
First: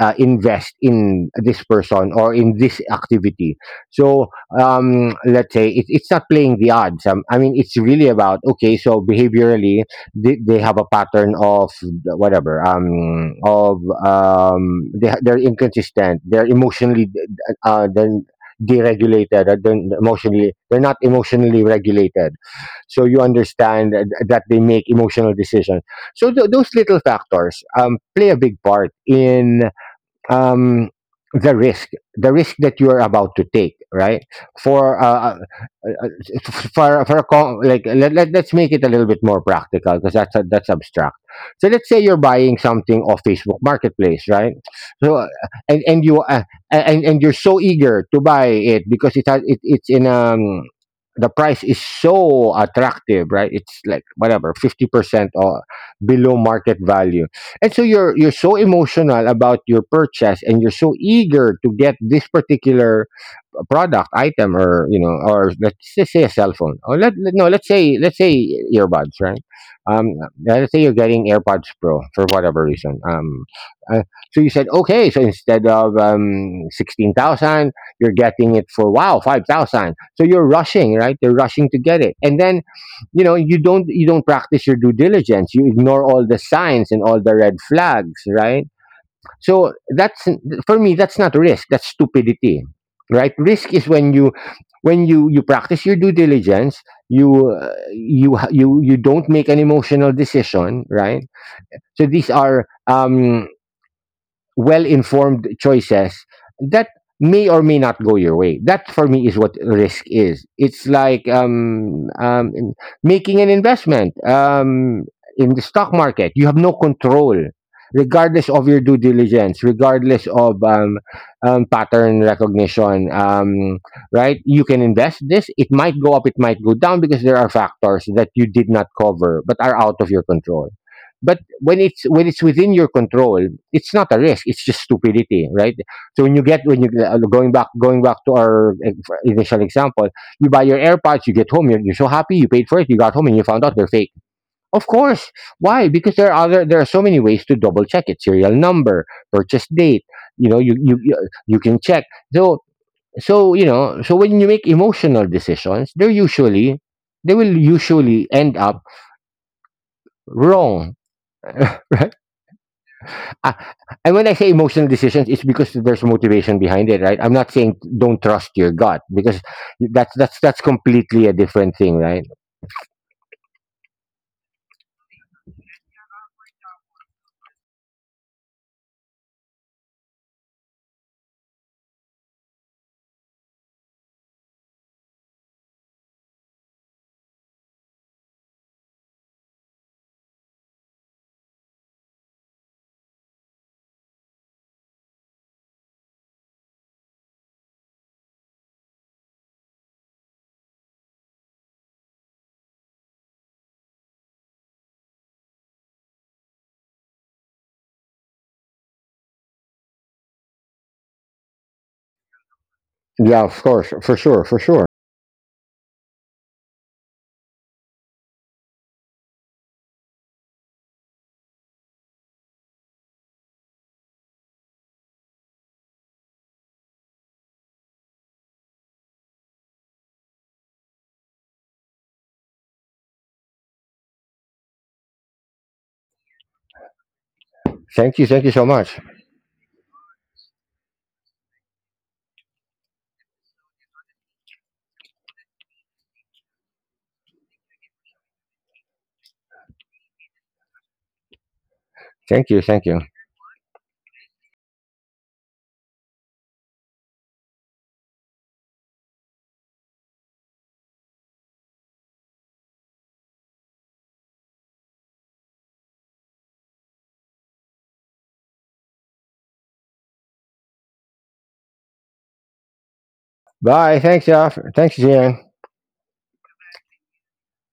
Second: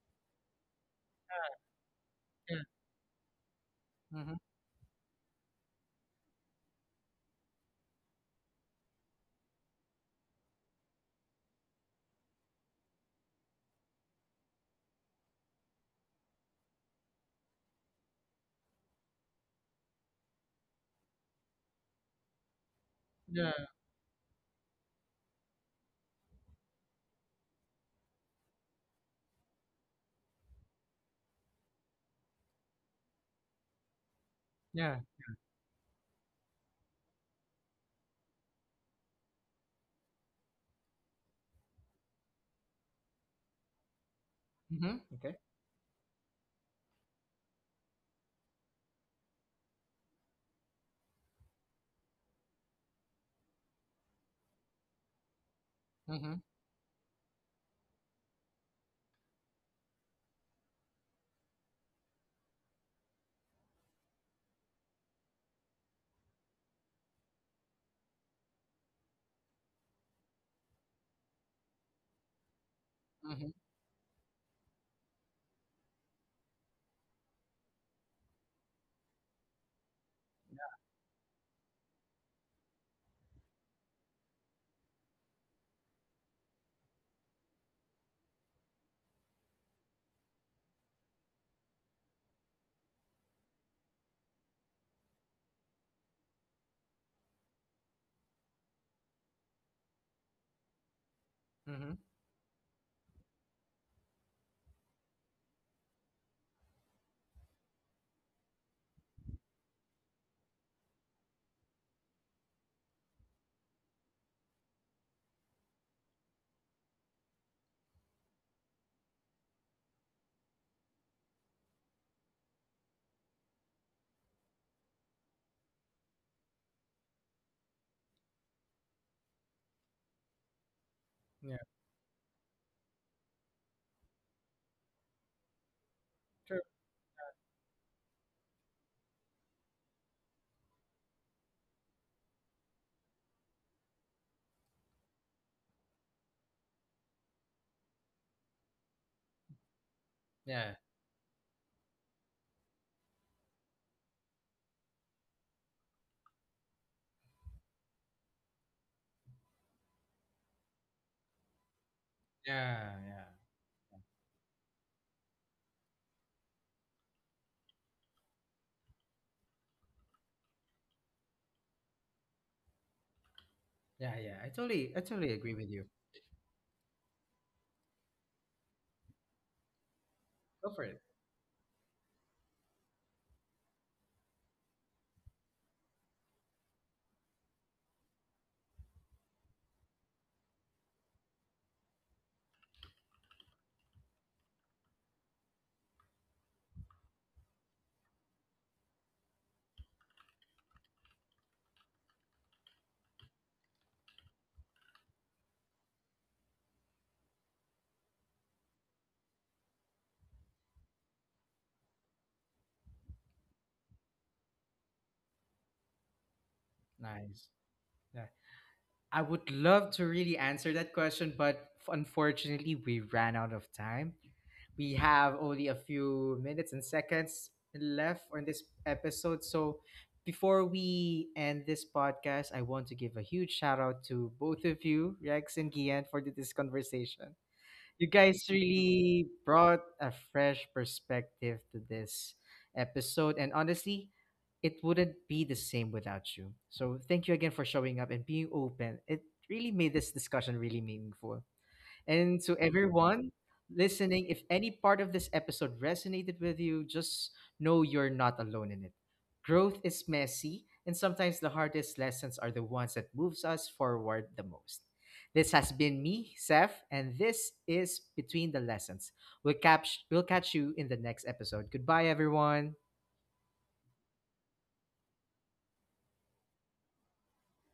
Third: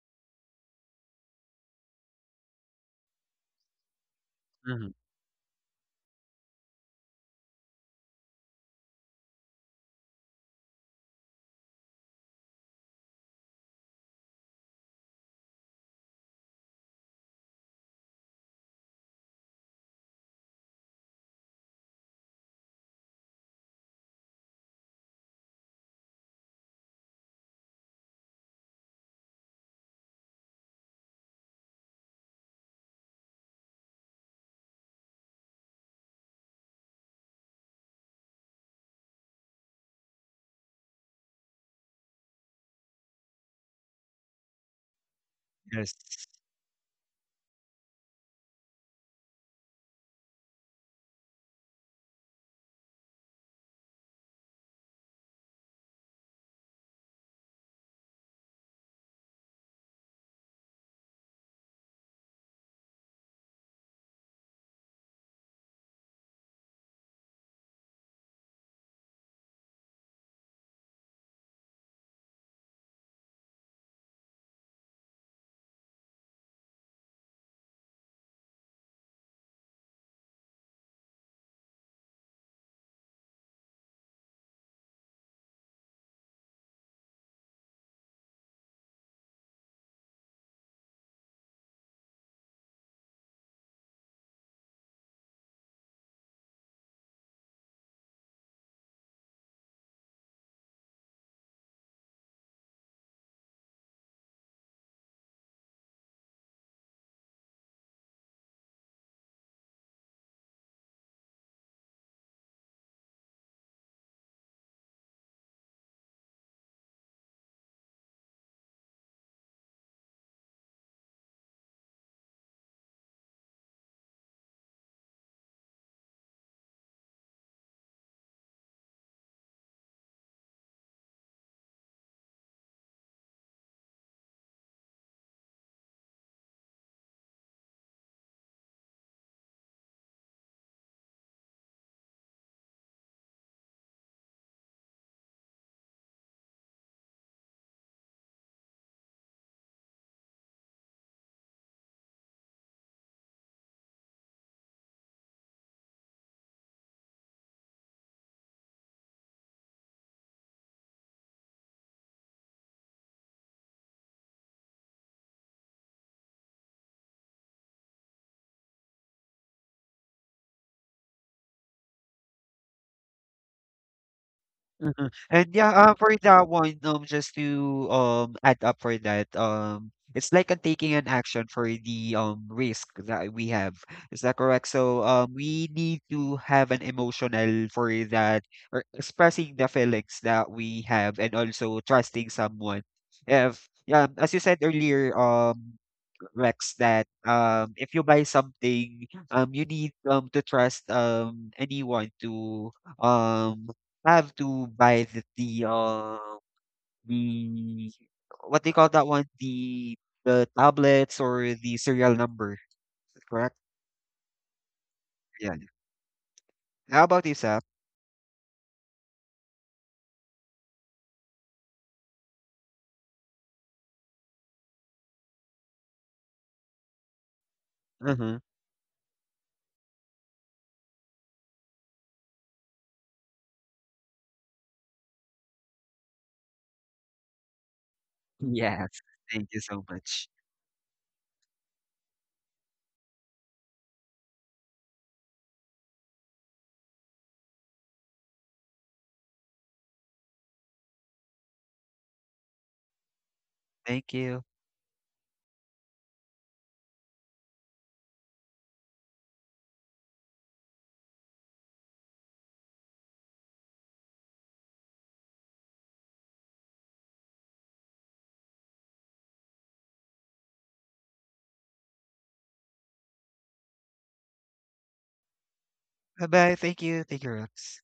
invest in this person or in Yeah. this activity? So Mm-hmm. Mm-hmm. Let's say it's not playing the odds. I mean, it's really about, okay. So behaviorally, they have a pattern of whatever. Of they're inconsistent. They're emotionally then deregulated. They're emotionally, they're not emotionally regulated, so you Yeah. understand that they make emotional decisions. So those little factors play a big part in um, the risk the risk that you are about to take, right? For Yeah. For like let's make it a little bit more practical, because that's abstract. So let's say you're buying something off Facebook Marketplace, right? Mm-hmm. So Okay. Yes. and you and you're so eager to buy it because it's in, the price is so attractive, right? It's like whatever 50% or Mm-hmm. below market value. And so you're so emotional about your purchase and you're so eager to get this particular a product item, or you know, or let's just say a cell phone, or let, let- no let's say let's say earbuds, right? um uh, let's say you're getting AirPods Pro for whatever reason. Mm-hmm. uh, so you said, okay, so instead of 16,000, you're getting it for, wow, 5,000. So you're rushing, right? You're rushing to get it, and then you know you don't practice your due diligence, you ignore all the signs and all the red flags, right? So that's, for me, that's not risk, that's stupidity. Right? Risk is when you practice your due diligence, you you you don't make an emotional decision, right? Mm-hmm. So these are well informed choices that may or may not go your way. That for me is what risk is. It's like making an investment in the stock market. You have no control, regardless of your due diligence, regardless of pattern recognition. Right? You can invest this. It might go up, it might go down, because there are factors that you did not cover but are out of your control. But Yeah. When it's within your control, it's not a risk, it's just stupidity, right? So when you True. get when you going back to our initial example, you buy your AirPods, you get home, you're so happy, you paid for it, you got home and you found out they're fake. Of course. Why? Because there are so many ways to double check it: serial number, purchase date. You know, Yeah. You can check. So, so you know, so when you make emotional decisions, they're usually, they will usually end up wrong. Yeah, yeah. Ah, and when I say emotional decisions, it's because there's motivation behind it, right? I'm not saying don't trust your gut, because that's that's completely a different thing, right? Yeah, yeah. I Mhm. totally And agree yeah, with you. For that one, just to add up for that, it's like a Go for taking it. an action for the risk that we have. Is that correct? So, we need to have an emotional for that, or expressing the feelings that we have, and also trusting someone. If Yeah, as you said earlier. Rex, that, if you buy something, you need to trust anyone to um have to buy the what they call that one, the tablets or the serial number, Yeah, correct? of course, for sure, for sure. Yeah. How about you, Nice. Sap? Yeah. I would love to really answer that question, but unfortunately we ran out of time. We have only a few minutes and seconds left Uh-huh. on this episode. So before we end this podcast, I want to give a huge shout out to both of you, Rex and Gian, for this conversation. You Thank guys you so Yes. much. really Thank you so brought a much. fresh perspective to this episode. And honestly, it wouldn't be the same without you. So thank you again for showing up and being open. It really made this discussion really meaningful. And Thank to you, thank you. everyone Thank listening, you. if any part of this episode resonated with you, just know you're not alone in it. Growth is messy, and sometimes the hardest lessons are the ones that moves us forward the most. This has been me, Seth, and this is Between the Lessons. We'll catch you in the next episode. Goodbye everyone. Bye. Thanks, Jeff. Thanks, Jan. Bye bye. Thank you. Thank you, Rex.